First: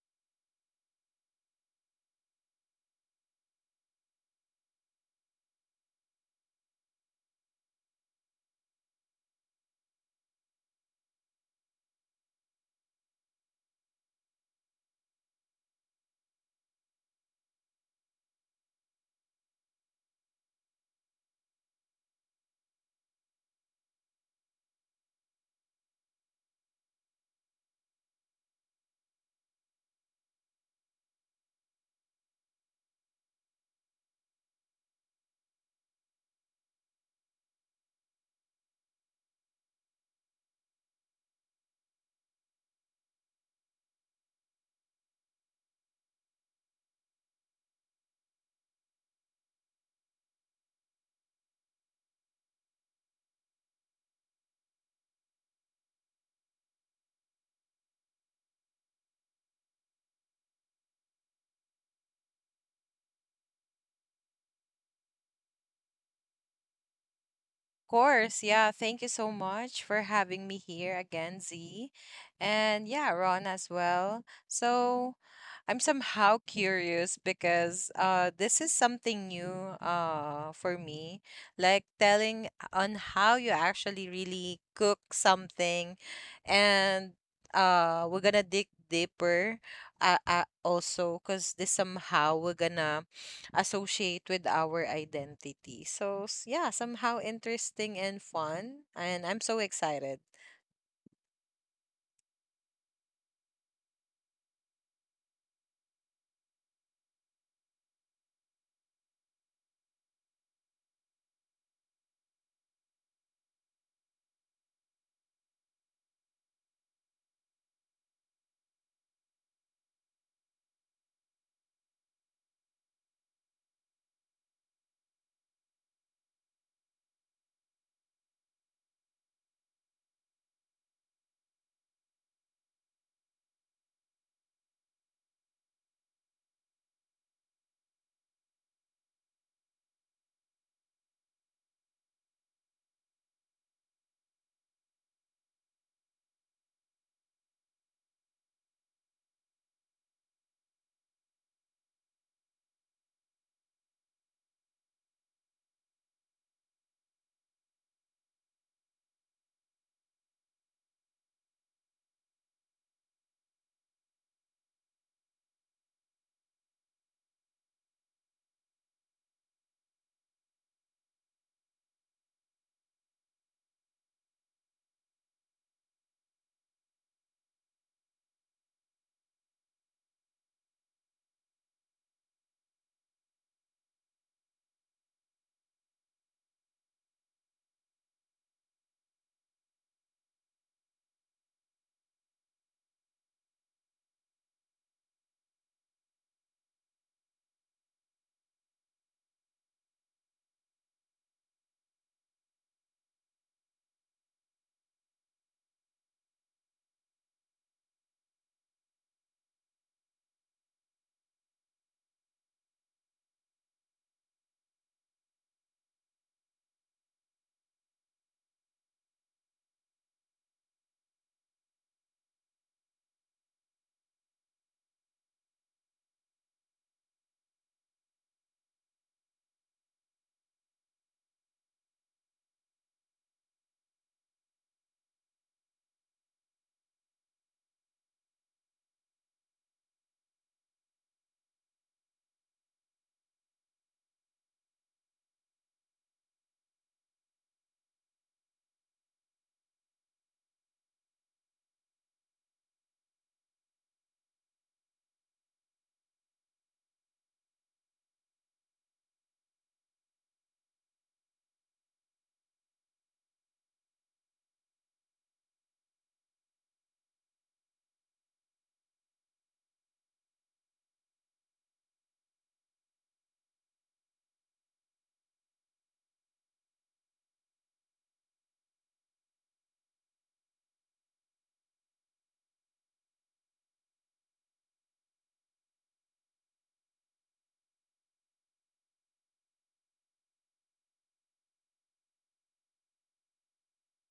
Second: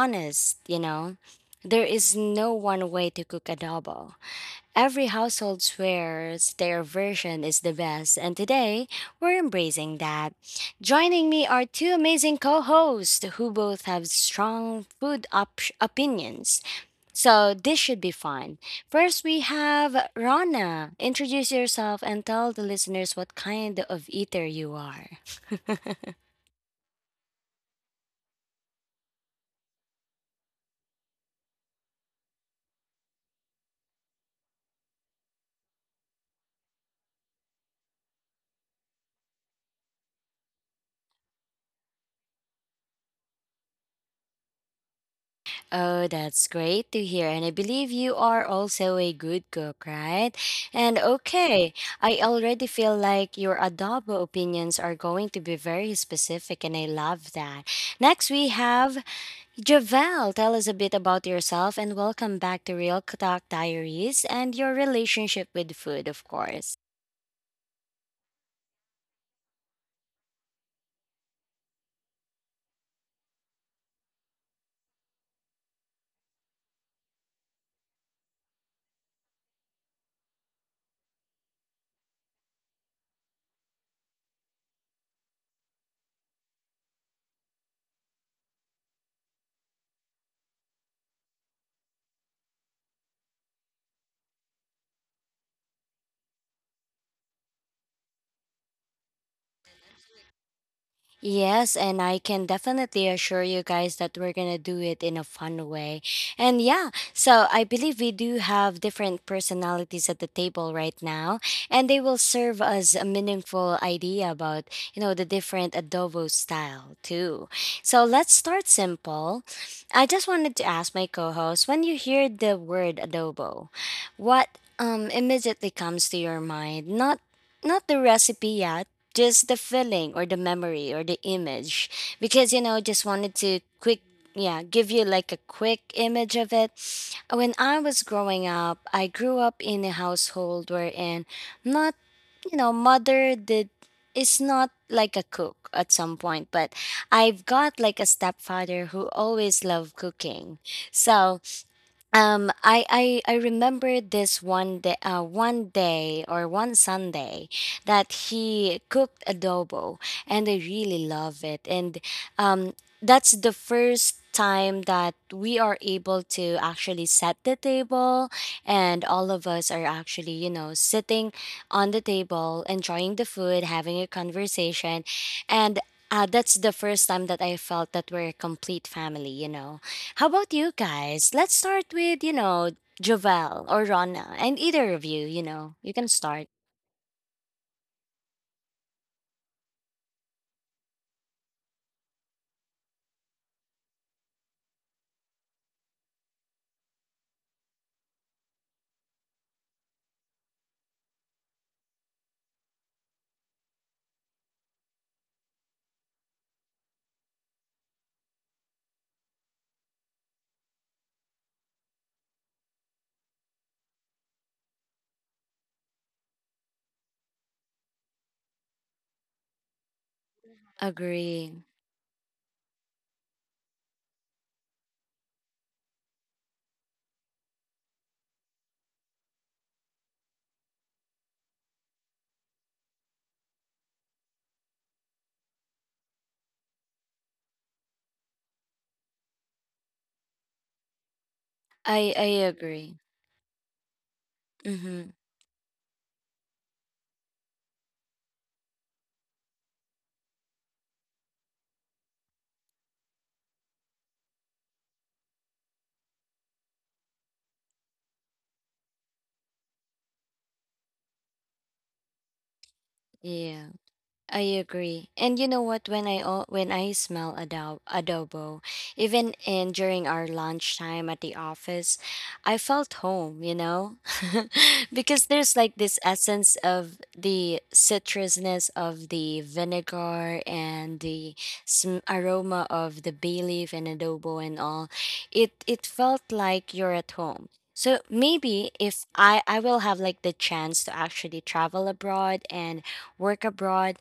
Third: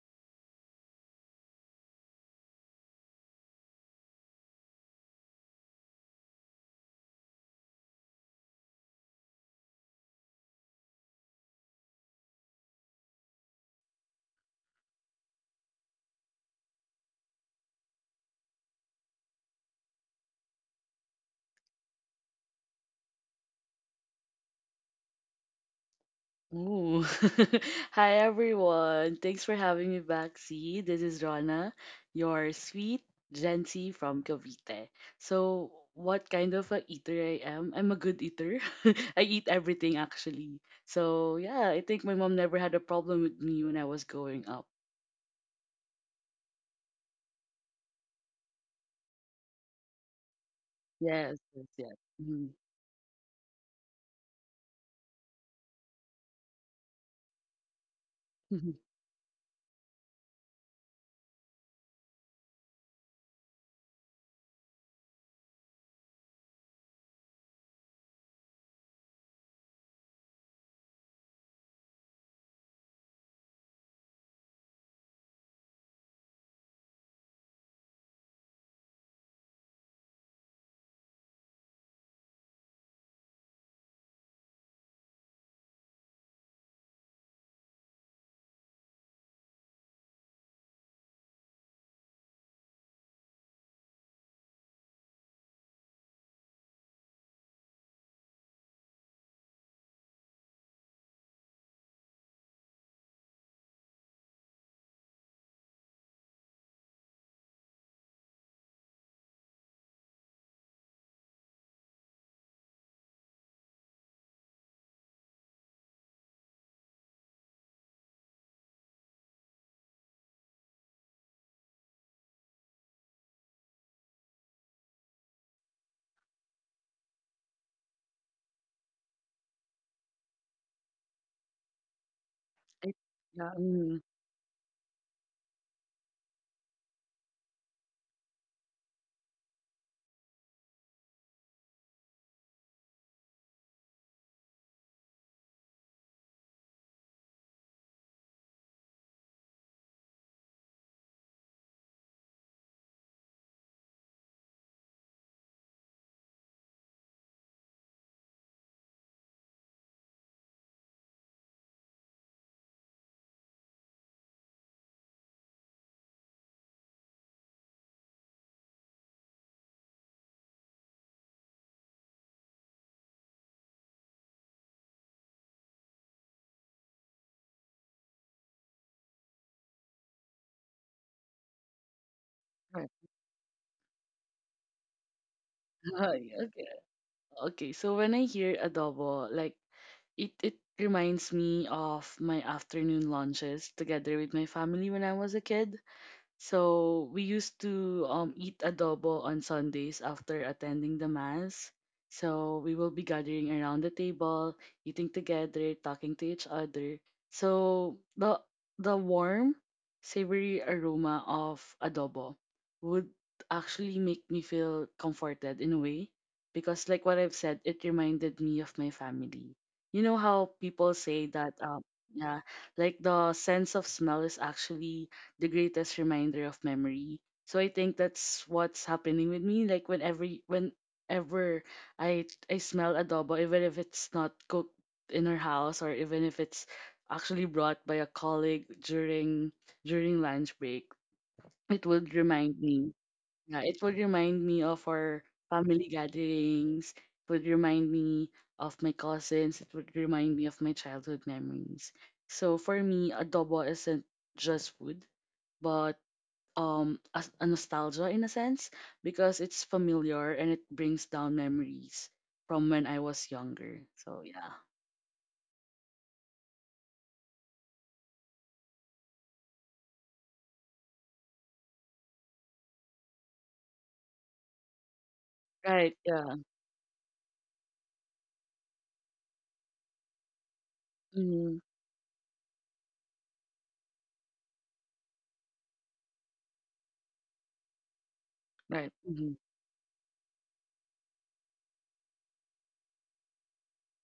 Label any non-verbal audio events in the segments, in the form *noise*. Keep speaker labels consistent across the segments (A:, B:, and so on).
A: honest, there is no one way to cook adobo. Every household swears their version is the best, and today we're embracing that. Joining me are two amazing co hosts who both have strong food opinions. So this should be fun. First, we have Rana. Introduce yourself and tell the listeners what kind of eater you are. *laughs*
B: Ooh. *laughs* Hi everyone. Thanks for having me back. See, this is Rana, your sweet Gency from Cavite. So, what kind of a eater I am? I'm a good eater. *laughs* I eat everything actually. So, yeah, I think my mom never had a problem with me when I was growing up.
A: Oh, that's great to hear. And I believe you are also a good cook, right? And
B: Yes, yes,
A: okay,
B: yes.
A: I
B: Mhm.
A: already feel like your adobo opinions are going to be very specific, and I love that. Next, we
B: *laughs*
A: have Javel, tell us a bit about yourself and welcome back to Real Talk Diaries and your relationship with food, of course.
C: Course, yeah. Thank you so much for having me here again, Z. And yeah, Ron as well. So I'm somehow curious because this is something new for me. Like telling on how you actually really cook something and we're gonna dig deeper also because this somehow we're gonna associate with our identity. Yeah, somehow interesting and fun. And I'm so excited.
A: Yes, and I can definitely assure you guys that we're gonna do it in a fun way. And yeah, so I believe we do have different personalities at the table right now, and they will serve us a meaningful idea about, you know, the different adobo style too. So let's start simple. I just wanted to ask my co-host, when you hear the word adobo, what immediately comes to your mind? Not the recipe yet, just the feeling or the memory or the image, because you know,
B: I-
A: just wanted
B: yeah,
A: to quick, yeah, give you like a quick image of it. When I was growing up, I grew up in a household wherein, not, you know, mother did, is not like a cook at some point, but I've got like a stepfather who always loved cooking. So I remember this one day, one day or one sunday that he cooked adobo and I really love it. And um that's the first time that we are able to actually set the table and all of us are actually, you know, sitting on the table enjoying the food, having a conversation. And that's the first time that I felt that we're a complete family, you know? How about you guys? Let's start with, you know,
B: Right.
A: Jovel or Rana. And either of you, you know, you can start.
B: *laughs* Okay, okay. So when I hear adobo, like it reminds me of my afternoon lunches together with my family when I was a kid. So we used to eat adobo on Sundays after attending the mass. So we will be gathering around the table, eating together, talking to each other. So the warm, savory aroma of adobo would actually make me feel comforted in a way because like what I've said, it reminded me of my family. You know how people say that
A: Agree.
B: yeah, like the sense of smell is actually the greatest reminder of memory. So I think that's what's happening with me. Like whenever I smell adobo, even if it's not cooked in our house or even if it's actually brought by a colleague during lunch break, it would
A: I
B: remind me.
A: agree.
B: Yeah, it would remind me of
A: Mm-hmm.
B: our family gatherings. It would remind me of my cousins. It would remind me of my childhood memories. So for me, adobo isn't just food, but a nostalgia in a sense because it's familiar and it brings down memories from when I was
A: Yeah.
B: younger. So
A: I
B: yeah,
A: agree. And you know what? When I when I smell adobo, adobo, even in during our lunchtime at the office, I felt home. You know, *laughs* because there's like
B: right,
A: this
B: yeah,
A: essence of the citrusness of the vinegar and the
B: mm-hmm.
A: aroma of the bay leaf and adobo and all. It felt like you're at home. So maybe
B: Right,
A: if
B: mm-hmm.
A: I will have like the chance to actually travel abroad and work abroad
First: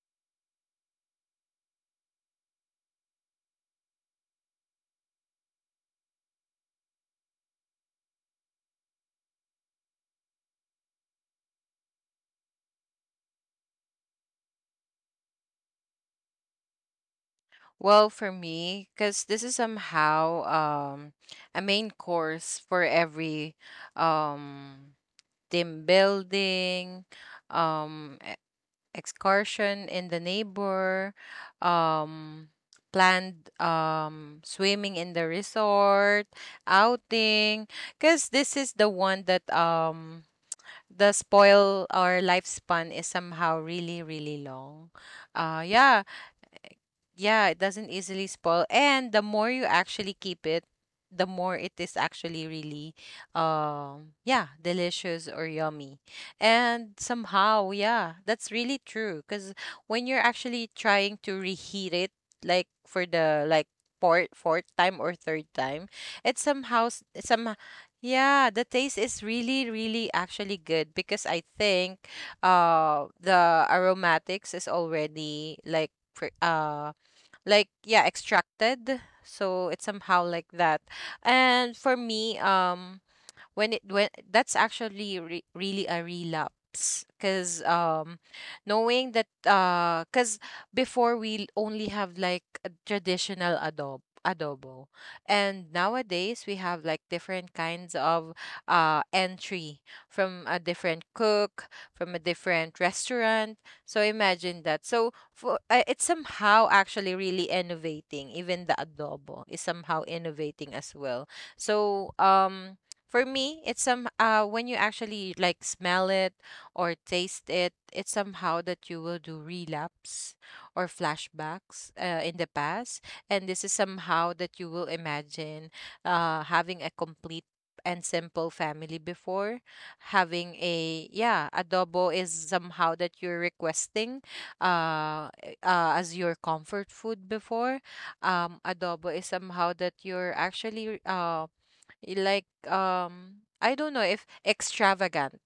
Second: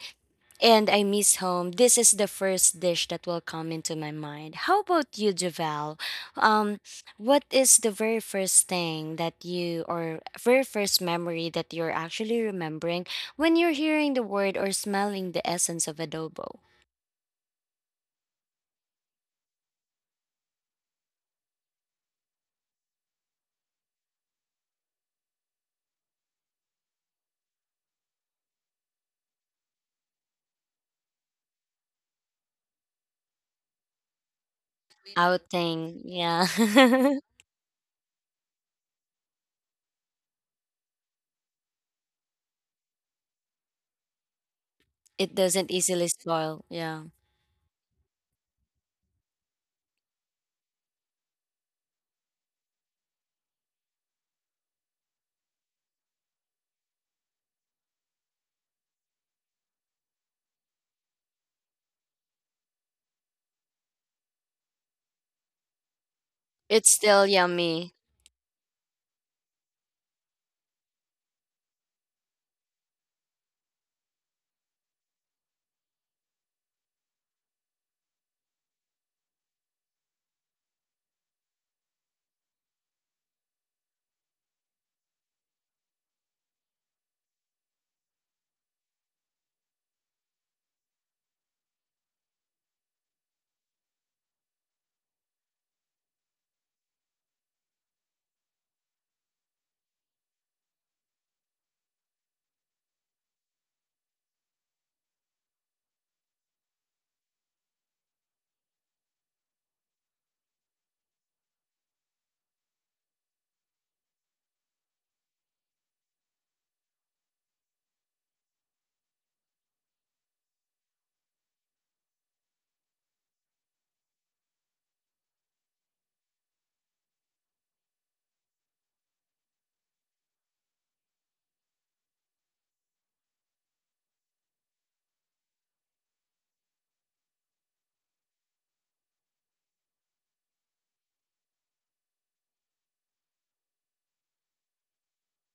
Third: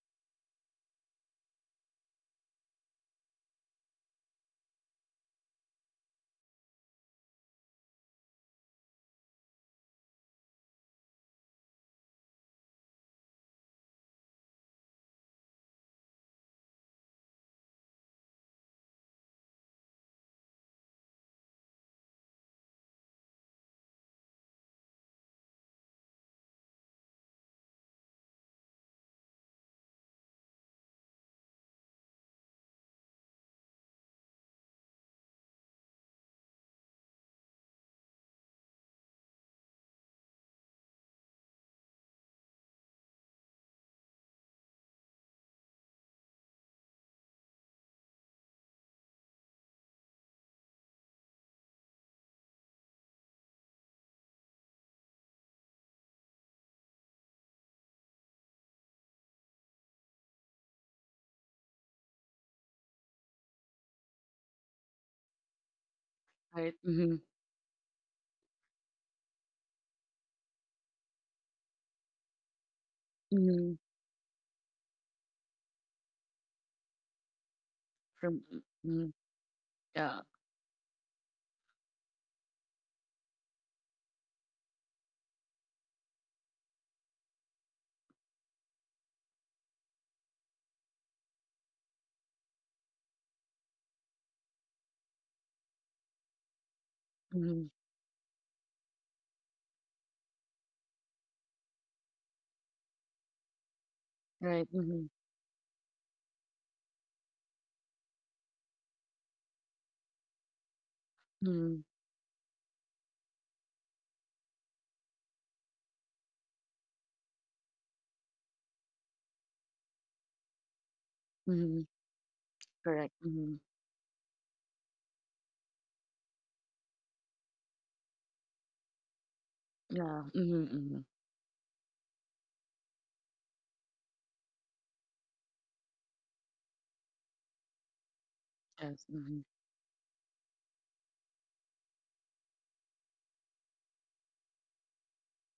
A: and I miss home, this is the first dish that will come into my mind. How about you, Javel? Um, what is the very first thing that you, or very first memory that you're actually remembering when you're hearing the word or smelling the essence of adobo?
C: Well, for me, because this is somehow a main course for every um, team building, um, excursion in the neighbor, um, planned swimming in the
A: Outing,
C: resort,
A: yeah. *laughs*
C: outing, because this is the one that the spoil or lifespan is somehow really, really long.
A: It doesn't
C: Yeah.
A: easily spoil, yeah.
C: Yeah, it doesn't easily spoil. And the more you actually keep it, the more it is actually really yeah, delicious or yummy. And somehow, yeah, that's really true cuz when you're actually trying to reheat it like for the like fourth time or third time, it's
B: Right,
A: It's
C: somehow
B: mm-hmm.
C: s-
A: still
C: some
A: yummy.
C: yeah, the taste is really really actually good because I think
B: Mm-hmm.
C: the aromatics is already like like yeah
B: from mm-hmm.
C: extracted, so it's
B: Yeah,
C: somehow like that. And for me when it when that's actually really a relapse because knowing that because before we only have like a traditional adobo and nowadays we have like different
B: mm-hmm.
C: kinds of entry from a different cook, from a different restaurant. So
B: Right,
C: imagine that.
B: mm-hmm.
C: So for it's somehow actually really innovating. Even the adobo is somehow innovating as well.
B: Mm-hmm.
C: So for me, it's some when you actually like smell it or taste it, it's somehow that you will do relapse or
B: Mm-hmm.
C: flashbacks in the
B: Correct,
C: past,
B: mm-hmm.
C: and this is somehow that you will imagine having a complete and simple family before.
B: Yeah, mm-hmm.
C: Having
B: Mm-hmm.
C: a yeah, adobo is somehow that you're requesting as your comfort food before.
B: Yes,
C: Adobo is
B: mm-hmm.
C: somehow that you're actually like I don't know if extravagant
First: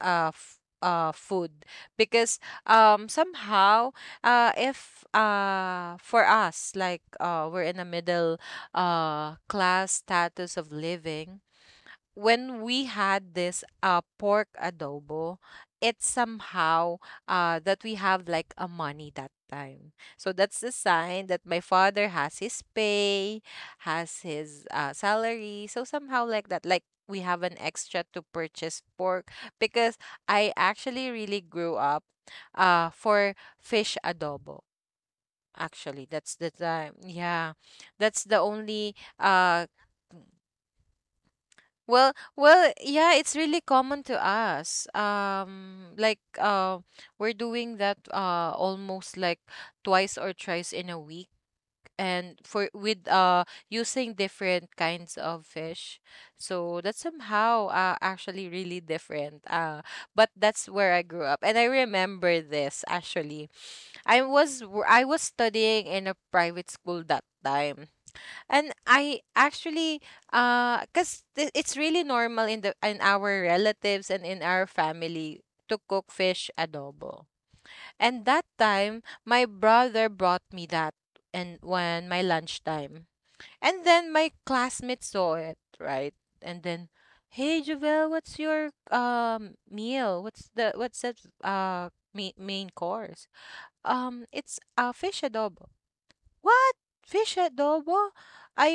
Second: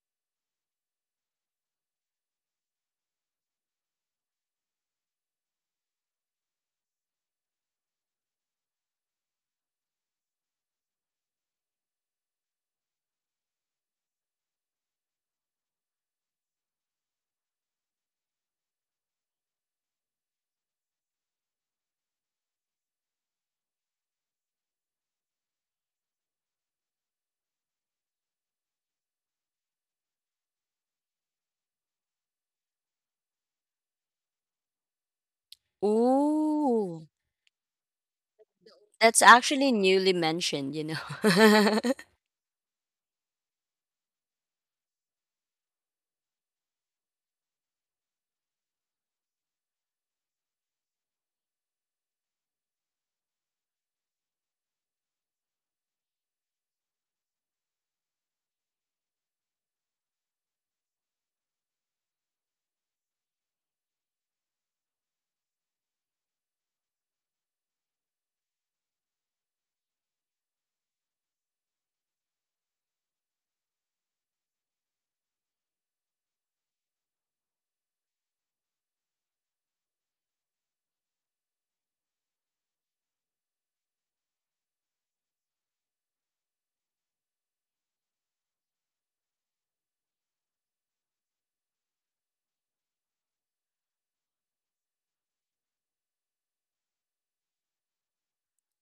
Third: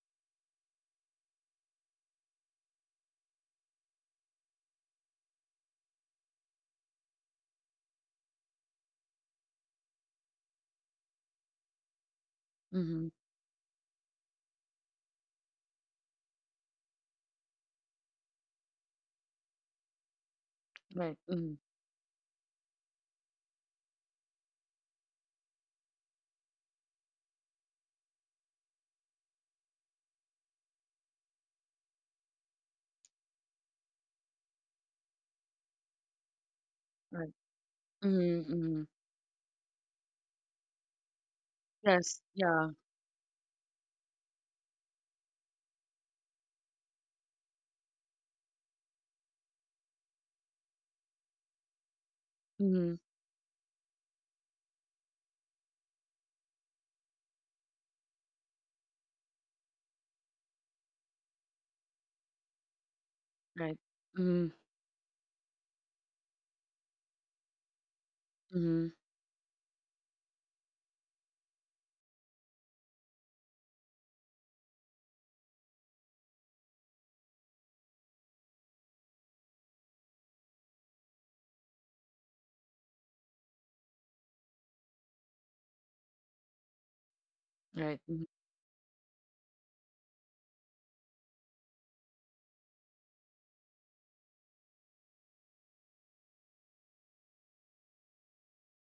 C: food because somehow if for us like we're in a middle class status of living. When we
B: Mm-hmm.
C: had this pork adobo, it's somehow that we have like a money that time. So that's the
B: Right,
C: sign that
B: mm-hmm.
C: my father has his pay, has his salary. So somehow like that, like we have an extra to purchase pork, because I actually really grew up for fish adobo. Actually, that's the time.
A: Ooh,
B: Right,
C: Yeah, that's the
B: mm-hmm. Mm-hmm.
C: only
A: that's
C: uh
A: actually newly mentioned, you know.
B: Yes, yeah,
C: yeah, it's really common to us. Like we're doing that almost like twice or thrice in a week, and for
B: mm-hmm.
C: with using different kinds of fish. So that's somehow actually really different. But that's where I grew up, and I remember this actually.
B: Right, mm-hmm.
C: I was studying in a private school that time. And
B: Mm-hmm.
C: I actually, cause it's really normal in the in our relatives and in our family to cook fish adobo. And that time, my brother brought me that, and when my lunchtime, and then my classmate saw it, right? And then, hey,
B: Right,
C: Javel,
B: mm-hmm.
C: what's your meal? What's the main course? It's a fish adobo. What? Fish adobo?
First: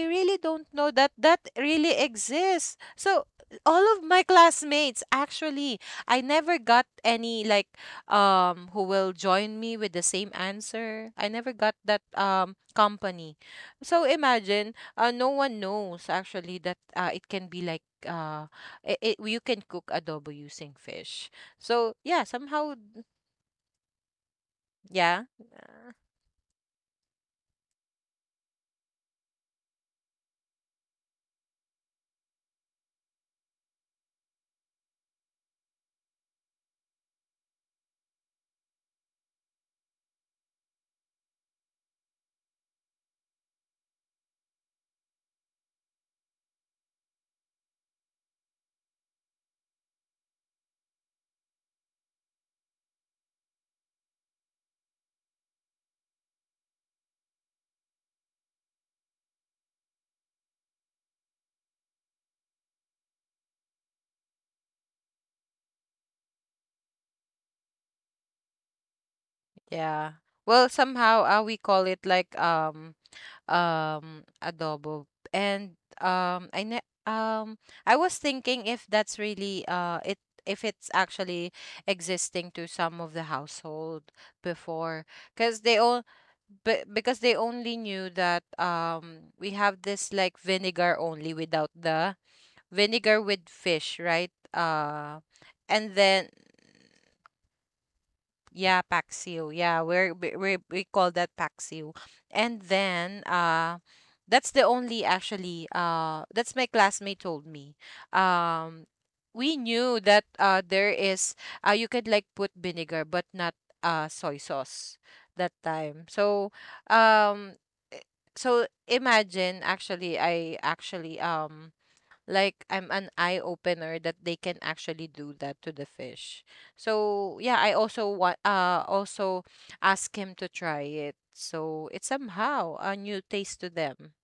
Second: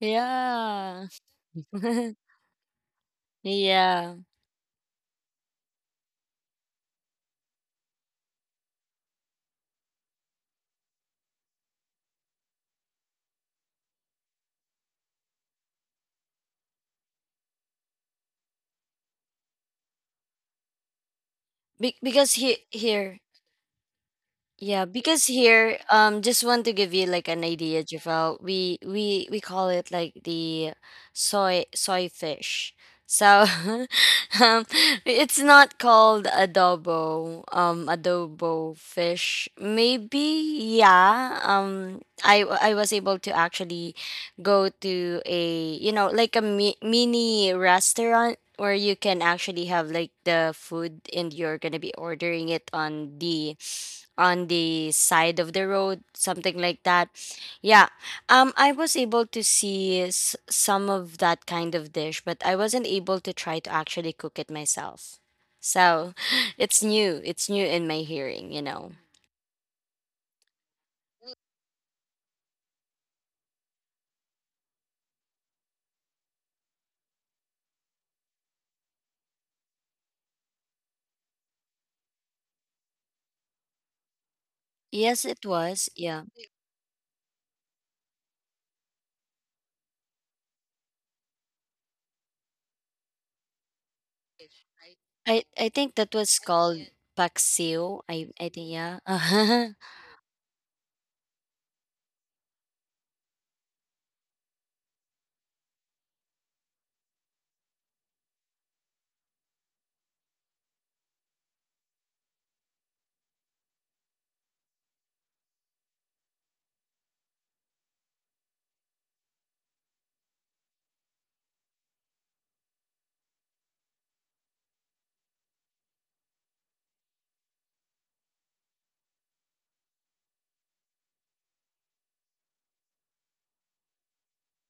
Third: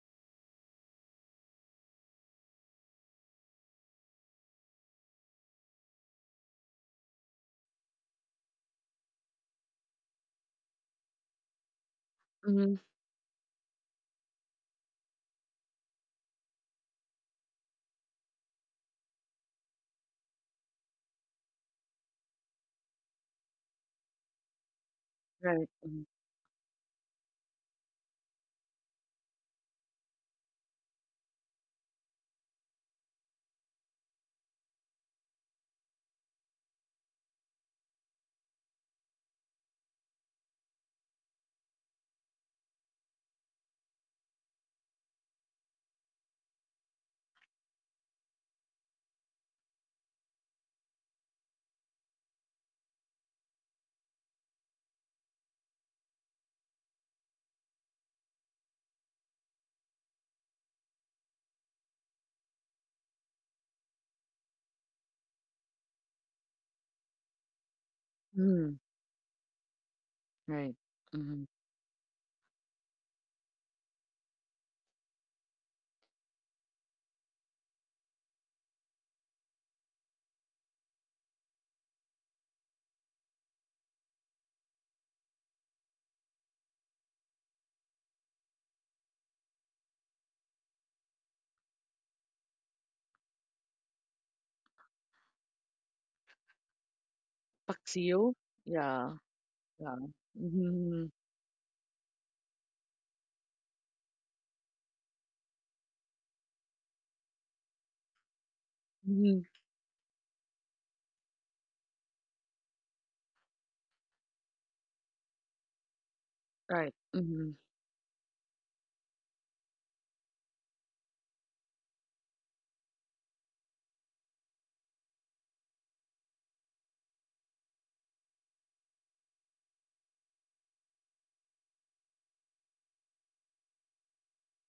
A: *laughs*
C: really don't know
A: Yeah.
C: that that really
A: *laughs*
C: exists. So
A: Yeah.
C: all of my classmates actually I never got any like who will join me with the same answer. I never got that
B: Mm-hmm.
C: company. So imagine no one knows actually that it can be like it you can cook adobo using fish. So yeah, somehow
A: Here, yeah, because
C: yeah.
B: Right.
A: here,
B: Mm-hmm.
A: um, just want to give you like an idea, Javel. We call it like the soy fish. So *laughs* um it's not called adobo, um, adobo fish. Maybe, yeah. I was able to actually go to a, you know, like a mini restaurant where you can actually have like the food and you're gonna be ordering it on the, on the side of the road, something like that, yeah. I was able to see some of that kind of dish, but I wasn't able to try to actually cook it myself. So *laughs* *sighs* it's new, it's new in my hearing, you
B: Mm-hmm.
A: know.
C: Yeah.
B: Right.
C: Well,
B: Mhm.
C: somehow we call it like adobo. And um I was thinking if that's really it if it's actually existing to some of the household
A: Yes
C: before,
A: it
C: because
A: was,
C: they
A: yeah.
C: all but because they only knew that we have this like vinegar only without the vinegar with fish, right?
A: I think that
C: And
A: was
C: then
A: called paksiw. I
B: Paksiw?
A: think, yeah.
C: yeah,
B: Yeah,
A: *laughs*
C: paksiw.
B: yeah.
C: Yeah, we we
B: Mhm,
C: call that paksiw. And then that's the only actually that's my classmate told me. Um
B: mhm.
C: we knew that there is you could like put vinegar but not soy sauce that time.
B: Right,
C: So
B: mhm.
C: um i- so imagine actually I actually like I'm an eye opener that they can actually do that to the fish. So yeah, I also want also ask him to try it. So it's somehow a new taste to them.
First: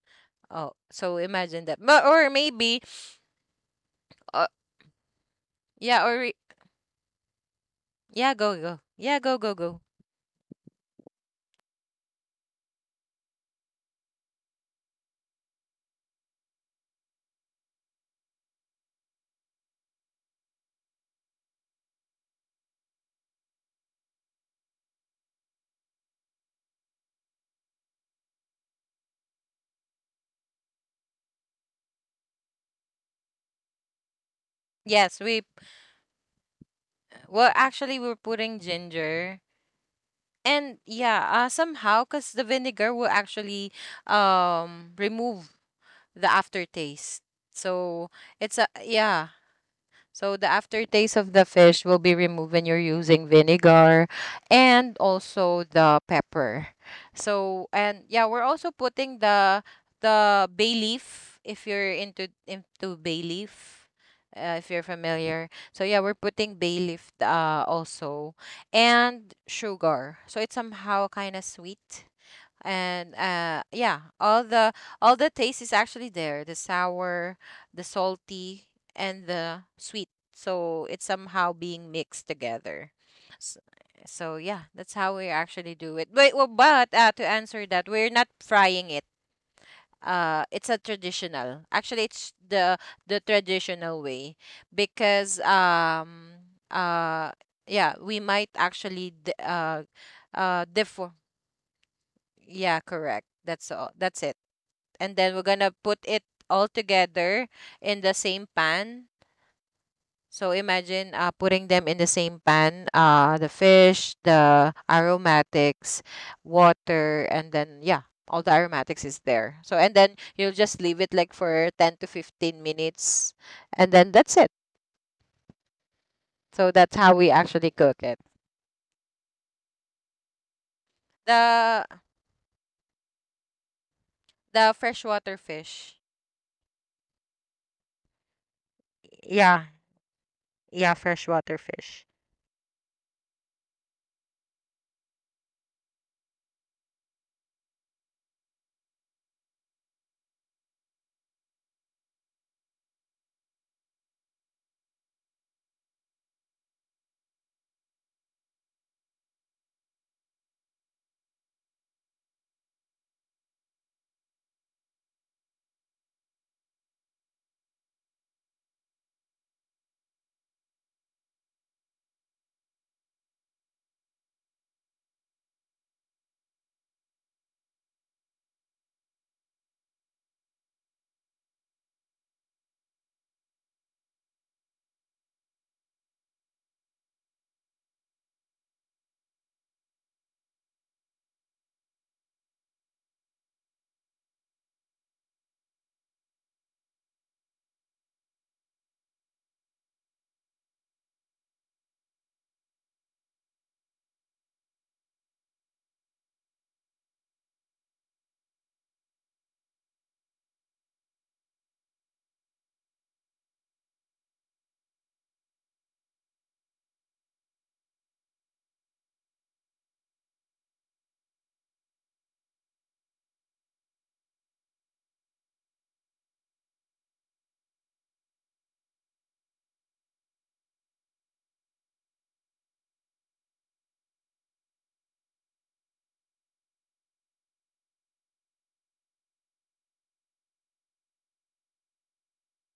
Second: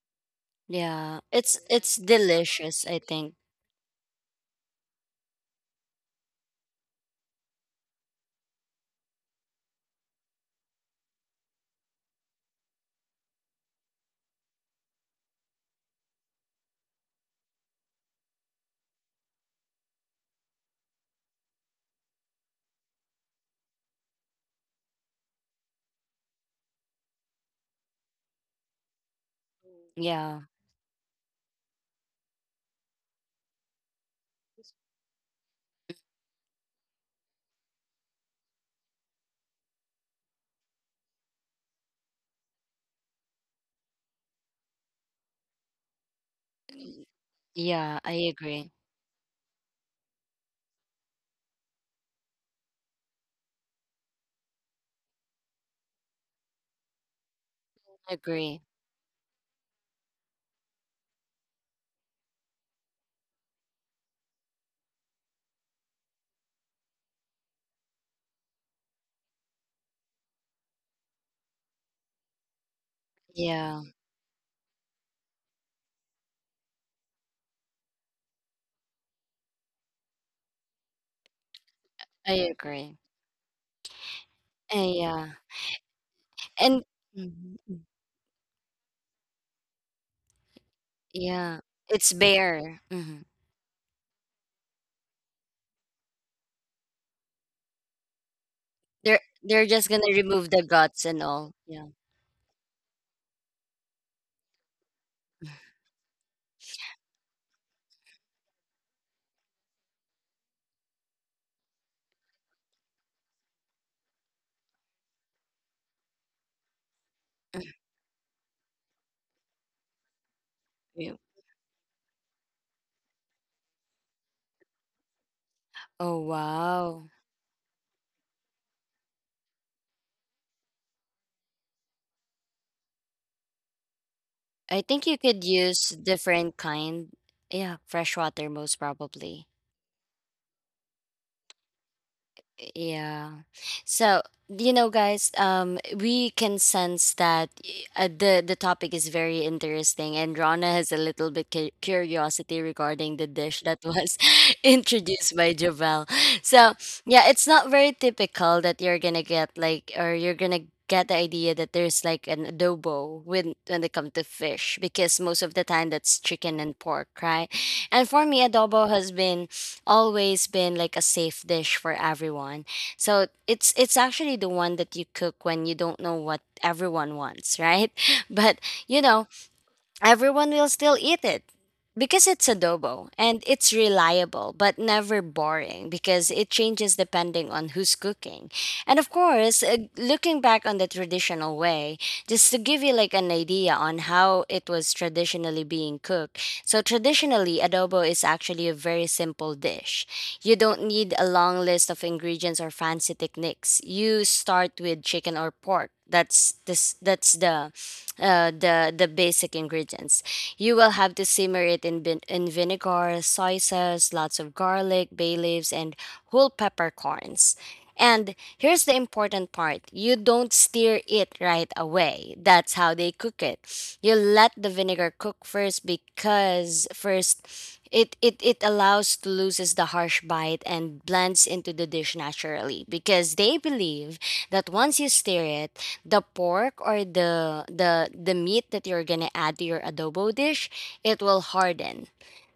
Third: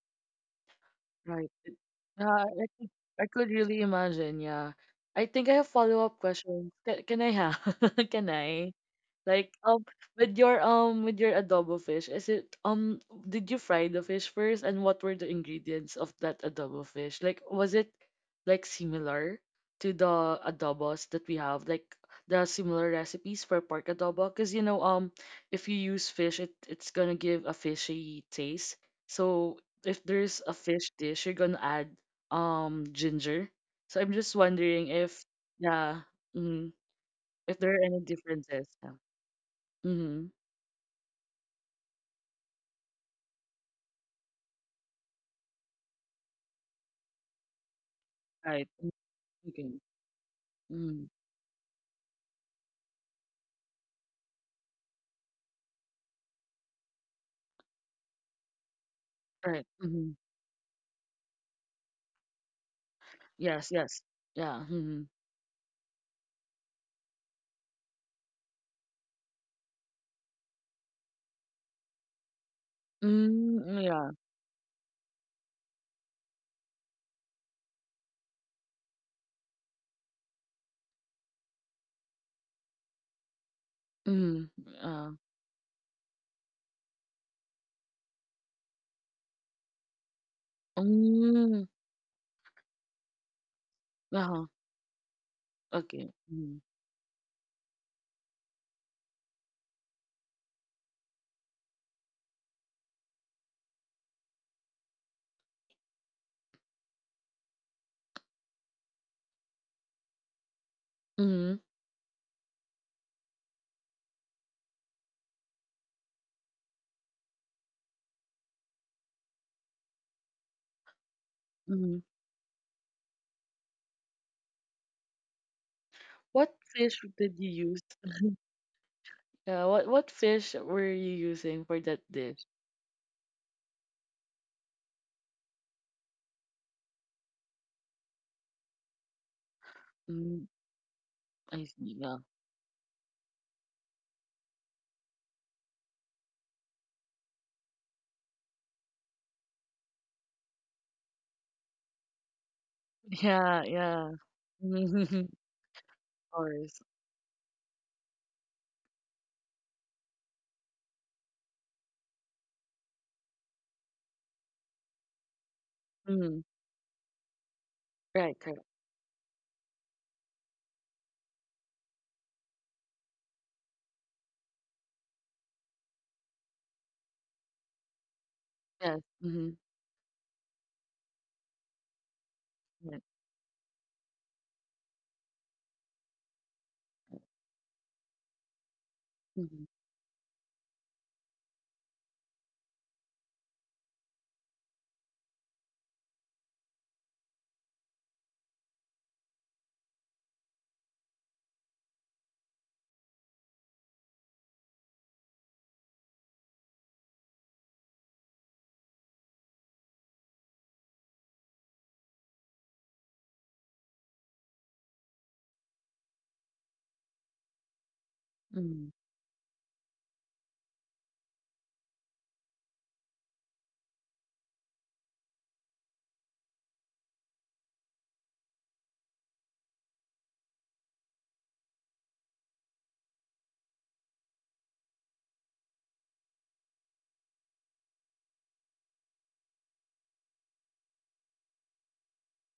C: Oh, so
A: Yeah.
B: Right.
C: imagine that.
A: It's
C: But or
B: Yeah,
C: maybe
A: delicious, I
B: I
A: think.
B: could really imagine.
C: uh,
B: Yeah. I think I have
C: yeah
B: follow-up questions. Can I have? *laughs* Can
C: yeah, go
B: I?
C: go yeah,
B: Like,
C: go.
B: with your adobo fish, is it did you fry the fish first, and what were the ingredients of that adobo fish? Like, was it like similar to the adobos that we have? Like the similar recipes for pork adobo? Because if you use fish, it's gonna give a fishy taste. So if there's
A: Yeah.
B: a fish dish, you're gonna add ginger. So I'm just wondering
C: Yes, we
B: if yeah, mm,
C: well
B: if there
C: actually
B: are
C: we're
B: any
C: putting
B: differences. Yeah.
C: ginger.
B: Mm-hmm.
C: And yeah, somehow because the vinegar will actually remove the aftertaste.
A: Yeah, I
C: So
B: Right.
C: it's
A: agree.
C: a
B: Mm.
C: yeah.
B: Okay.
C: So the
B: Mm,
C: aftertaste of the fish will be removed when you're using vinegar and also the pepper. So and yeah, we're
A: Agree.
C: also putting
B: right. Mm-hmm.
C: the bay leaf, if you're into bay
B: Yes.
C: leaf.
B: Yes. Yeah.
C: If you're
B: Mm-hmm.
C: familiar. So yeah, we're putting bay leaf also, and sugar. So it's somehow kind of sweet, and
B: Mm,
A: Yeah,
B: yeah.
C: yeah, all the taste is actually there: the sour, the salty, and the sweet. So it's somehow being
A: I
C: mixed
A: agree.
C: together. So,
B: Mm,
C: so yeah,
A: And
B: yeah.
C: that's
A: yeah.
C: how we actually do it. But well,
A: And
C: but to
A: mhm, mm.
C: answer that, we're not frying it. It's a
A: Yeah,
B: Mm,
C: traditional,
A: it's
C: actually. It's
A: bare. Hmm.
C: the
B: uh-huh.
C: traditional way, because
B: Okay. Mm,
C: uh yeah, we might
A: They're
C: actually
A: just gonna remove the guts and all.
C: differ.
A: Yeah.
C: Yeah, correct. That's all. That's it. And then we're gonna put it all together in the same pan. So
B: mm,
C: imagine putting them in the same pan, the fish, the aromatics,
A: Mm.
C: water, and then yeah, all the aromatics is there. So and then
A: Yeah.
C: you'll just leave it like
B: mm.
C: for 10 to 15 minutes, and then that's it.
A: Oh
B: What fish
A: wow.
C: So
B: did
C: that's
B: you
C: how we
B: use?
C: actually cook it.
B: Yeah. What fish were you using for that
C: The
B: dish?
A: I think you
C: the
A: could
C: freshwater
A: use
C: fish.
A: different kind. Yeah, fresh water most probably.
C: Yeah,
B: Mm,
C: yeah,
B: I
C: freshwater
B: see. Yeah.
C: fish.
A: Yeah. So, you know, guys, we can sense that the topic is very interesting, and Rana has a little bit curiosity regarding
B: *laughs*
A: the dish
B: Yeah.
A: that
B: Yeah.
A: was *laughs* introduced
B: *laughs*
A: by Javel. So,
B: Ours.
A: yeah, it's not very typical that you're gonna get like, or you're gonna get the idea that there's like an adobo when it comes to fish, because most of the time that's
B: Mm.
A: chicken and pork, right? And for
B: Right,
A: me,
B: correct.
A: adobo has been always been like a safe dish for everyone. So it's actually the one that you cook when you don't know what everyone wants, right? *laughs* But
B: Yes.
A: you know,
B: Mhm.
A: everyone will still eat it because it's
B: Right.
A: adobo and it's reliable but never boring because it changes depending on who's cooking. And of course,
B: Mhm.
A: looking back on the traditional way, just to give you like an idea on how it was traditionally being cooked. So traditionally, adobo is actually a very simple dish. You don't need a long list of ingredients or fancy techniques. You start with chicken or pork. That's the the basic ingredients. You will have to simmer it in, in vinegar, soy sauce, lots of garlic, bay leaves, and whole peppercorns. And here's
B: Mhm.
A: the important part, you don't stir it right away. That's how they cook it. You let the vinegar cook first, because first it, it allows to loses the harsh bite and blends into the dish naturally, because they believe that once you stir it, the pork or the the meat that you're gonna add to your adobo dish, it will harden.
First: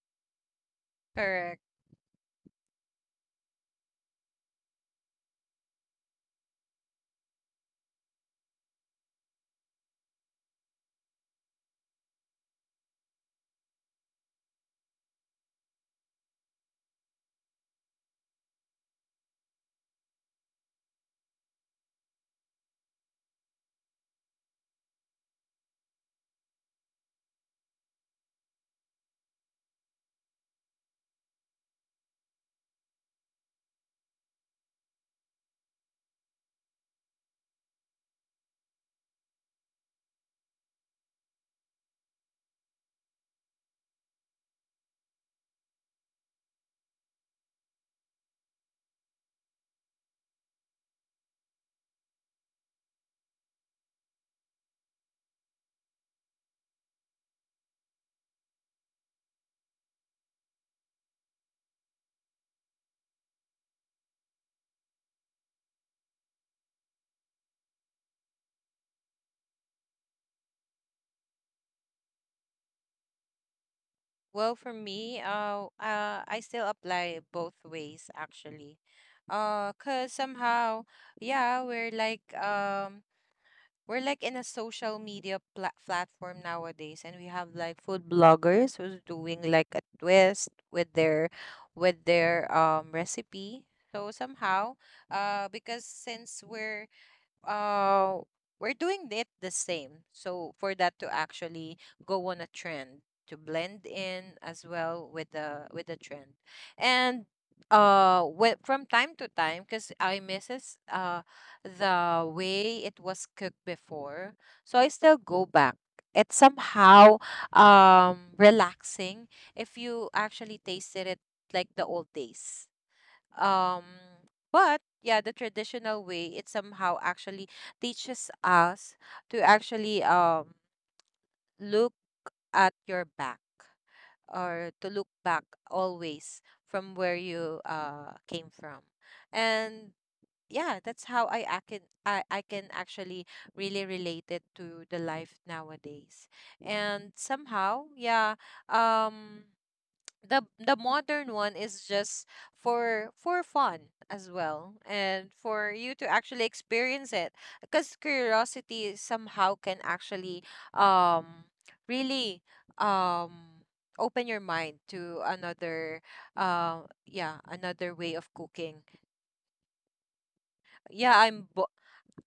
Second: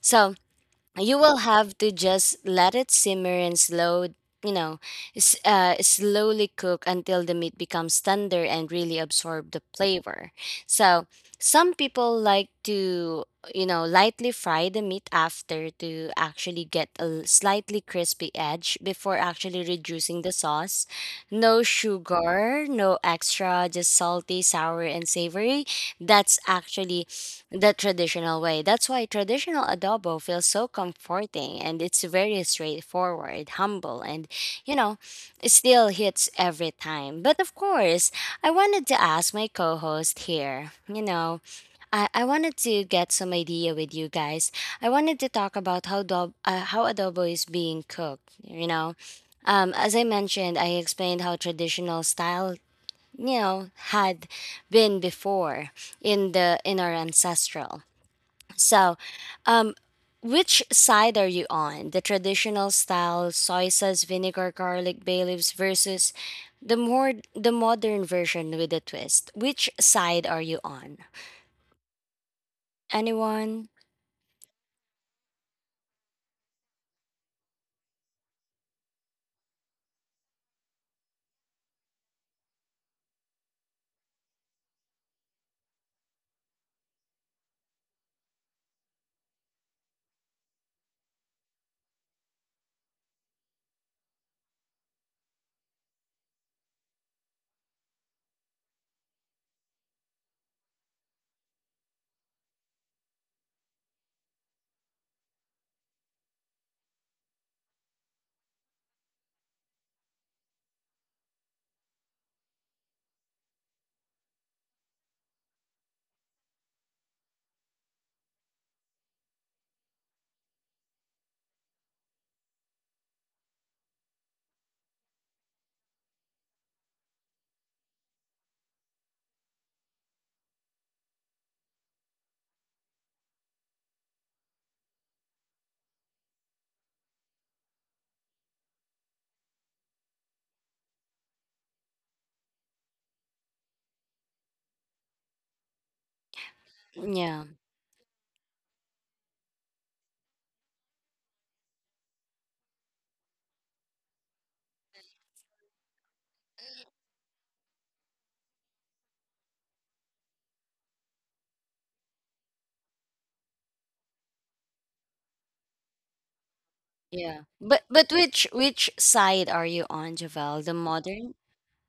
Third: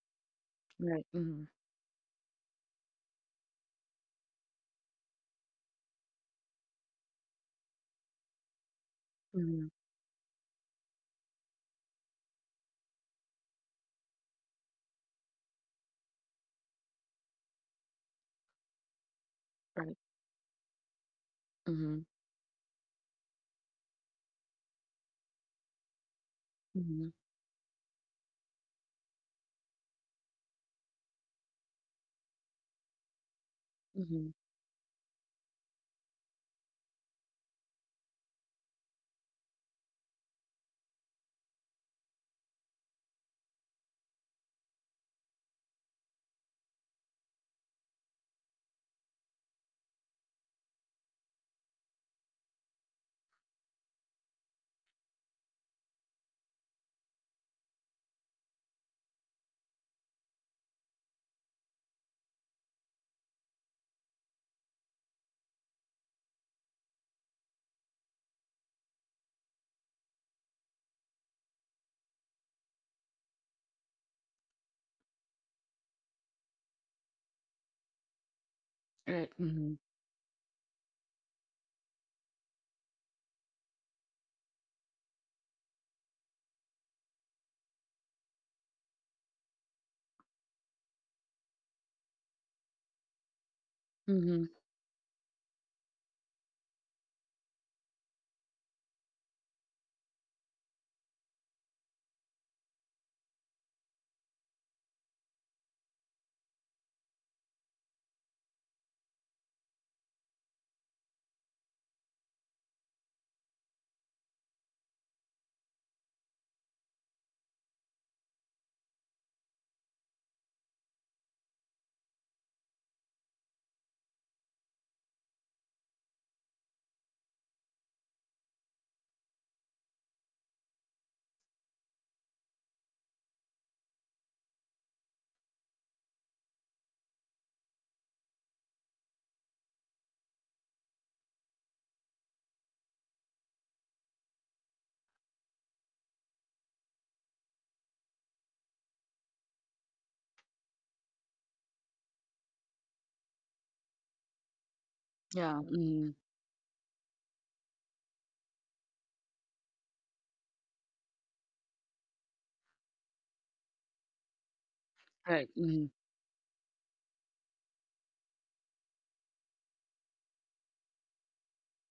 A: So
B: Right.
A: you will
B: Mhm.
C: Correct.
A: have to just let it simmer and slow, you know, slowly cook until the meat becomes tender and really absorb the
B: Mhm.
A: flavor. So some people like to, you know, lightly fry the meat after to actually get a slightly crispy edge before actually
B: Right.
A: reducing the sauce. No
B: Mhm.
A: sugar, no extra, just salty, sour, and savory. That's actually
B: Mhm.
A: the traditional way. That's why traditional adobo feels so comforting, and it's very straightforward, humble, and,
B: Mhm.
A: you know, it still hits every time. But of course, I wanted to ask my co host here, you know, I wanted to get some idea with you guys. I wanted to talk about how, how adobo is being cooked, you know. As I mentioned, I explained how traditional style, you know, had been before in the in our ancestral. So um, which side are you on, the traditional style soy sauce vinegar garlic bay leaves, versus the more the modern version with a twist? Which side are you on, anyone?
C: Well, for me, I still apply both ways actually.
B: Right.
C: Cause
B: Mhm.
C: somehow, yeah, we're like in a social media platform nowadays, and we have like food bloggers who's doing like a twist with their recipe. So somehow,
B: Mhm.
C: because since uh we're doing it the same. So for that to actually go on a trend, to blend in as well with the trend. And from time to time, because I misses the way it was cooked before. So I still go back. It's somehow relaxing if you actually tasted it like the old days. Um, but yeah, the traditional way it somehow actually teaches us to actually look at your back or to look back always from where you came from. And yeah, that's how I can actually really relate it to the life nowadays. And somehow,
A: Yeah,
C: yeah, um the modern one is just for fun as well, and for you
B: Yeah.
C: to actually
B: Mhm.
C: experience it because curiosity somehow can actually um really um open your mind to
B: Right.
C: another
B: Mhm.
C: uh yeah,
A: yeah,
C: another way of
A: but
C: cooking.
A: which side are you on, Javel, the
C: yeah i'm bo-
A: modern?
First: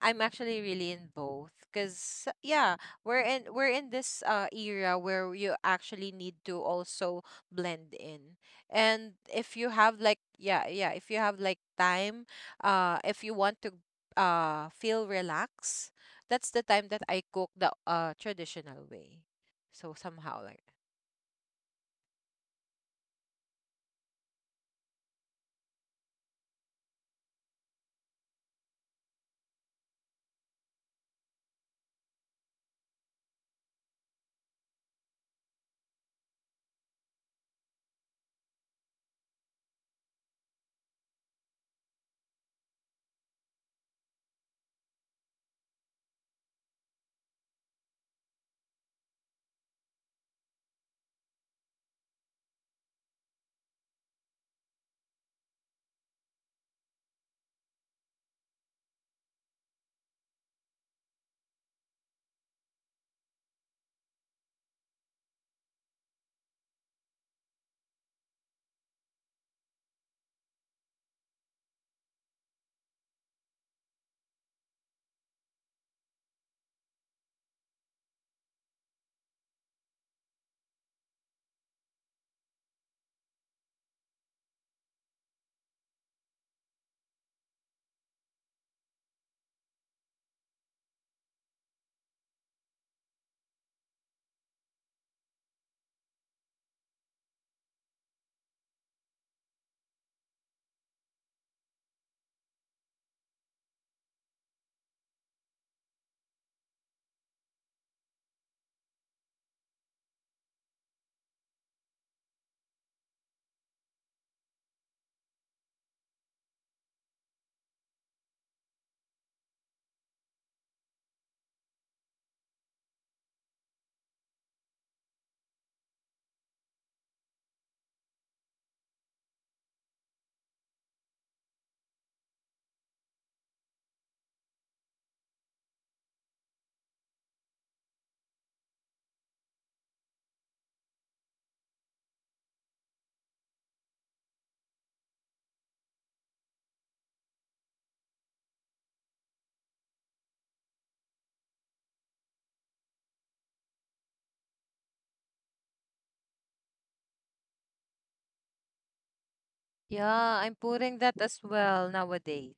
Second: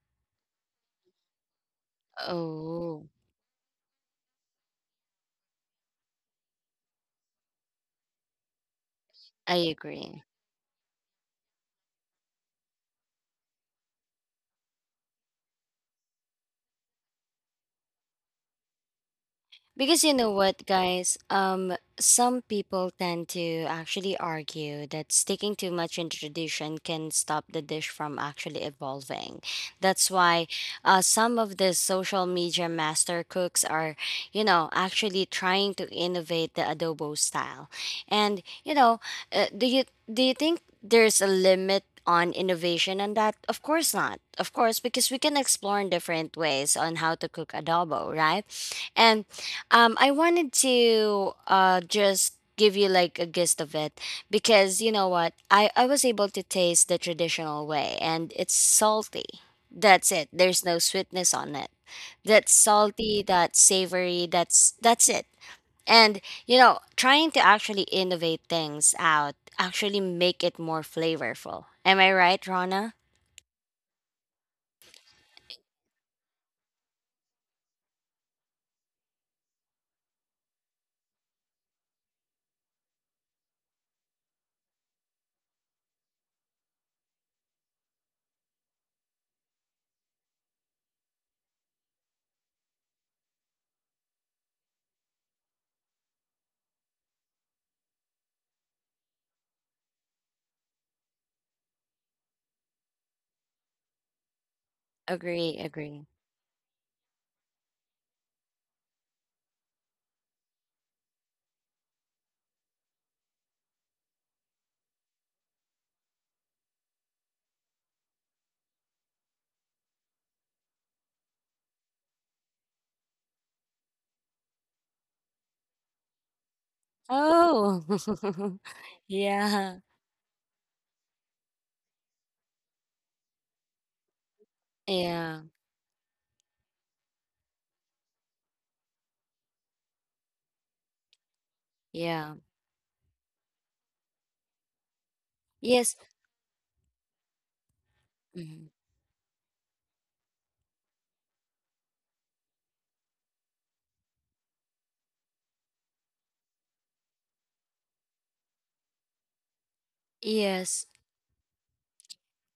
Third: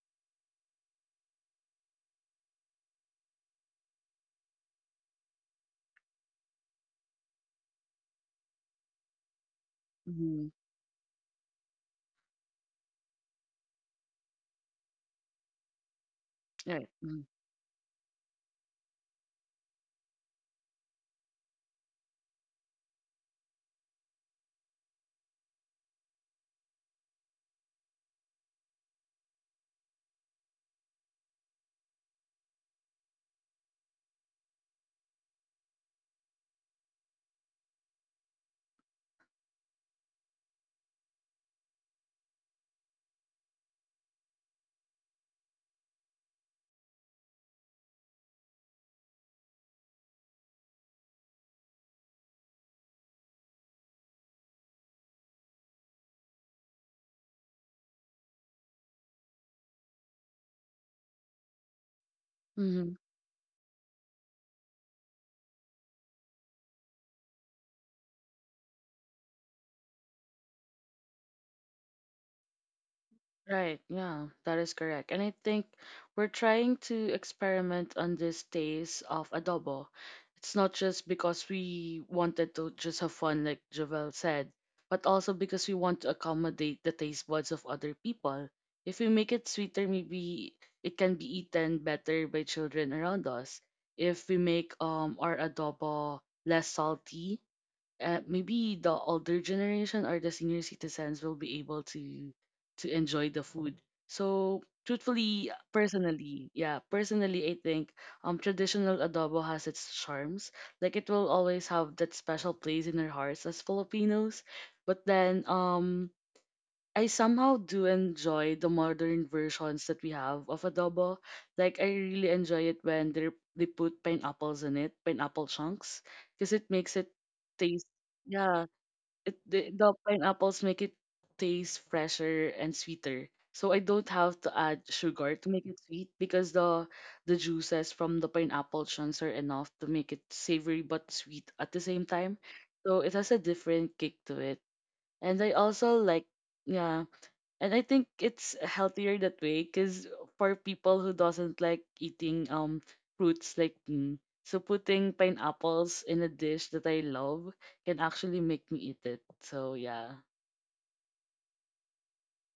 C: I'm actually really in both because yeah,
A: Oh.
C: we're in this era where you actually need to also blend in. And if
A: I
C: you have like
A: agree.
B: Mhm.
C: yeah, yeah, if you have like time, if you want to feel relaxed, that's the
B: Right.
C: time that I
B: Mm.
C: cook the traditional way. So
A: Because you know
C: somehow like
A: what, guys, some people tend to actually argue that sticking too much in tradition can stop the dish from actually evolving. That's why some of the social media master cooks are, you know, actually trying to innovate the adobo style. And, you know, do you, do you think there's a limit on innovation on that? Of course not. Of course, because we can explore in different ways on how to cook adobo, right? And I wanted to just give you like a gist of it, because you know what, I was able to taste the traditional way, and it's salty, that's it, there's no sweetness on it. That's
B: Mhm.
A: salty, that's savory, that's it. And you know, trying to actually innovate things out actually make it more flavorful. Am I right, Rana?
B: Right, yeah, that is correct. And I think we're trying to experiment on this taste of adobo. It's not just because we wanted to just have fun, like Javel said, but also because we want to accommodate the taste buds of other people. If we make it sweeter, maybe it can be eaten better by children around us. If we make our adobo less salty, maybe the older generation or the senior citizens will be able to enjoy the food. So truthfully,
A: Agree, agree.
B: personally, yeah, personally, I think traditional adobo has its charms. Like it will always have that special place in our hearts as Filipinos. But then I somehow do enjoy the modern versions that we have of adobo. Like I really enjoy it when they put pineapples in it, pineapple chunks, because it makes it
A: Oh.
B: taste.
A: *laughs*
B: Yeah, it
A: Yeah.
B: the pineapples make it taste fresher and sweeter. So I don't have to add sugar
A: Yeah.
B: to make it sweet because the juices from the pineapple chunks are enough to make it savory but sweet at the same
A: Yeah.
B: time. So it has a different kick to it, and I
A: Yes.
B: also like yeah, and I think it's
A: Mhm.
B: healthier that way because for people who doesn't like eating fruits like me, so putting pineapples in a dish that I love can actually make me eat it. So yeah,
C: yeah, I'm
A: Yes.
C: putting that as well nowadays.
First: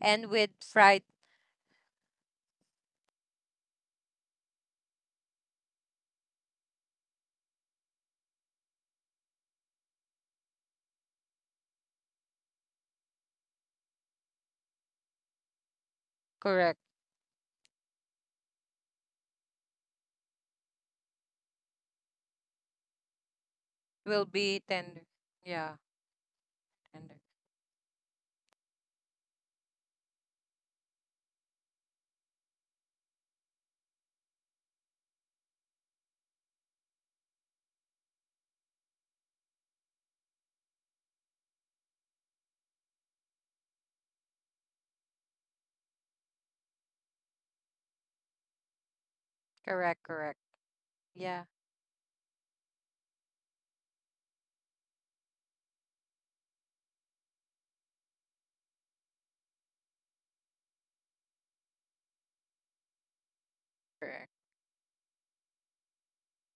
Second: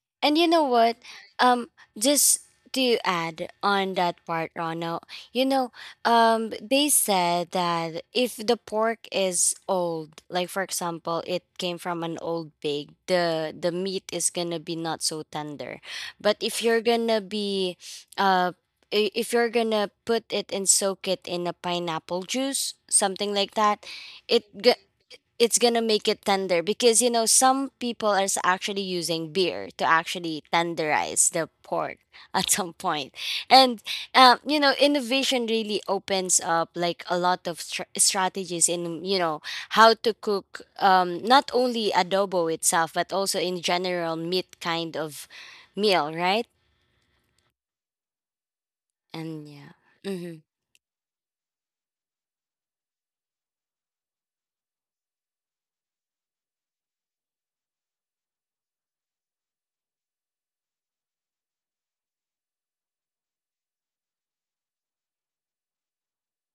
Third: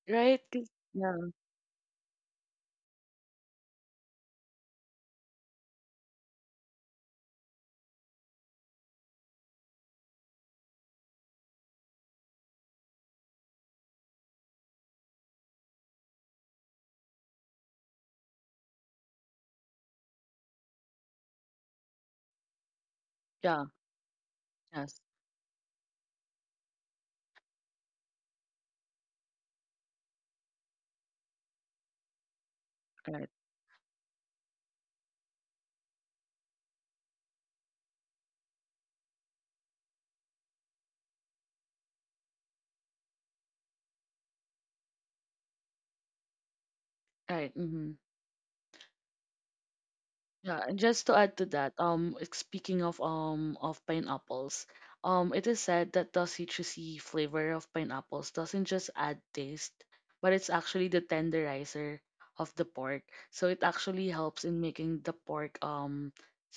C: And
A: And
B: right?
A: you
C: with
A: know what?
C: fried
B: Yeah,
A: Um, just to add on that part, Rono, you know, they said that if the pork is old, like for example, it came from an old pig, the meat is gonna be not so tender. But if
C: correct
A: you're gonna be, uh, if you're gonna put it and soak it in a pineapple juice, something like
B: yeah,
A: that,
C: will
A: it,
C: be tender.
B: yes,
A: it's
C: Yeah,
A: gonna make it tender, because you
C: tender.
A: know some people are actually using beer to actually tenderize the pork *laughs* at some point.
B: right,
A: And you know, innovation really opens up like a lot of strategies in, you know, how to cook not only adobo itself but also in general meat kind of meal, right?
B: right. Mhm.
A: And yeah.
C: Correct,
A: Hmm.
C: correct.
B: Yeah, and just to
C: Yeah.
B: add to that, like, speaking of pineapples, it is said that the citrusy flavor of pineapples doesn't just add taste, but it's actually the tenderizer of the pork. So it actually
C: Correct.
B: helps in making the pork um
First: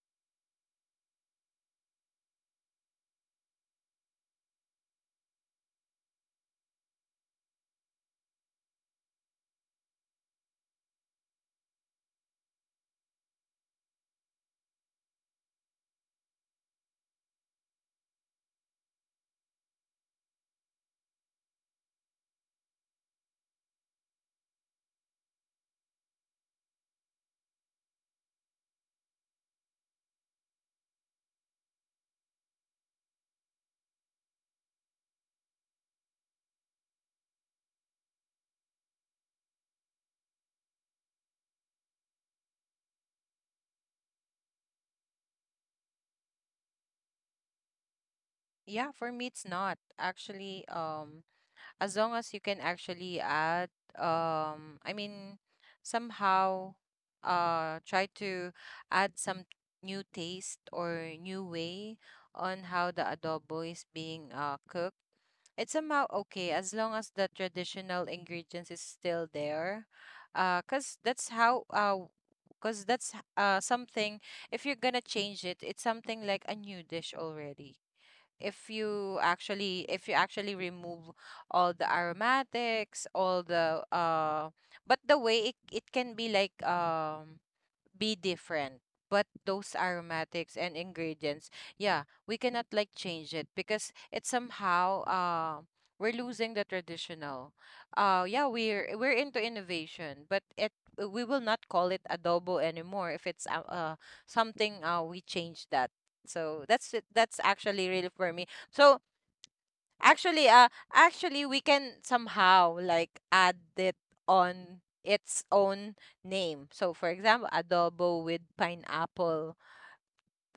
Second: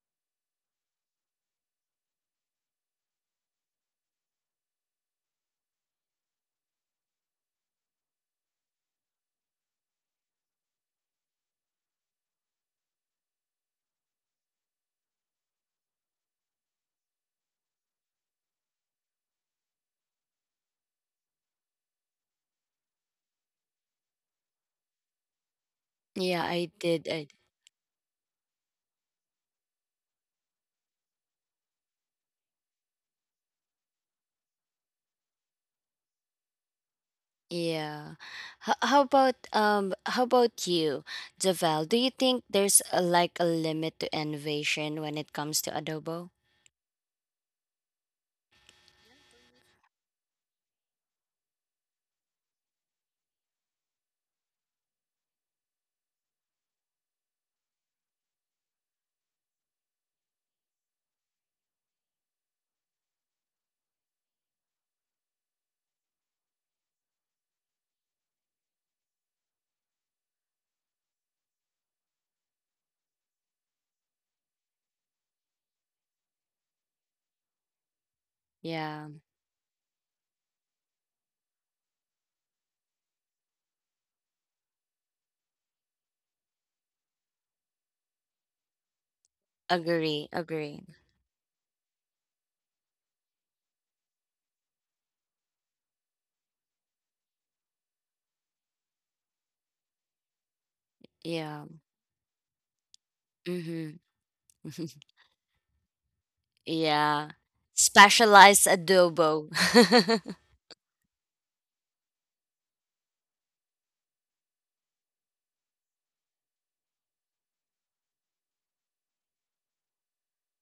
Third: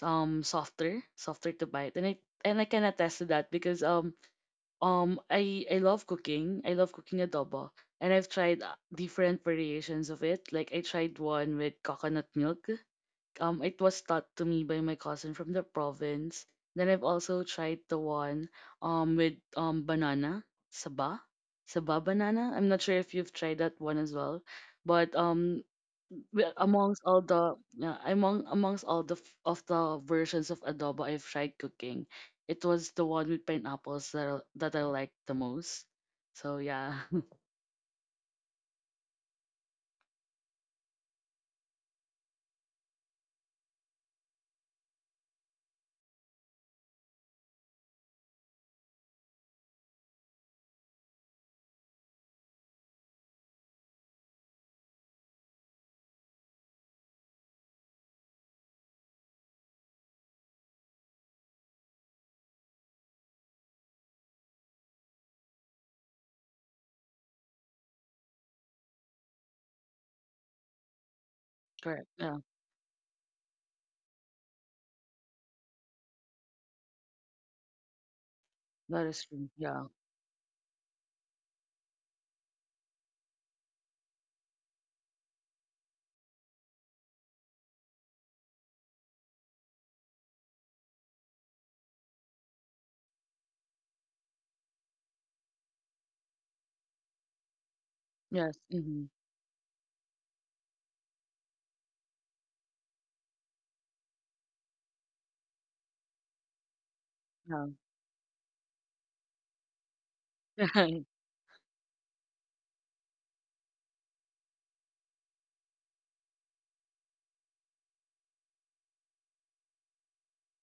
B: um softer, softer to bite. And I can attest to that because um I love cooking. I love cooking adobo. And I've tried different variations of it. Like I tried one with coconut milk, it was taught to me by my cousin from the province. Then I've also tried the one with banana, saba, saba banana. I'm not sure if you've tried that one as well, but
A: Yeah,
B: wi-
A: I
B: amongst
A: did.
B: all
A: I.
B: the yeah, amongst all the versions of adobo I've tried cooking, it was the one with pineapples that that I liked the most. So yeah, *laughs*
A: Yeah. How about you, Javel? Do you think there's a limit to innovation when it comes to adobo?
C: Yeah, for me it's not. Actually, as long as you can actually add I mean somehow try to add some new taste or new way on how the adobo is being cooked. It's somehow okay as long as the traditional ingredients is still there. Cause that's how
B: correct. Yeah,
C: because that's something if you're gonna change it, it's something like a new dish already if
B: that
A: Yeah.
C: you
B: is true. Yeah.
C: actually remove all the aromatics all the but the way it can be like be different, but those
A: Agree,
C: aromatics and
A: agree.
C: ingredients yeah, we cannot like change it because it's somehow we're losing the traditional yeah,
B: Yes. Mm-hmm.
C: we're into innovation, but it we will
A: Yeah.
C: not call it adobo anymore if it's
A: Mhm.
C: something
A: *laughs*
C: we change that. So that's it,
A: Yeah.
C: that's
B: Yeah.
C: actually really for me
A: Specialized
C: so.
A: adobo.
C: Actually,
B: *laughs*
C: actually, we can somehow like add it on its own name. So, for example, adobo with pineapple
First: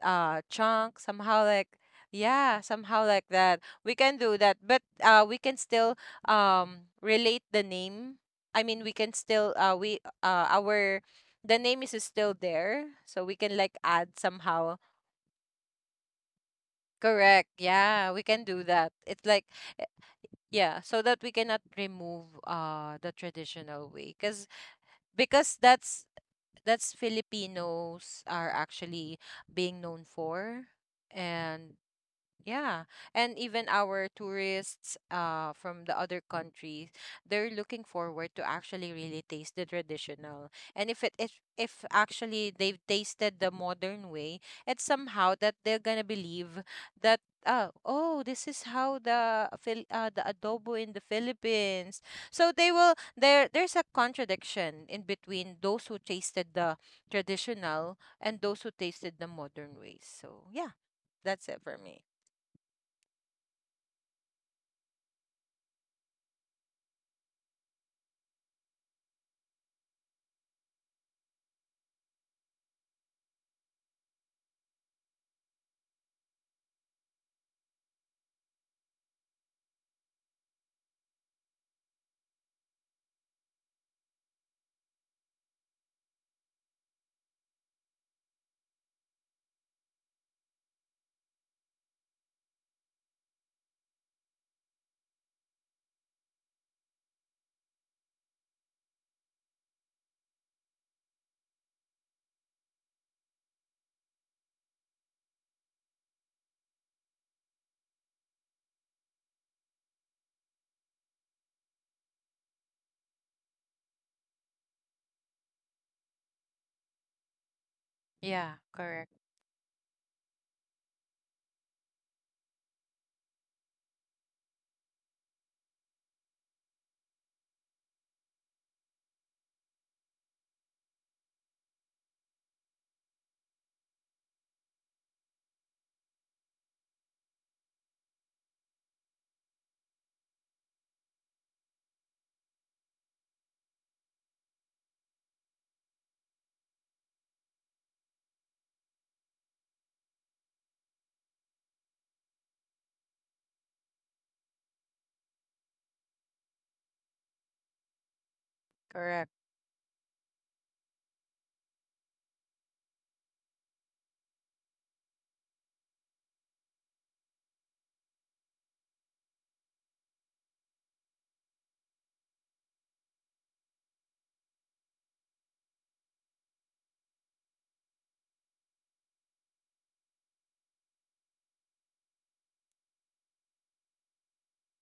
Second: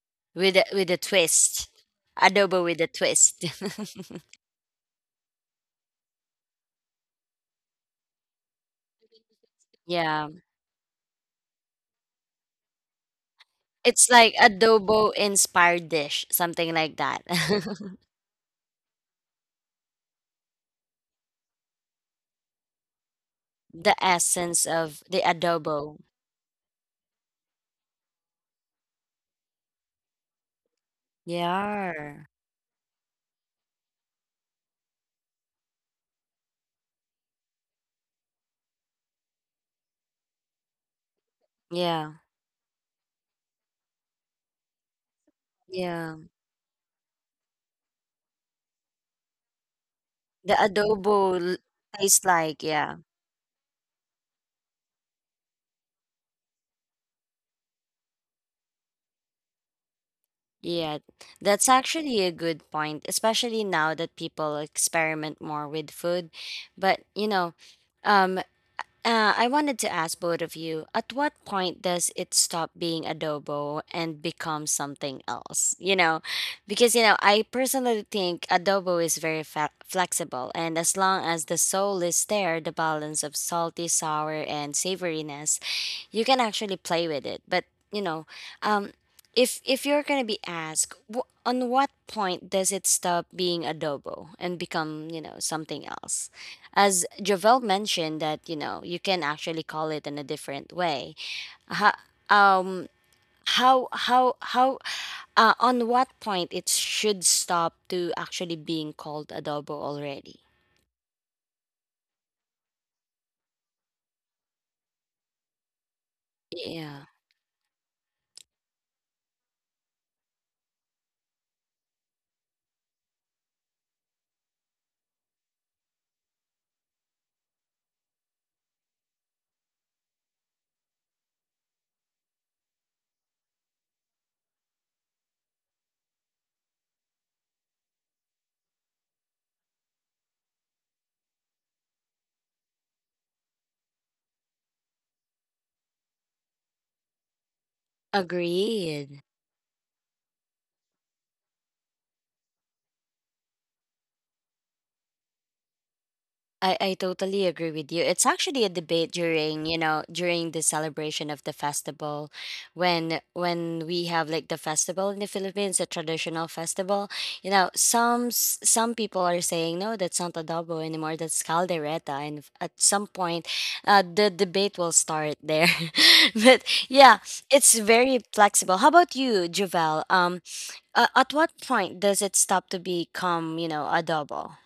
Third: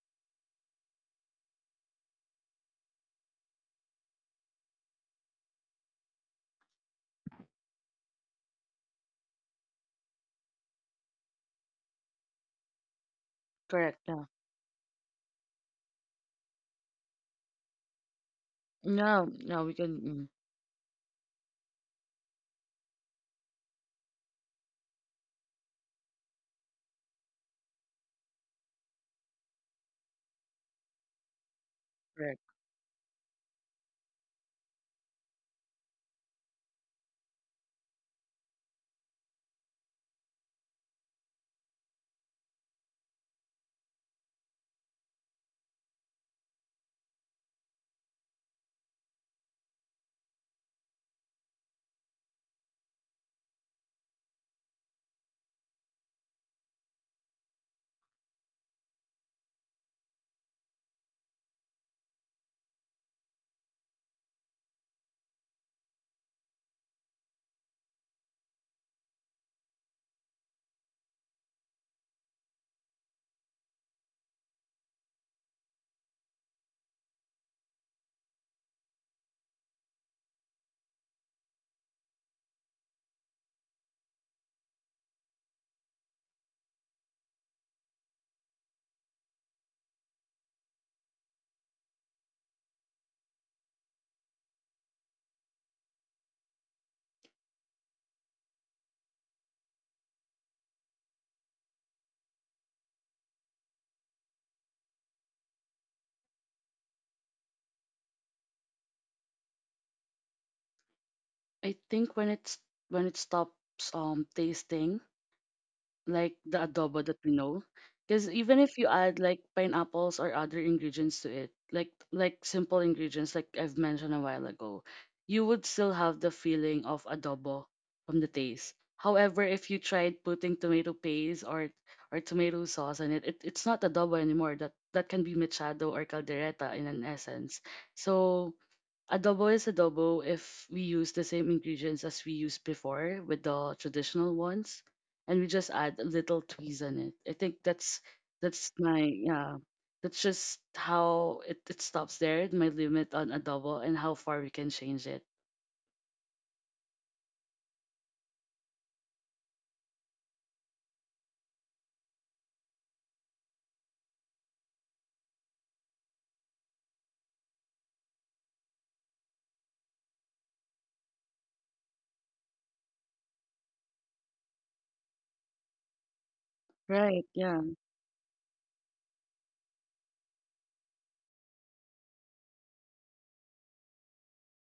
A: *laughs* With a
C: chunk. Somehow,
A: twist.
C: like yeah,
A: Adobo with a
C: somehow like
A: twist.
C: that. We can do
A: *laughs*
C: that, but we can still relate the name. I mean, we can still we
A: Yeah.
C: our the name is still there, so we can like
B: Correct.
A: It's
C: add
B: Yeah.
A: like
C: somehow.
A: adobo inspired dish, something like that.
C: Correct.
A: *laughs*
C: Yeah, we can do that. It's
B: No,
C: like.
B: no, we can. Mm.
C: Yeah, so that we cannot remove the traditional
A: The
C: way cuz
A: essence of the
C: because
A: adobo.
C: that's Filipinos are actually being known for and
A: Yeah.
B: Correct.
C: yeah, and even our tourists from the other countries, they're looking forward to actually really taste the traditional. And if it if
A: Yeah,
C: actually they've tasted the modern way, it's somehow that they're gonna
A: yeah.
C: believe that oh, this is how the Phil the
A: The
C: adobo in the
A: adobo l-
C: Philippines.
A: Tastes
C: So
A: like,
C: they will
A: yeah.
C: there's a contradiction in between those who tasted the traditional and those who tasted the modern ways. So yeah,
A: Yeah,
C: that's it
A: that's
C: for me.
A: actually a good point, especially now that people experiment more with food. But, um, I wanted to ask both of you, at what point does it stop being adobo and become something else? You know, because, you know, I personally think adobo is flexible, and as long as the soul is there, the balance of salty, sour, and savoriness, you can actually play with it. But, you know, um, if you're going to be asked, on what point does it stop being adobo and become, you know, something else? As Javel mentioned that you know you can actually call it in a different way. How, um, how, on what point it should stop to actually being called adobo already?
B: I think when it's when it stops tasting like the adobo
A: Yeah,
B: that we know, because
C: Yeah,
B: even if you
C: correct,
B: add like pineapples or other ingredients to it, like simple ingredients like I've mentioned a while ago, you would still have the feeling of adobo from the taste. However, if you tried putting tomato paste or tomato sauce in it, it's not adobo anymore. That can be machado or caldereta in an essence. So adobo is adobo if we use the same ingredients as we used before with the traditional ones, and we just add a little tweeze on it. I think that's my
A: agreed.
B: yeah. That's just how it stops there, my limit on adobo and how far we can change it.
A: I totally agree with you. It's actually a debate
C: correct.
A: during, you know, during the celebration of the festival. When we have like the festival in the Philippines, a traditional festival, you know, some people are saying no, that's not adobo anymore, that's caldereta. At some point, the debate will start there. *laughs* But yeah,
B: Right, yeah,
A: it's very flexible. How about you, Javel? At what point does it stop to become, you know, adobo?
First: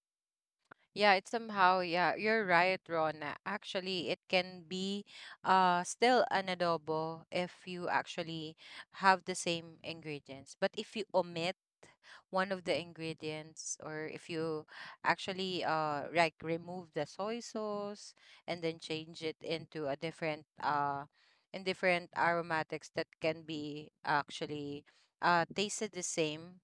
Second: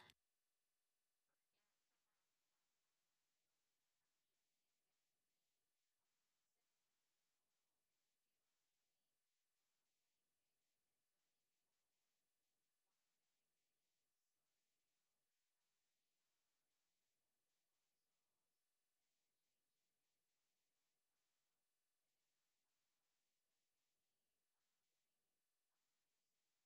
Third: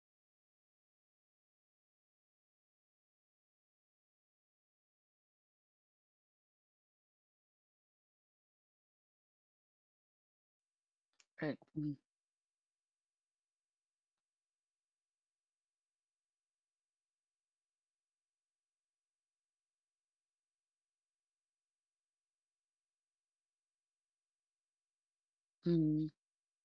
C: Yeah, it's somehow, yeah, you're right, Rona. Actually, it can be still an adobo if you actually have the same ingredients. But if you omit
B: right.
C: one of the ingredients or if you actually like remove the soy sauce and then change it into a different in different aromatics that can be actually tasted the
B: Mm-hmm.
C: same.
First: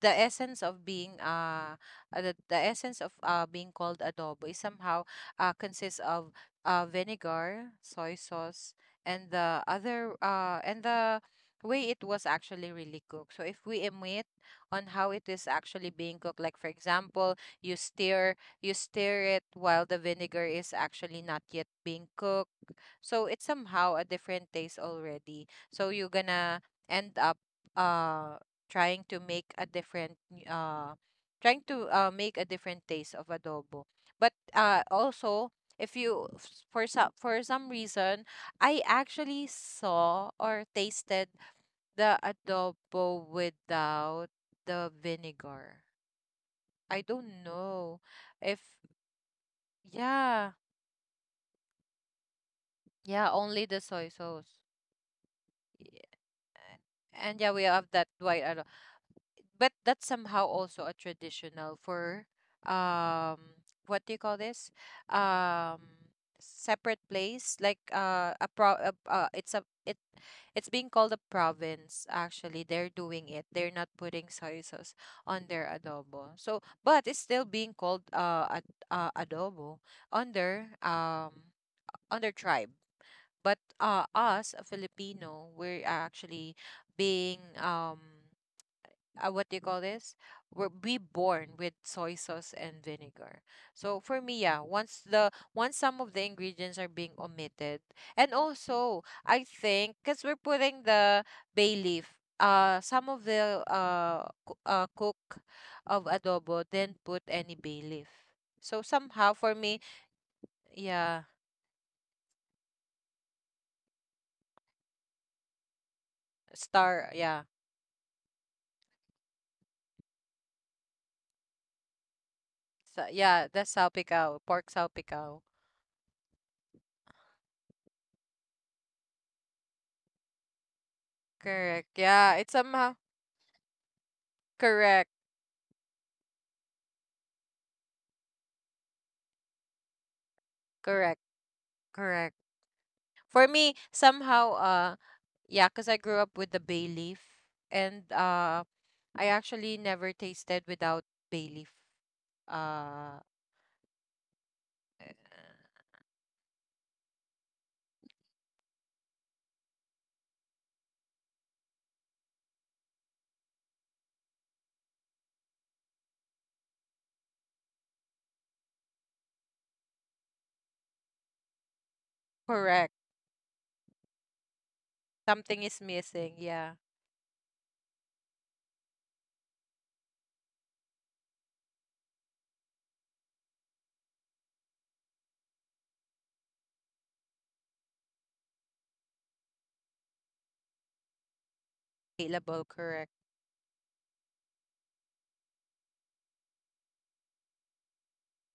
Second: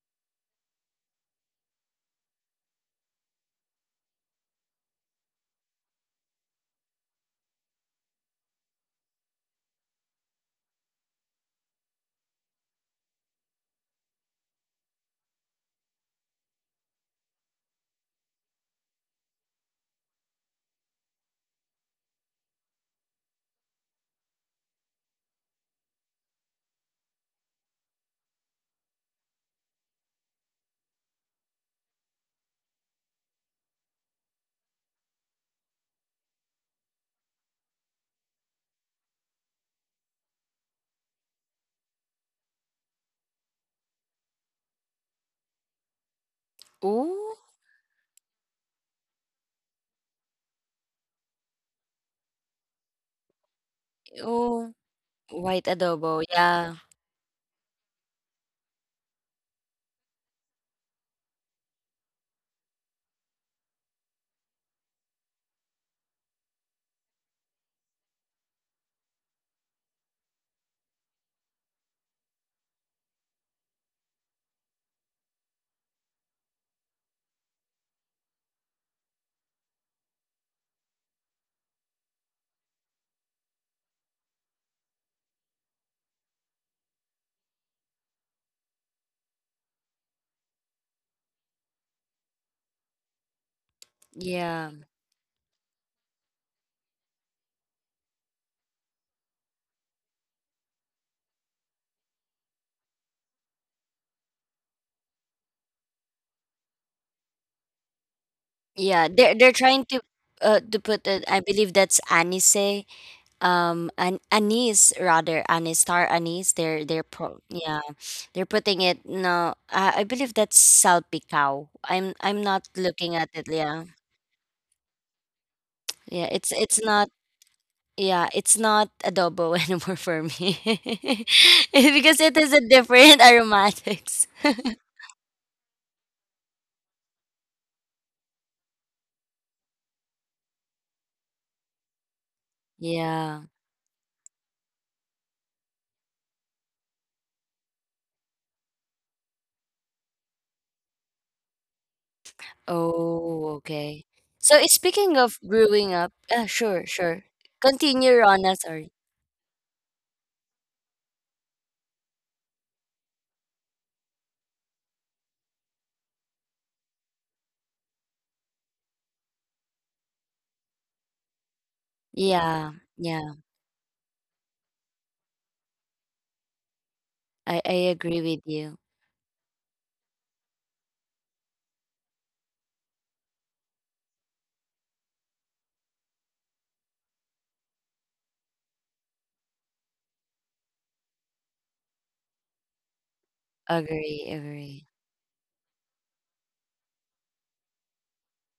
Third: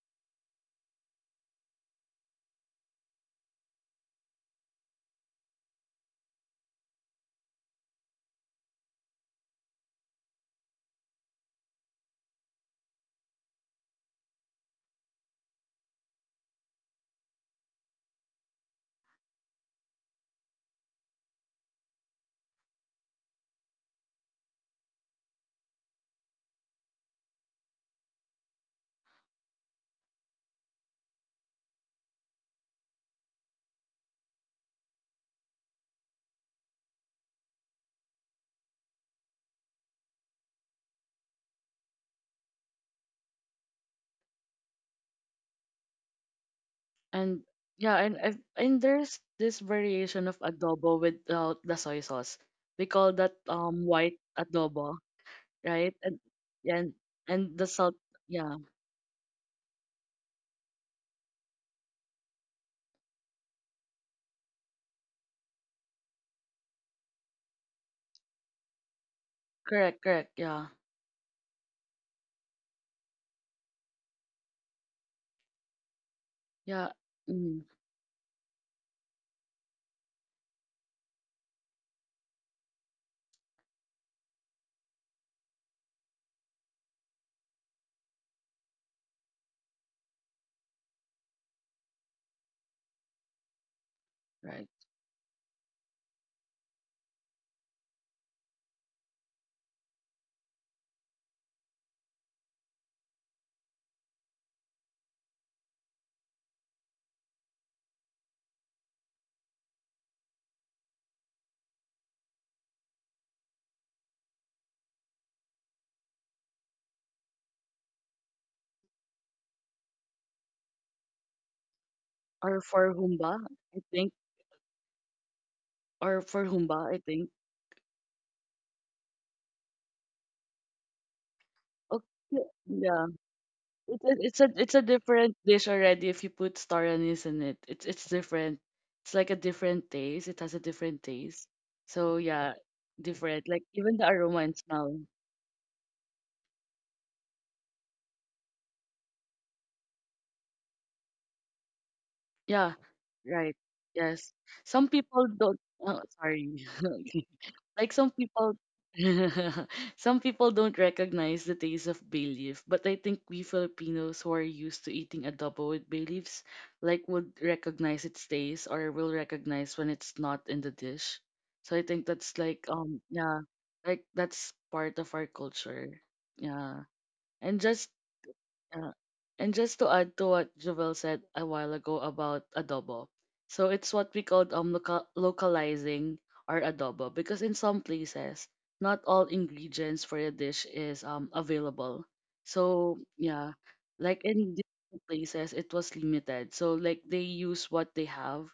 C: The essence of being the essence of being called adobo is somehow consists of vinegar, soy sauce, and the other and the way it was actually really cooked. So if we omit on how it is actually being cooked, like for example, you stir you stir it while the vinegar is actually not yet being cooked. So it's somehow a different taste already. So you're gonna end up uh, trying to make a different uh trying to make a different taste of adobo, but also if you for some reason I actually saw or tasted the adobo without the vinegar. I
A: Ooh,
B: And
C: don't
B: yeah,
C: know
B: and
C: if.
B: and there's this variation of
C: Yeah.
B: adobo without the soy sauce. They call
C: Yeah,
B: that
C: only the soy
B: white
C: sauce.
A: ooh.
B: adobo.
A: White
B: Right?
C: Y-
A: adobo. Yeah.
B: And
C: and yeah,
B: and
C: we
B: the
C: have
B: salt,
C: that white
B: yeah,
C: adobo, but that's somehow also a traditional for um what do you call this, um separate place like a pro it's a it
B: correct, correct,
C: it's
B: yeah,
C: being called a province. Actually, they're doing it, they're not putting soy sauce on their adobo, so
B: yeah,
C: but it's still
B: mm,
C: being called adobo on their um on their tribe. But us a Filipino, we're actually being what do you call this? We're we born with soy sauce and vinegar. So for me, yeah,
B: right.
A: Yeah.
C: once the once some of the ingredients are being omitted, and also I think because we're putting the bay leaf, some of the cook of adobo didn't put any bay leaf. So
A: Yeah.
C: somehow
A: They're
C: for
A: they're
C: me,
A: trying to put
C: yeah,
A: it, I believe that's anise. An anise rather anise, star anise. They're
C: star, yeah,
A: pro yeah. They're putting it. No, I believe that's salpicao. I'm
B: Or
A: not
B: for
C: so,
A: looking at
C: yeah,
A: it,
B: humba,
C: that's
B: I
A: yeah.
B: think,
C: salpicao, pork salpicao.
B: or
A: Yeah,
B: for
A: it's
B: humba, I
A: not
B: think.
A: Yeah, it's not adobo *laughs* anymore for me. *laughs*
C: Correct.
A: Because
C: Yeah,
A: it
B: Okay,
C: it's
A: has a
C: somehow
B: yeah,
A: different aromatics.
B: it's
A: *laughs*
B: a
C: correct,
B: different dish already if you put star anise in it. It's different. It's like a different taste. It has a different
C: correct.
B: taste. So
C: Correct.
B: yeah,
A: Yeah.
C: For
B: different. Like
C: me,
B: even the aroma
C: somehow,
B: and smell.
C: yeah, because I grew up with the bay leaf, and I actually never tasted without bay leaf.
B: Yeah,
C: Uh,
A: Oh,
B: right.
A: okay.
B: Yes.
A: So eh,
B: Some
A: speaking
B: people
A: of
B: don't.
A: growing
B: Oh,
A: up ah,
B: sorry.
A: sure, sure.
B: *laughs* Like some
A: Continue, Rona,
B: people
A: sorry.
B: *laughs* some people don't recognize the taste of bay leaf, but I think we Filipinos who are used to eating adobo with bay leaves, like would recognize its taste or will recognize when it's not in the dish. So I think that's like
A: Yeah,
C: correct.
A: yeah.
B: yeah, like that's part of our
C: Something is
B: culture.
C: missing. Yeah,
B: Yeah.
A: I
B: And
A: I
B: just
A: agree with you.
B: yeah. And just to add to what Jovel said a while ago about adobo. So it's what we called local, localizing our adobo because in some places not all ingredients for a dish is available.
C: available.
B: So
C: Correct.
B: yeah, like
A: Agree,
B: in
A: agree.
B: different places it was limited. So like they use what they have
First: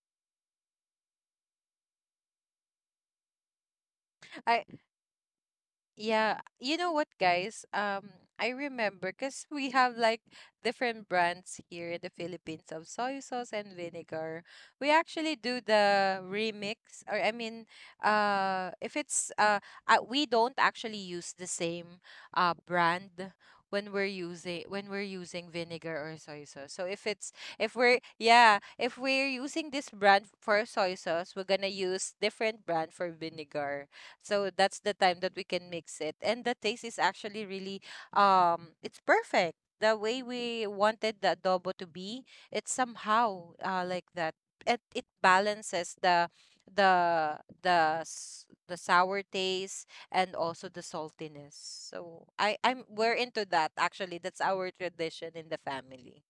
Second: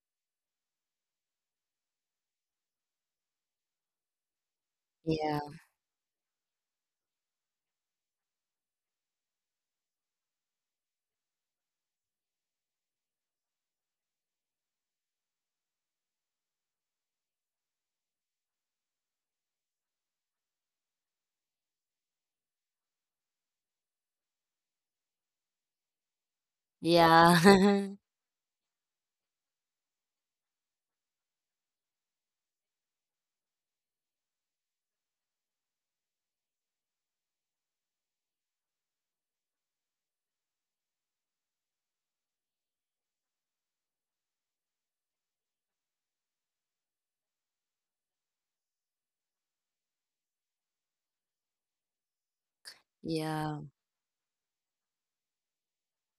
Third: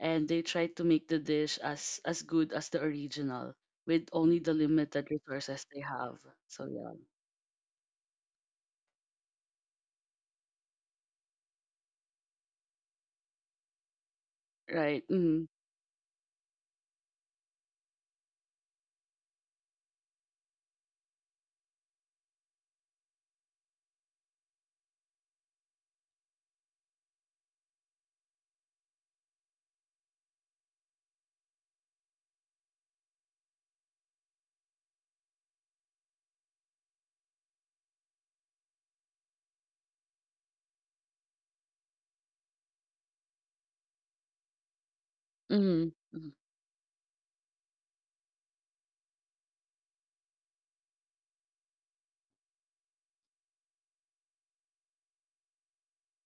B: and they try to make the dish as good as the original with only the
C: I.
B: limited
A: Yeah.
B: resources they have.
C: Yeah,
B: So
C: you know
B: yeah,
C: what, guys? I remember because we have like different brands here in the Philippines of soy sauce and vinegar. We
B: right.
C: actually
B: Mm-hmm.
C: do the remix, or I mean, if it's we don't actually use the same brand when we're using vinegar or soy sauce. So if it's,
A: Yeah.
C: if we're yeah, if we're using this brand for soy sauce, we're gonna use different brand for vinegar, so that's the time that we can mix it. And the taste is actually really it's perfect. The way we wanted the adobo to be, it's somehow like that. It
B: Mm-hmm.
C: balances
B: Mm-hmm.
C: the the sour taste and also the saltiness. So I'm,
A: *laughs*
C: we're into
A: Yeah.
C: that actually. That's our tradition in the family.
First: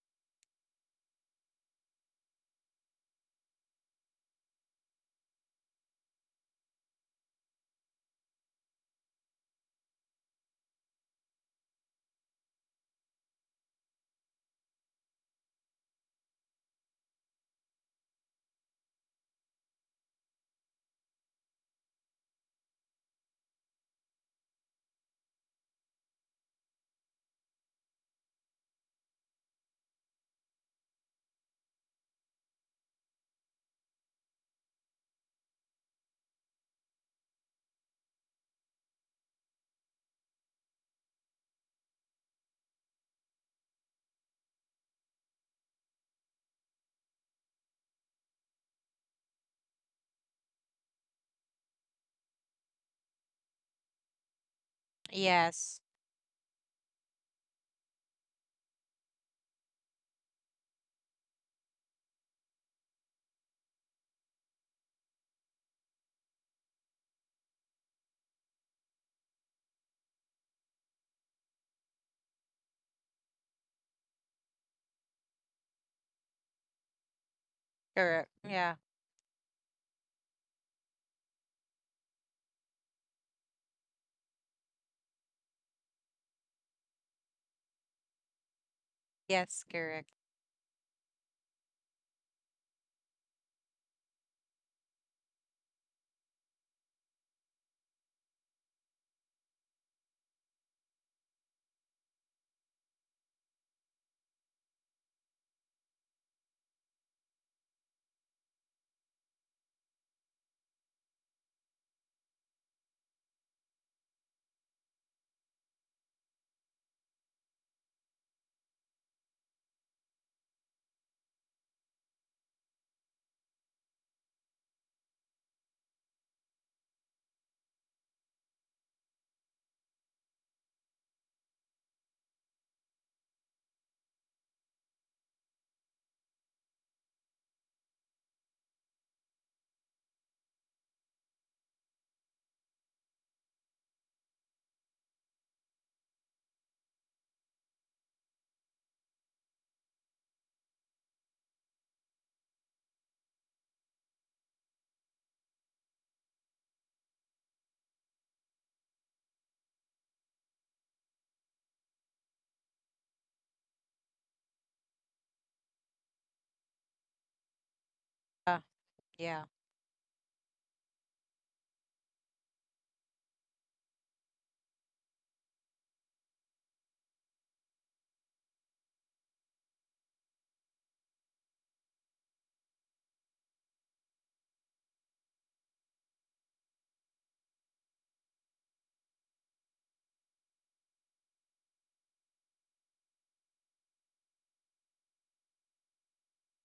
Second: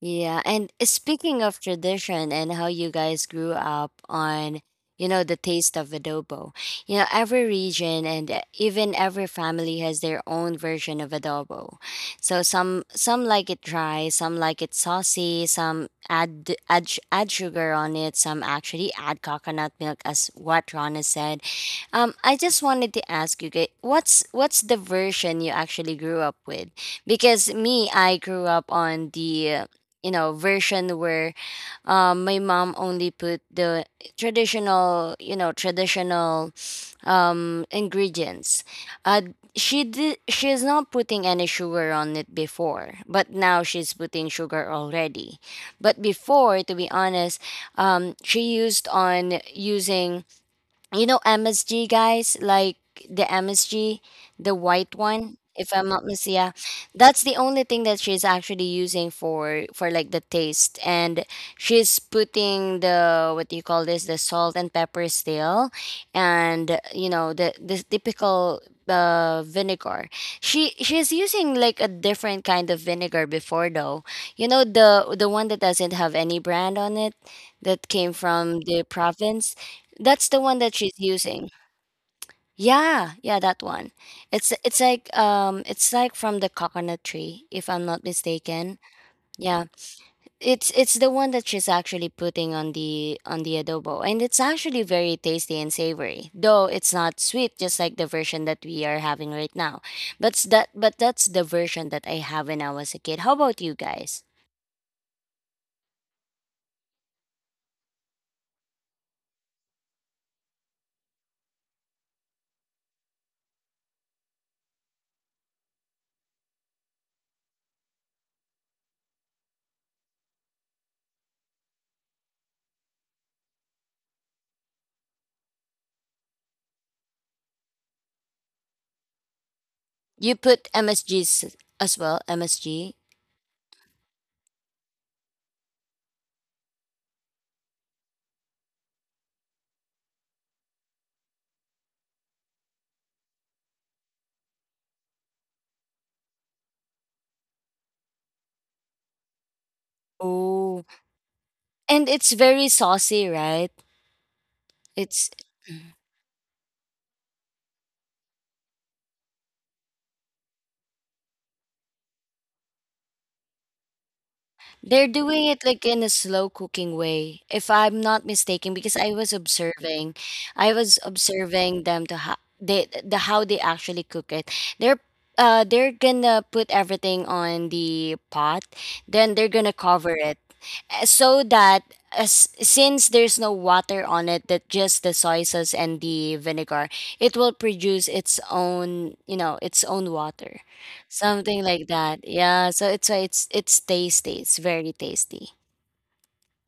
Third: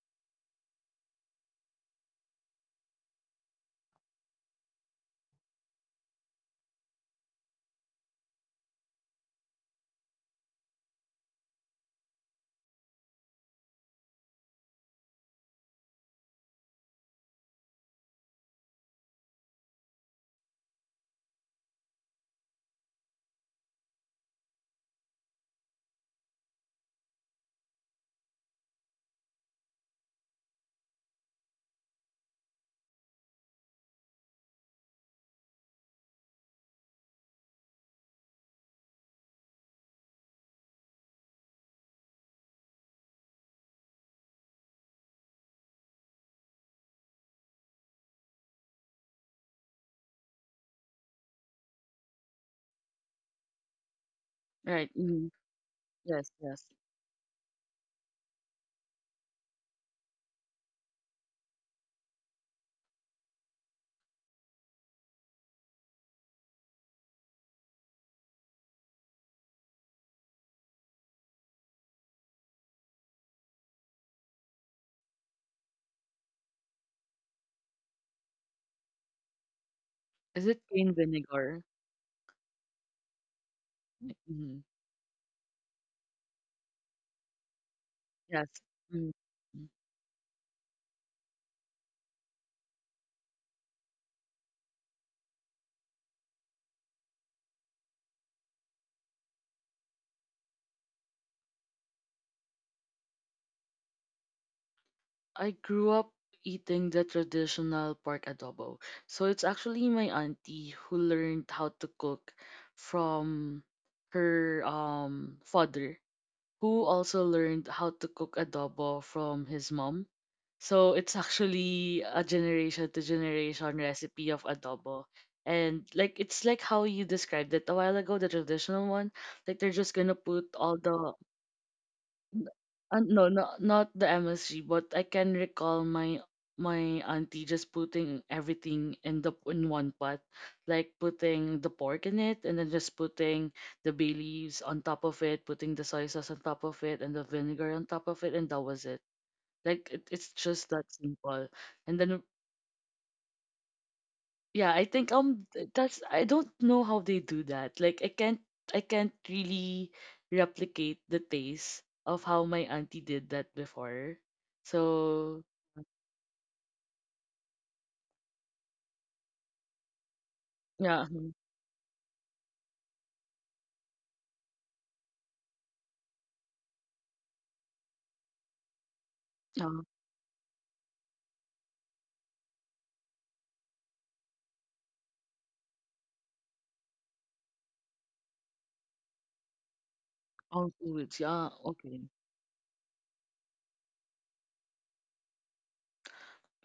A: Yeah, and speaking of tradition and how you guys grew up on, you know, the taste of adobo. You know, every region and even every family has their own version of adobo. So some like it dry, some like it saucy, some add sugar on it, some actually add coconut milk as what Rana said. I just wanted to ask you, what's the version you actually grew up with? Because me, I grew up on the you know version where my mom only put the traditional, you know, traditional ingredients. Uh, she is not putting any sugar on it before, but now she's putting sugar already. But before, to be honest, she used on using you know MSG guys, like the MSG, the white
B: Right. Mhm.
A: one, if
C: Yes,
A: I'm not
B: Yes,
A: mistaken. Yeah.
B: yes.
A: That's the only thing that she's actually using for like the taste. And she's putting the what do you call this? The salt and pepper still, and you know the typical vinegar. She's using like a different kind of vinegar before though. You know the one that doesn't have any brand on it that came
C: correct.
A: from
C: Yeah.
A: the province. That's the
B: Is
A: one
B: it
A: that she's
B: cane
A: using.
B: vinegar?
A: Yeah, yeah, that one.
B: Mhm.
A: It's like from the coconut tree, if I'm not
B: Yes.
A: mistaken.
B: Mm.
A: Yeah.
C: Yes, correct.
A: It's the one that she's actually putting on the adobo. And it's actually very tasty and savory. Though it's not sweet, just like the version that we are having right now. But that's the version that I have when I was a kid. How about you guys?
B: I grew up eating the traditional pork adobo. So it's actually my auntie who learned how to cook from her father. Who also learned how to cook adobo from his mom. So it's actually a generation to generation recipe of adobo. And like it's like how you described it a while ago, the traditional one. Like they're just gonna
A: You
B: put
A: put
B: all the
A: MSGs as well, MSG.
B: no, no, not the MSG, but I can recall my my auntie just putting everything in the in one pot, like putting the pork in it, and then just putting the bay leaves on top of it, putting the soy sauce on top of it, and the vinegar on top of it, and that was it. It's just
A: Oh.
B: that simple. And
A: And
B: then
A: it's very saucy, right?
B: yeah, I think
A: It's
B: that's I don't know how they do that. Like I can't really replicate the taste of how my auntie did that before.
A: They're doing
B: So
A: it like in a slow cooking way, if I'm not
C: Uh,
A: mistaken, because
C: yeah.
A: I was
B: yeah, mhm,
A: observing them to how they the how they actually cook it. They're they're gonna put everything on the pot, then they're
B: yeah,
A: gonna cover it, so that as since there's no water on it, that just the soy sauce and the vinegar, it will produce its own you know its own water.
B: all foods. Yeah,
A: Something like
B: okay,
A: that. Yeah, so it's why it's tasty. It's very tasty.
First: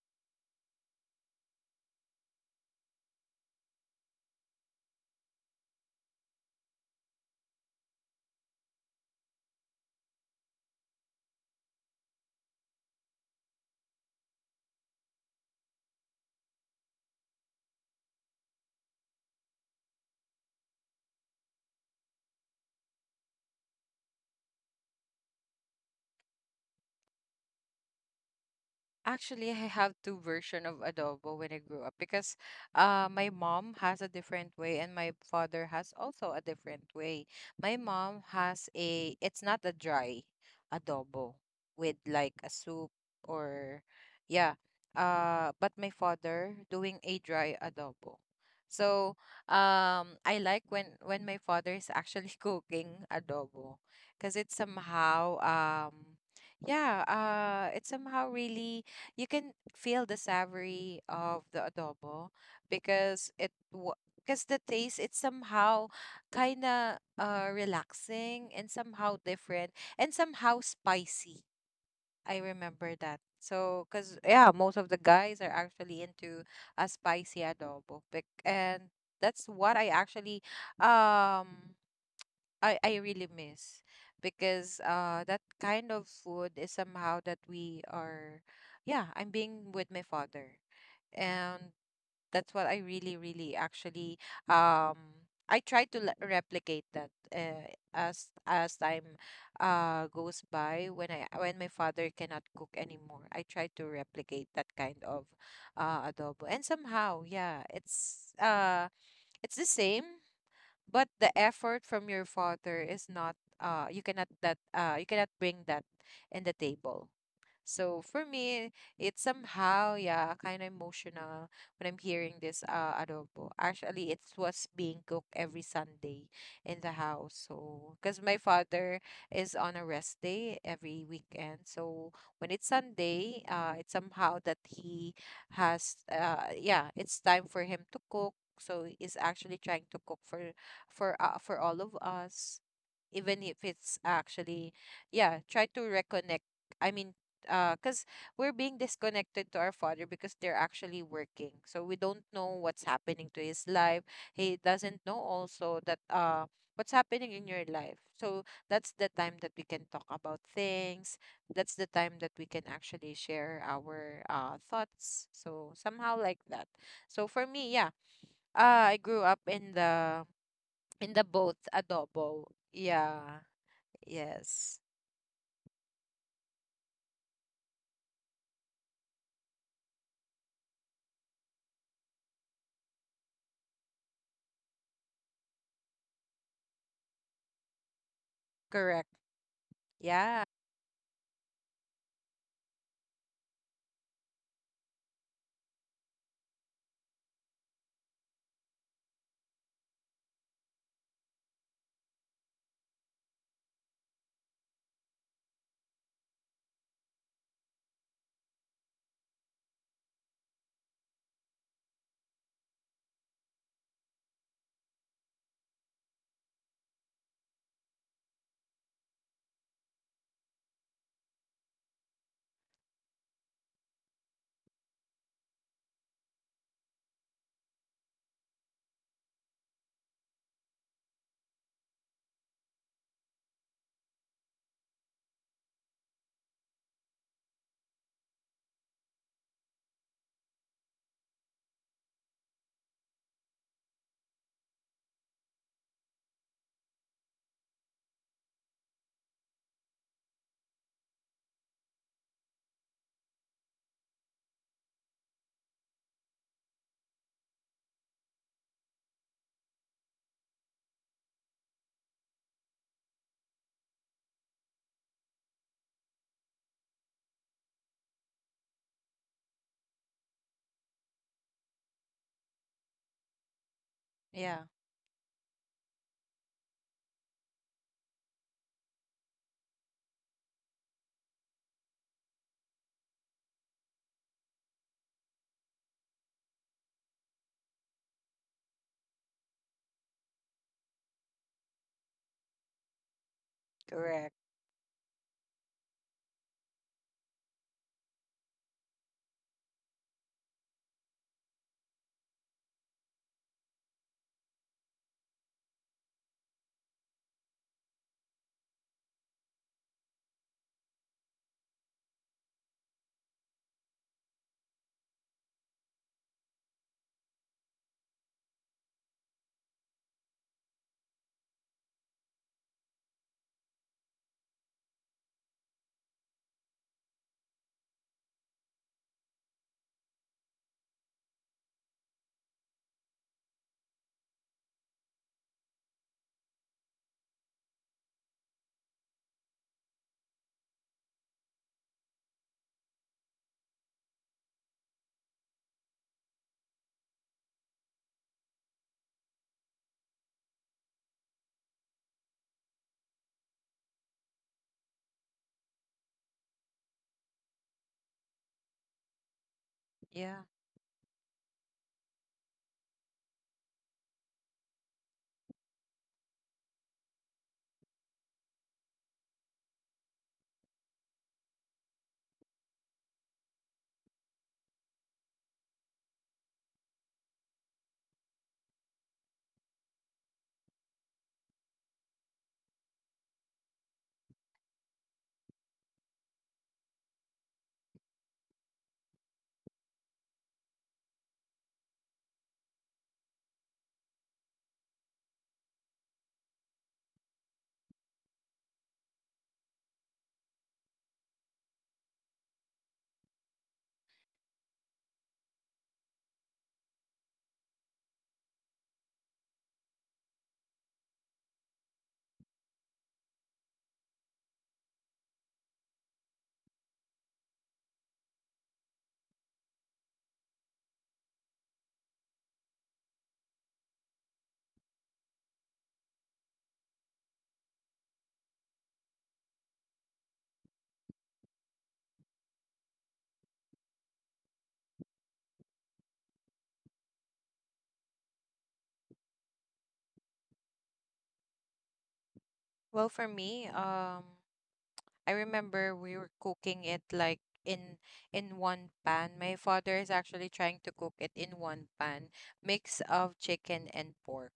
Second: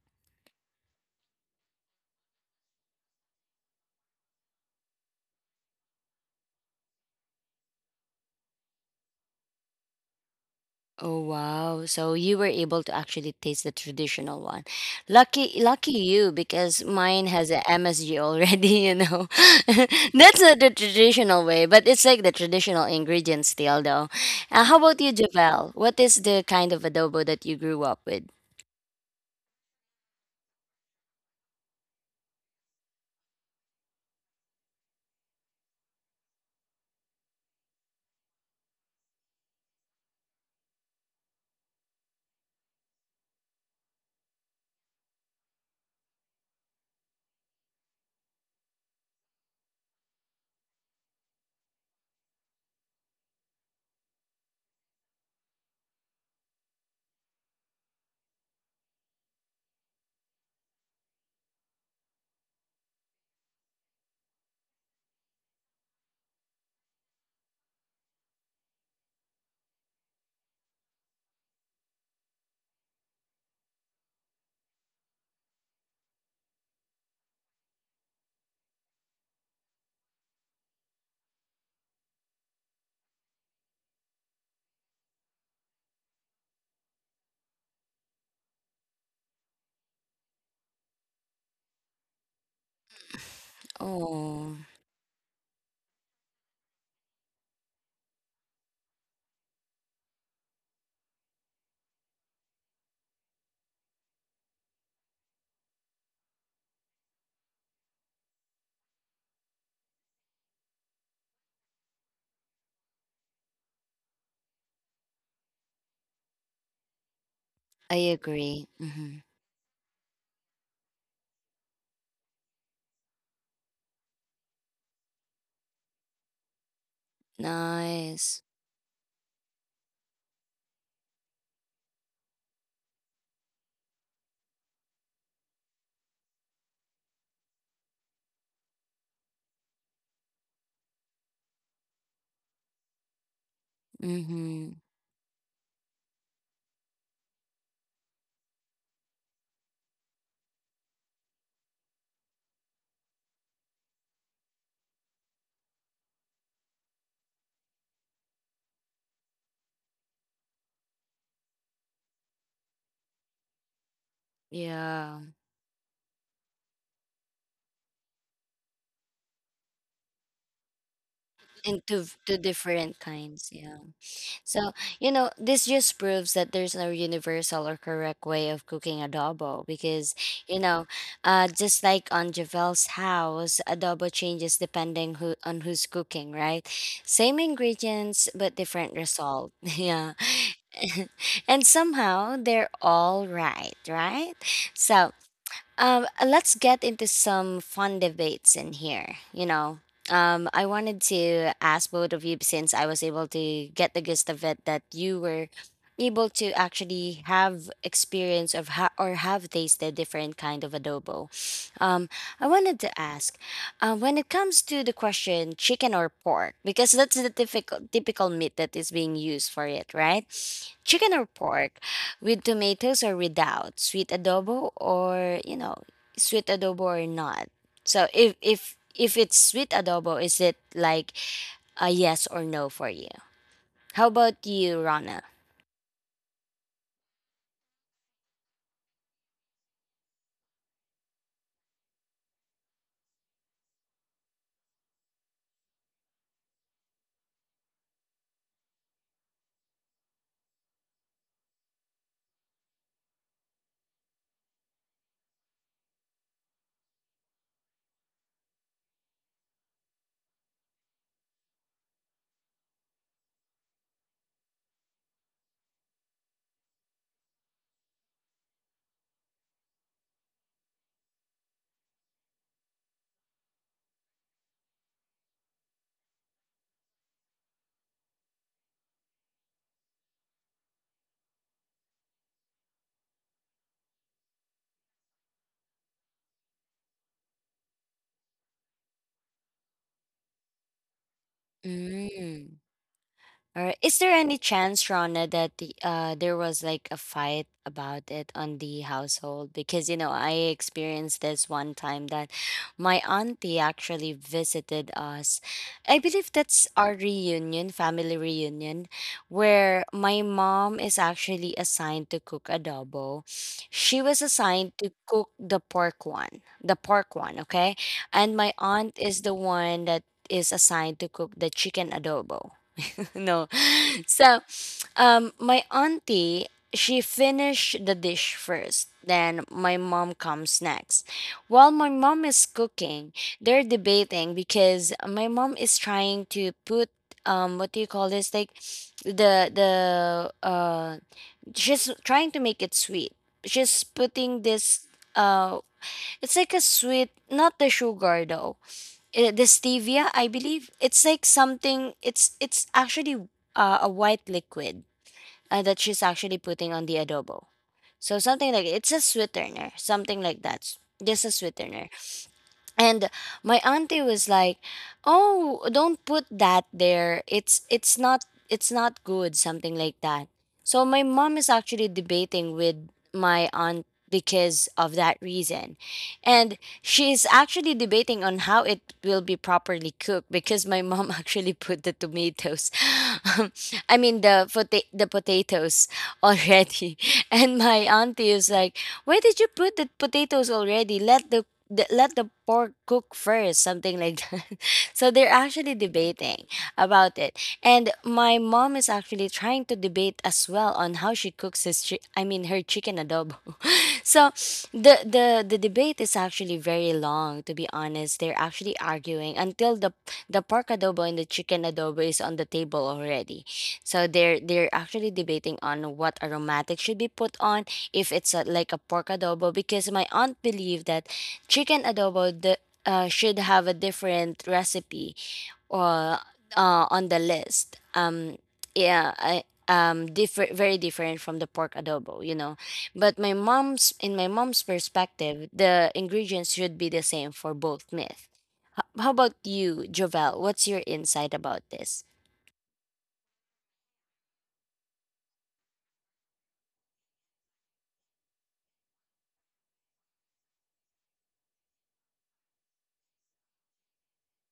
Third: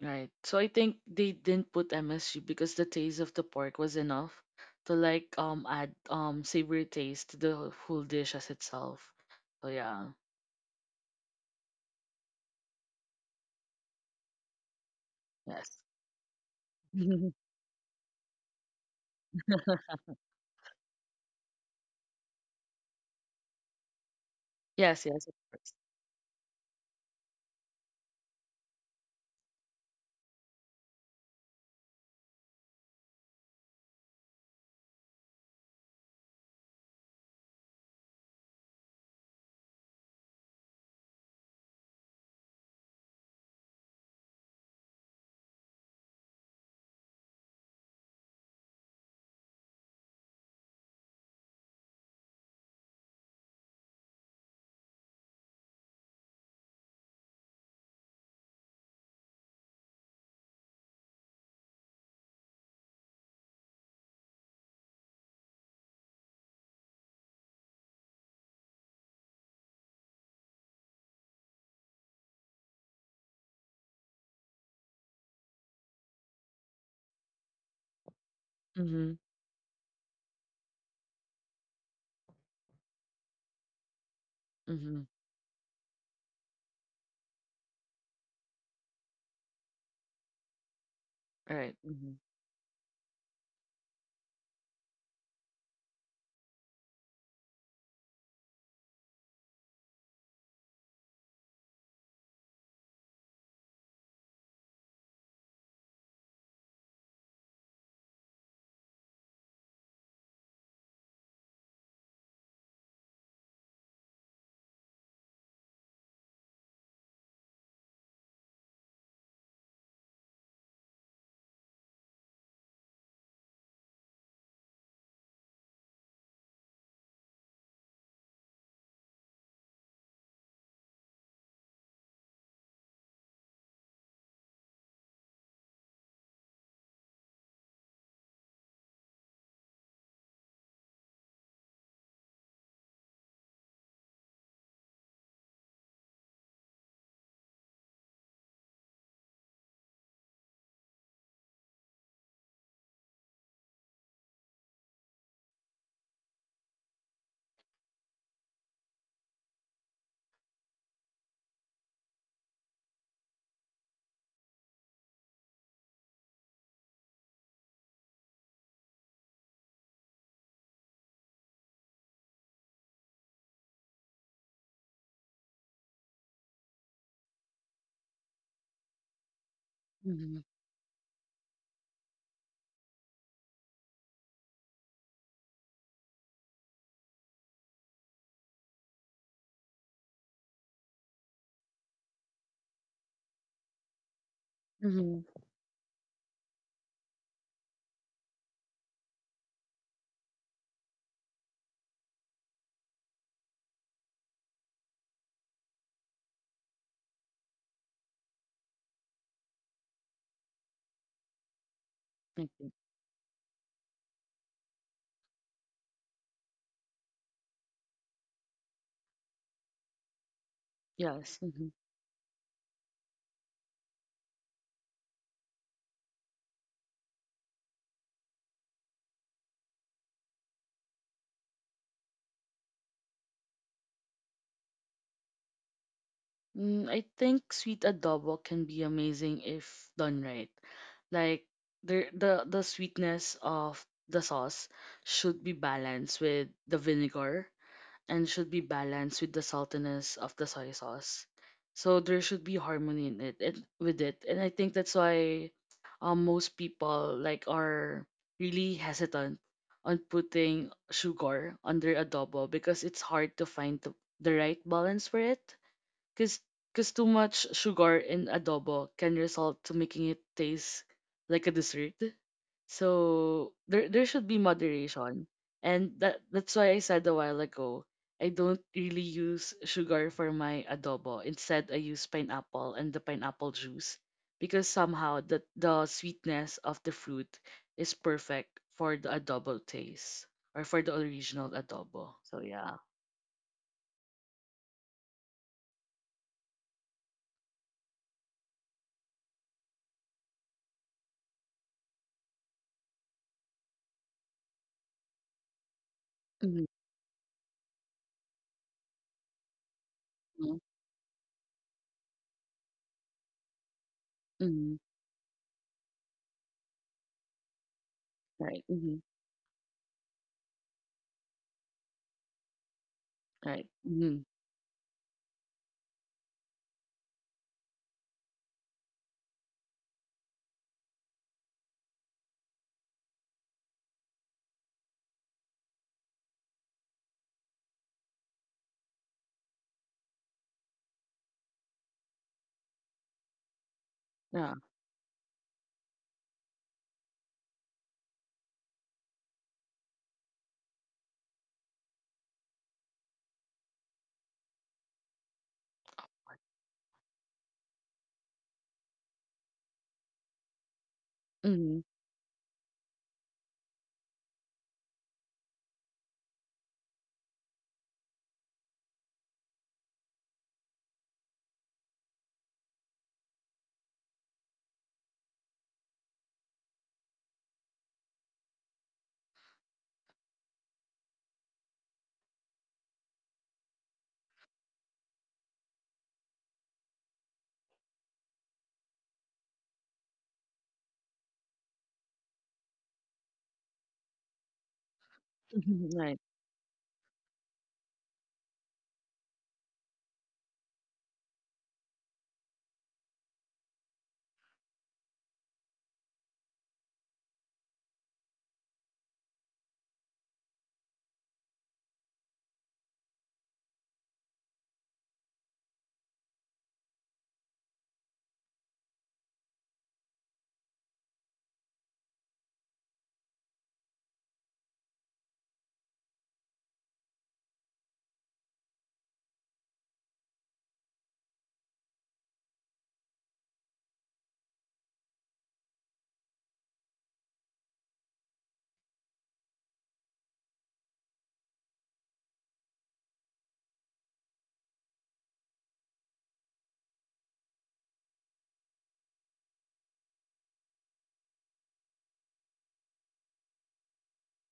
B: right. So I think they didn't put MSG because the taste of the pork was enough to like add savory taste to the full dish as itself. So yeah,
A: Oh wow. So you were able to actually taste the traditional one. Lucky
B: yes,
A: lucky you because mine has
B: *laughs*
A: a MSG already, *laughs* you know. *laughs* That's not the traditional way, but it's like the traditional ingredients still though. How about
B: yes,
A: you,
B: yes, of course.
A: Javel? What is the kind of adobo that you grew up with?
C: Actually, I have two version of adobo when I grew up because my mom has a different way and my father has also a different way. My mom has a, it's not a dry adobo, with like a soup or yeah. But my father doing a dry adobo. So I like when my father is actually *laughs* cooking adobo because it's somehow yeah, it's somehow really you can feel the savory of the adobo because it because the taste, it's somehow kind of relaxing and somehow different and somehow spicy. I remember that. So, cause yeah, most of the guys are actually into a spicy adobo, and
B: Mm-hmm,
C: that's what I actually um I really miss, because
B: mm-hmm.
C: that kind of food is somehow that we are yeah, I'm being with my father,
B: All
C: and
B: right. Mm-hmm.
C: that's what I really really actually
A: Oh,
C: um I try to replicate that, as time goes by. When I when my father cannot cook anymore, I try to replicate that kind of adobo, and somehow yeah, it's the same, but the effort from your father is not, you cannot, that you cannot bring that in the table.
A: I
C: So for
A: agree.
C: me,
A: Mm-hmm.
C: it's somehow, yeah, kind of emotional when I'm hearing this adobo. Actually, it was being cooked every Sunday in the house. So, because my
A: Nice.
C: father is on a rest day every weekend. So when it's Sunday, it's somehow that he has, yeah, it's time for him to cook. So he's actually trying to cook for for all of us, even if it's actually,
A: Mm-hmm.
C: yeah, try to reconnect. I mean, because we're being disconnected to our father because they're actually working, so we don't know what's happening to his life. He doesn't know also that what's happening in your life. So that's the time that we can talk about things, that's the time that we can actually share our
A: Yeah.
C: thoughts, so somehow like that. So for me yeah, I grew up in the both
A: And two two
C: adobo.
A: different
C: Yeah.
A: kinds, yeah. So,
C: Yes.
A: you know, this just proves that there's no universal or correct way of cooking adobo because,
B: Mhm,
A: you know, just like on Javel's house, adobo changes depending who's cooking, right? Same ingredients but different
C: Correct.
A: result. *laughs* Yeah.
C: Yeah.
A: *laughs* And somehow they're all right, right? So,
B: mhm,
A: let's get into some fun debates in here. You know, I wanted to ask both of you since I was able to get the gist of it that you were able to actually have experience of ha- or have tasted different kind of adobo. Um, I
B: I think.
A: wanted to ask, when it comes to the question chicken or pork, because that's the typical meat that is being used for it, right? Chicken or
B: Yes. Mhm.
A: pork, with tomatoes or without, sweet adobo or you know, sweet adobo or not. So if it's sweet adobo, is it like a yes or no for you? How about you, Rana?
B: Mm, I think sweet adobo can be amazing if done right. Like the sweetness of the sauce should be balanced with the vinegar and should be balanced with the saltiness of the soy sauce. So there should be harmony in it. And I think that's why most people like are really hesitant on putting sugar under adobo because it's hard to find the right balance for it. Because too much sugar in adobo can result to making it taste like a dessert. So there should be
C: Yeah,
B: moderation. And that's why I said a while ago, I don't really use sugar for my adobo. Instead, I use pineapple and the pineapple juice because somehow the sweetness of the fruit is perfect for the adobo taste or for the original adobo. So
A: Mm.
B: yeah.
A: Or is there
C: correct,
A: any chance, Rana, that there was like a fight about it on the household? Because, you know, I experienced this one time that my auntie actually visited us. I believe
B: Mm-hmm.
A: that's our reunion, family reunion, where my mom is actually assigned to cook adobo. She was assigned
B: Mm-hmm.
A: to cook the pork one, okay? And my
B: Right.
A: aunt is the one that is assigned to cook the chicken adobo. *laughs* No,
B: Right. Mhm.
A: so, my auntie, she finished the dish first. Then my mom comes next. While my mom is cooking, they're debating because my mom is trying to put what do you call this, like the she's trying to make it sweet. She's putting
B: Yeah.
A: this uh it's like a sweet, not the sugar though. Eh, the stevia, I believe. It's like something, it's actually a white liquid that she's actually putting on the adobo. So something like it's a sweetener, something
C: yeah.
A: like that. Just a
B: Mhm.
A: sweetener. And my auntie was like, oh, don't put that there, it's not good, something like that. So my mom is actually debating with my aunt because of that reason, and she's actually debating on how it will be properly cooked because my mom *laughs* actually put the tomatoes, *laughs* I mean the potatoes already. *laughs* And my auntie is like, where did you put the potatoes already, let the, let the pork cook first, something like that. *laughs* So they're actually
B: *laughs* Right.
A: debating about it. And my mom is actually trying to debate as well on how she cooks I mean her chicken adobo. *laughs* So the debate is actually very long, to be honest. They're actually arguing until the pork adobo and the chicken adobo is on the table already. So they're actually debating on what aromatic should be put on if it's a, like a pork adobo, because my aunt believed that chicken adobo should have a different recipe uh, on the list. Different, very different from the pork adobo, you know. But my mom's perspective, the ingredients should be the same for both myth. How about you, Jovel? What's your insight about this?
C: Well, for me, I remember we were cooking it like in in one pan. My father is actually trying to cook it in one pan, mix of chicken and pork,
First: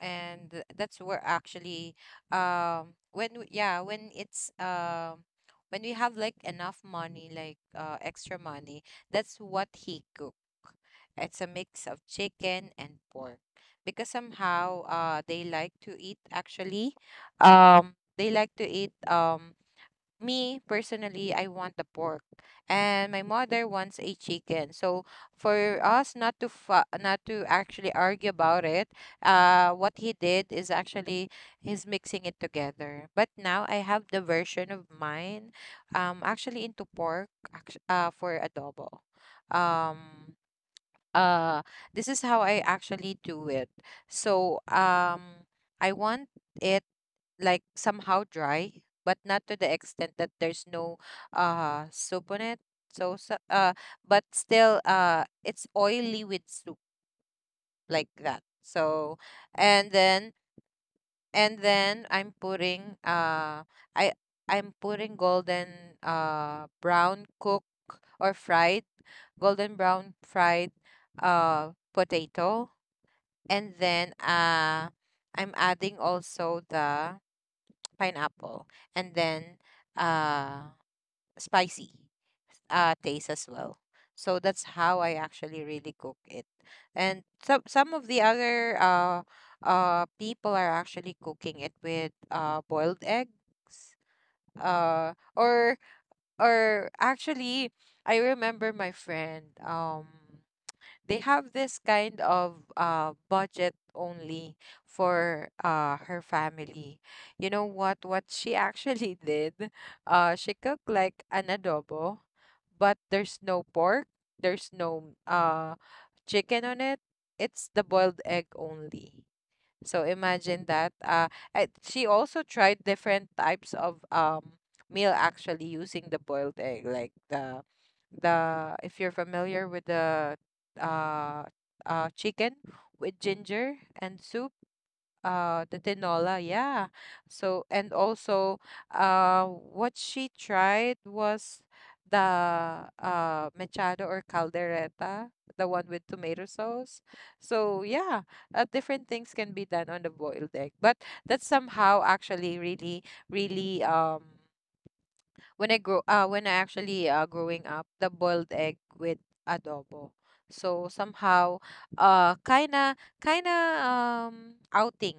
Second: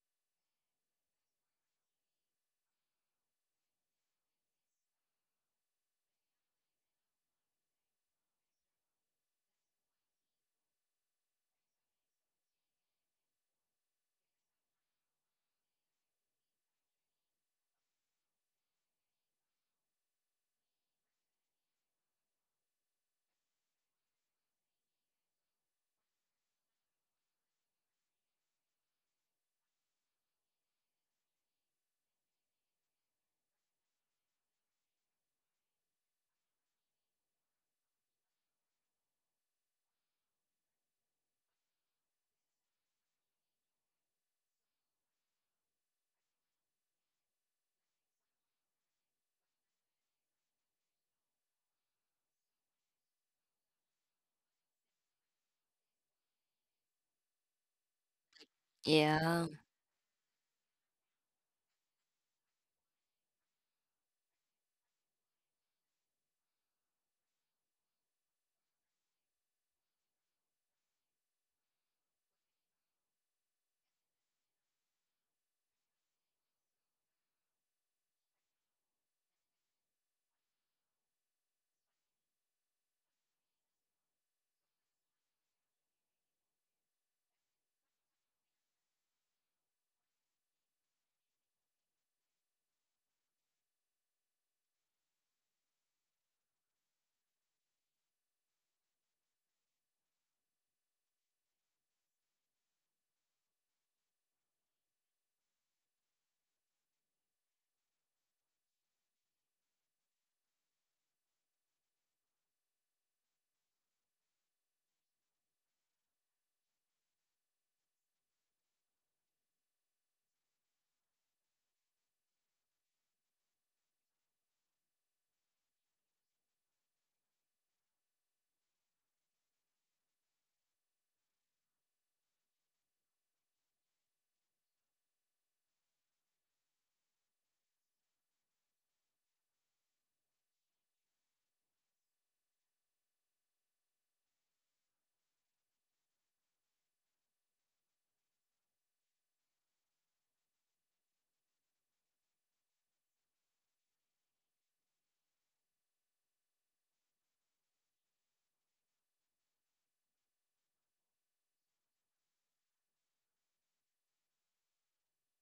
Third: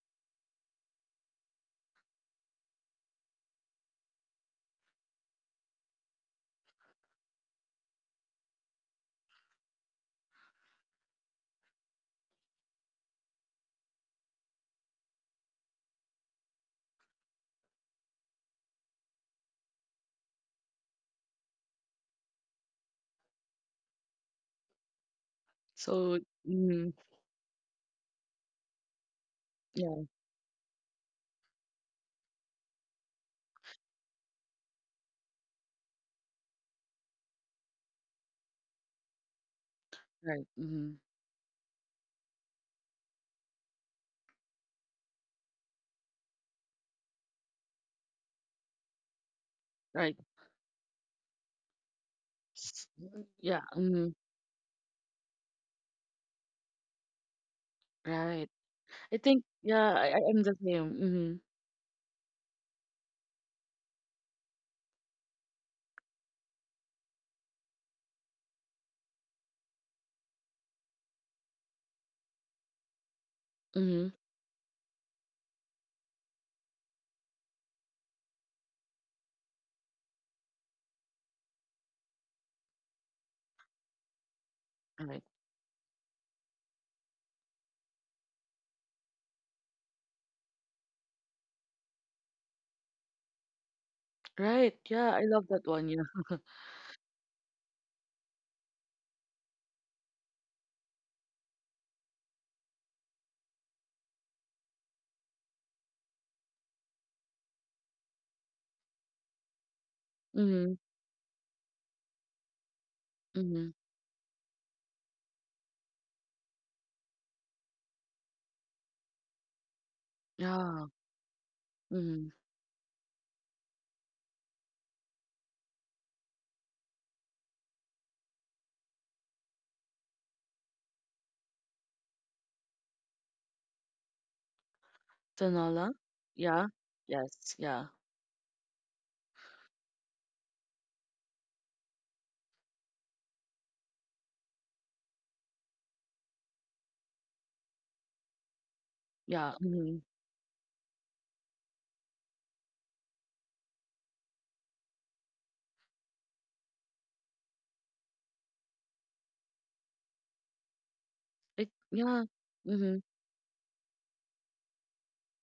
C: and that's where actually yeah, when it's when we have like enough money, like extra money, that's what he cook. It's a mix of chicken and pork, because somehow they like to eat actually, they like to eat me personally, I want the pork, and my mother wants a chicken. So for us
B: So,
C: not to
B: mhm.
C: not to actually argue about it, what
B: Yeah.
C: he did is actually he's mixing it together. But now I have the version of mine, actually into pork, for adobo. Um,
B: Right. Mhm.
C: uh, this is how I actually do it. So I want it like somehow dry, but not to the extent
B: Right.
C: that there's no soup on it.
B: S-
C: So,
B: mhm.
C: so
B: Yeah. Mhm.
C: but still it's oily with soup like that.
B: Right. I
C: So,
B: think.
A: Yeah,
C: and
B: Yeah.
C: then
B: I'm the same. Mhm.
C: I'm putting I I'm putting golden brown cook or fried golden brown fried potato, and then
B: Mhm.
C: I'm adding also the pineapple, and then uh, spicy taste as well. So that's how I
B: Right.
C: actually really cook it. And some of the other people are actually cooking it with boiled eggs.
B: Right. Yeah.
C: Uh,
B: I love that
C: or
B: one. Yeah.
C: or actually, I remember my friend. They have this kind of budget only for her family. You know what? What she actually *laughs* did, she
B: Mhm.
C: cooked like an adobo, but there's no
B: Mhm.
C: pork, there's no chicken on it. It's the boiled egg only. So imagine
B: Yeah.
C: that. She
B: Mhm.
C: also tried different types of meal actually using the boiled egg, like the if you're familiar with the uh chicken with ginger and soup,
B: Tanola.
C: the tinola,
B: Yeah.
C: yeah.
B: Yes.
C: So,
B: Yeah.
C: and also what she tried was the mechado or caldereta, the one with tomato sauce. So yeah, different things
B: Yeah.
C: can be
B: Mhm.
C: done on the boiled egg, but that's somehow actually really really when I actually growing up, the boiled egg with adobo. So
B: It,
C: somehow
B: yeah. Mhm.
C: kinda kinda outing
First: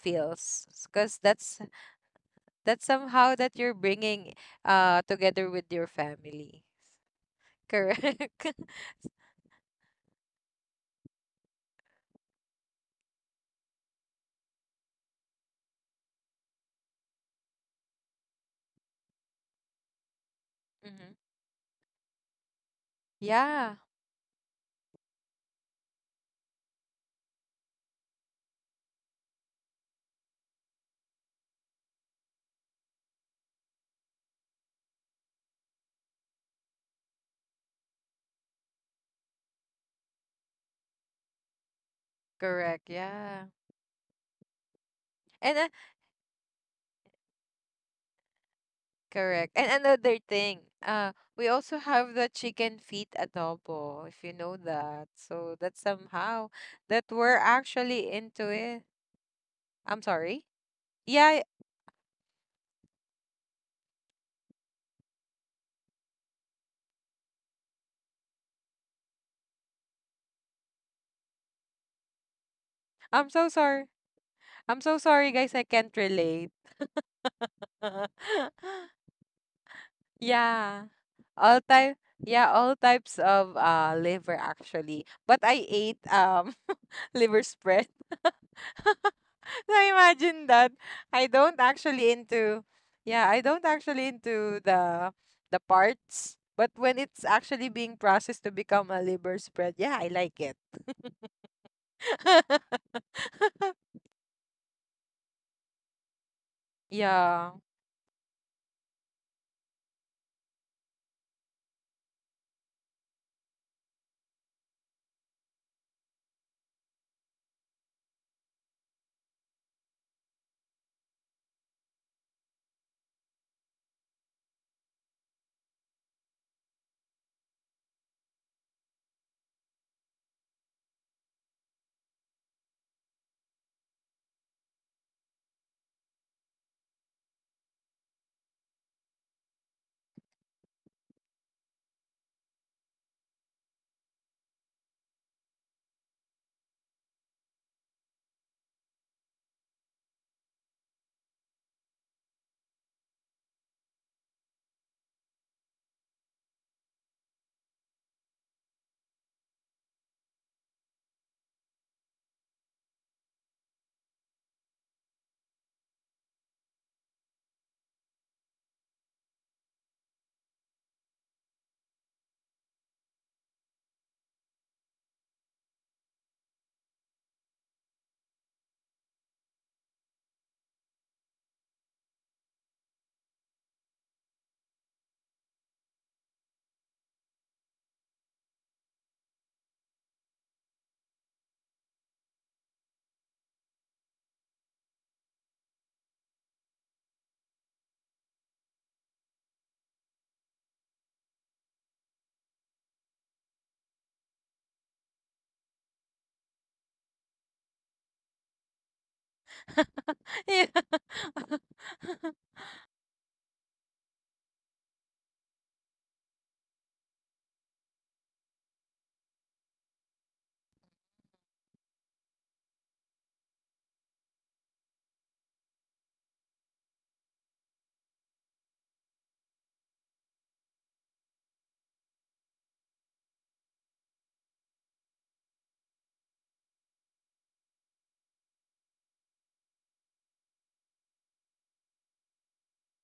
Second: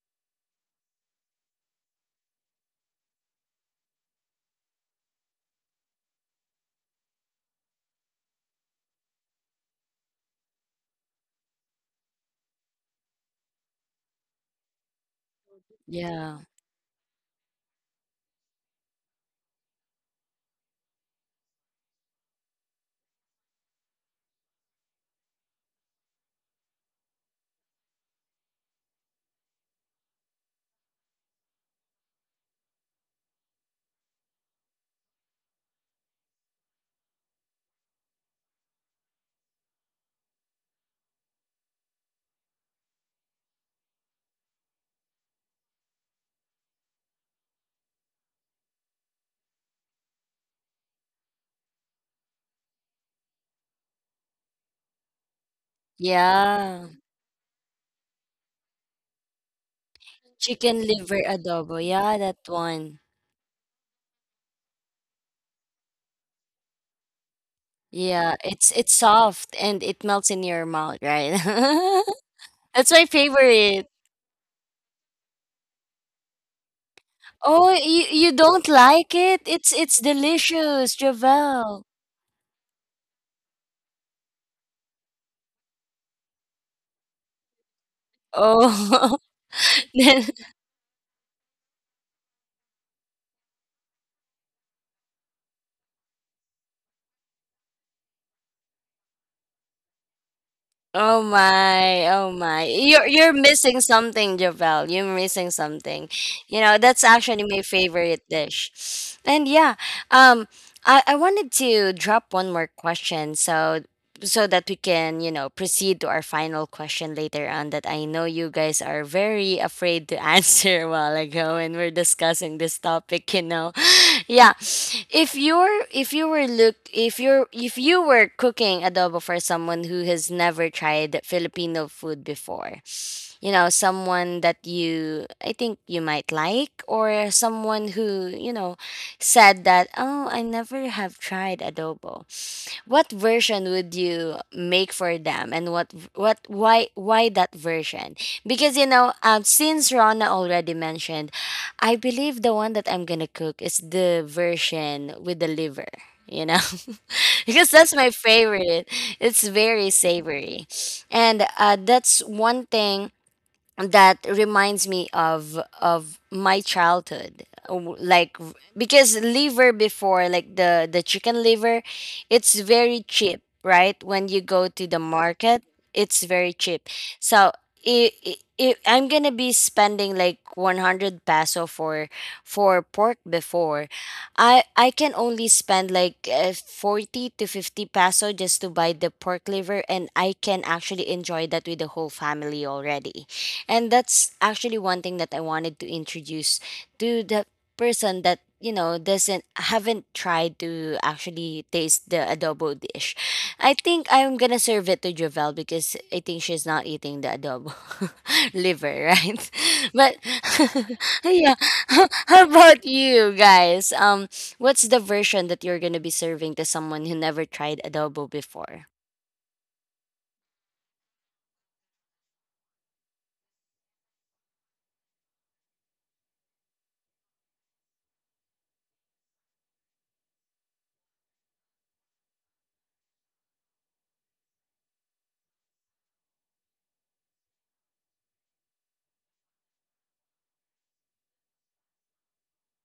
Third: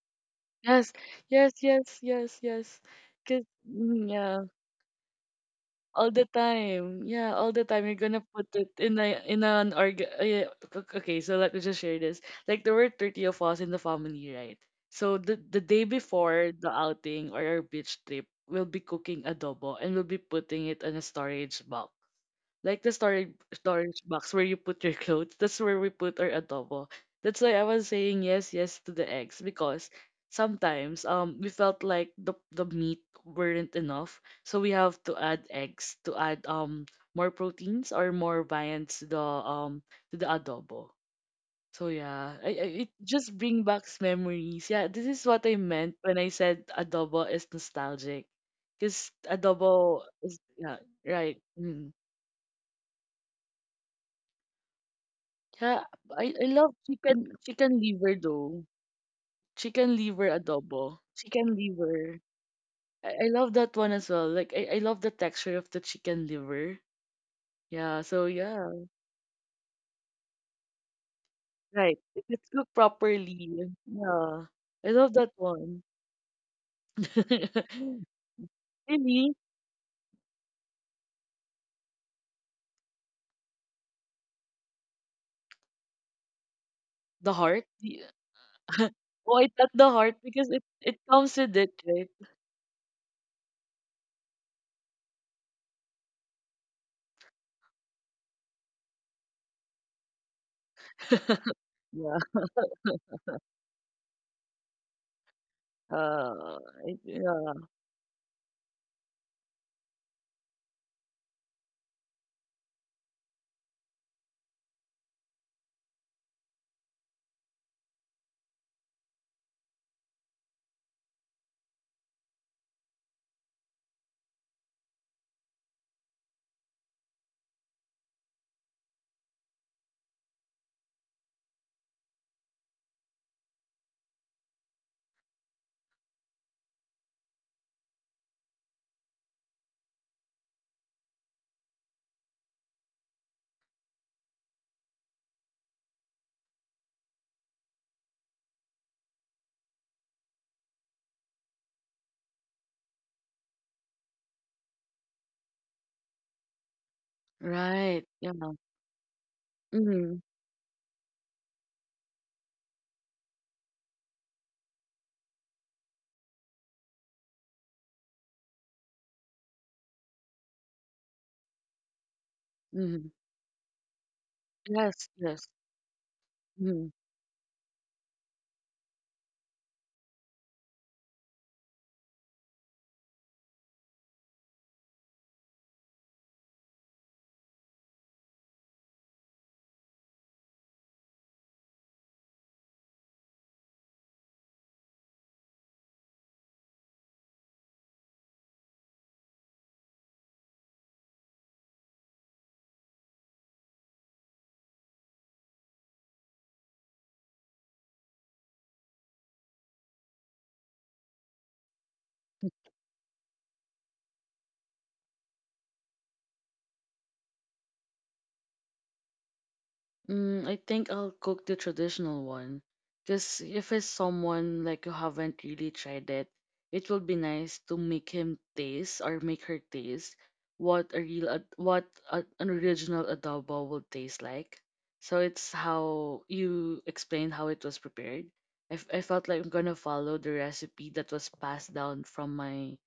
C: feels,
B: Yes.
C: because
B: Yes.
C: that's
B: Yes. Yes. Yes.
C: that's somehow
B: Cause.
C: that you're
B: Mhm,
C: bringing
B: yeah.
C: together with your
B: All the
C: family.
B: time. Yeah, all the time. You're gonna
C: Correct.
B: put
C: *laughs*
B: it in a in an org. Yeah, o- Okay, so let me just share this. Like there were 30 of us in the family, right? So the day
A: yeah.
B: before the outing or our beach trip, we'll be cooking adobo and we'll be putting it on a
C: Mm-hmm.
B: storage box. Like the storage
C: Yeah,
B: storage box where you put your clothes, that's where we put our adobo. That's why I was saying yes, yes to the eggs because sometimes we felt like the meat weren't enough, so we have to add eggs to add more proteins or more viands to the adobo. So yeah,
C: correct.
B: it just
C: Yeah.
B: bring back memories. Yeah, this is what I
C: And.
B: meant when I said adobo is nostalgic, because
C: Correct. And another
B: adobo
C: thing,
B: is yeah
C: we
B: right.
C: also
B: Mm.
C: have the chicken feet adobo, if you know that. So that
B: Yeah,
C: somehow
B: I love
A: Yeah,
C: that we're
B: chicken
C: actually
B: liver
C: into
B: though.
C: it. I'm
B: Chicken
C: sorry.
B: liver
A: chicken
B: adobo.
A: liver
C: Yeah,
B: Chicken
A: adobo. Yeah,
B: liver.
A: that one.
B: I love that one as well. Like I love the texture of the chicken liver. Yeah, so
A: Yeah,
B: yeah,
A: it's soft and it melts in your mouth, right?
B: right.
A: *laughs*
B: If it's cooked
A: That's my
C: I'm so sorry.
B: properly.
A: favorite.
B: Yeah.
C: I'm so
B: I love
C: sorry,
B: that
C: guys. I can't
B: one.
C: relate.
A: Oh, you
B: *laughs*
A: you
C: *laughs*
A: don't like
B: Really?
A: it? It's
C: Yeah,
A: delicious,
C: all
A: Javel.
C: type. Yeah, all types of liver actually. But I ate *laughs*
B: The
C: liver
B: heart?
C: spread.
B: Y- *laughs*
A: Oh,
B: Oh, I
C: *laughs*
B: thought
C: I
B: the
A: *laughs*
B: heart
A: then.
C: imagine
B: because
C: that.
B: it
C: I
B: comes
C: don't
B: with it,
C: actually
B: right?
C: into yeah, I don't actually into the parts, but when it's actually being processed to become a liver spread, yeah, I like it.
A: Oh
B: *laughs*
A: my,
C: *laughs*
A: oh
B: Yeah.
C: Yeah.
A: my. You're missing something, Javel. You're missing something.
B: Uh,
A: You know, that's actually
B: yeah.
A: my favorite dish. And yeah, um I wanted to drop one more question, so that we can, you know, proceed to our final question later on that I know you guys are very afraid to answer *laughs* a while ago when we're discussing this topic, you know. Yeah, if you're if you were look if you're if you were cooking adobo for someone who has never tried Filipino food before, you know, someone that you I think you might like, or someone who, you know, said that, oh, I never have tried adobo, what version would you make for them? And what why that version? Because, you know, since Rona already mentioned, I believe the one that I'm gonna cook is the version with the liver, you know. *laughs* Because that's
B: Right.
A: my
B: Yeah.
A: favorite. It's very
B: Mm-hmm.
A: savory, and that's one thing that reminds me of my childhood. Because liver before, like, the chicken liver, it's very
B: Mm-hmm.
A: cheap, right, when you go to the
B: Yes, yes.
A: market. It's very cheap.
B: Mhm.
A: So i i I'm gonna be spending like 100 peso for pork. Before, I can only spend like 40 to 50 peso just to buy the pork liver, and I can actually enjoy that with the whole family already. And that's actually one thing that I wanted to introduce to the person that, you know, doesn't haven't tried to actually taste the adobo dish. I think I'm gonna serve it to Jovel because I think she's not eating the adobo *laughs* liver, right?
C: *laughs* Yeah.
A: *laughs* But *laughs* yeah.
C: *laughs*
A: *laughs* How about you guys? What's the version that you're gonna be serving to someone who never tried adobo before?
B: Mm, I think I'll cook the traditional one. Because if it's someone like you haven't really tried it, it will be nice to make him taste or make her taste what an original adobo will taste like. So it's how you explain how it was prepared. I felt like I'm gonna follow the recipe that was passed down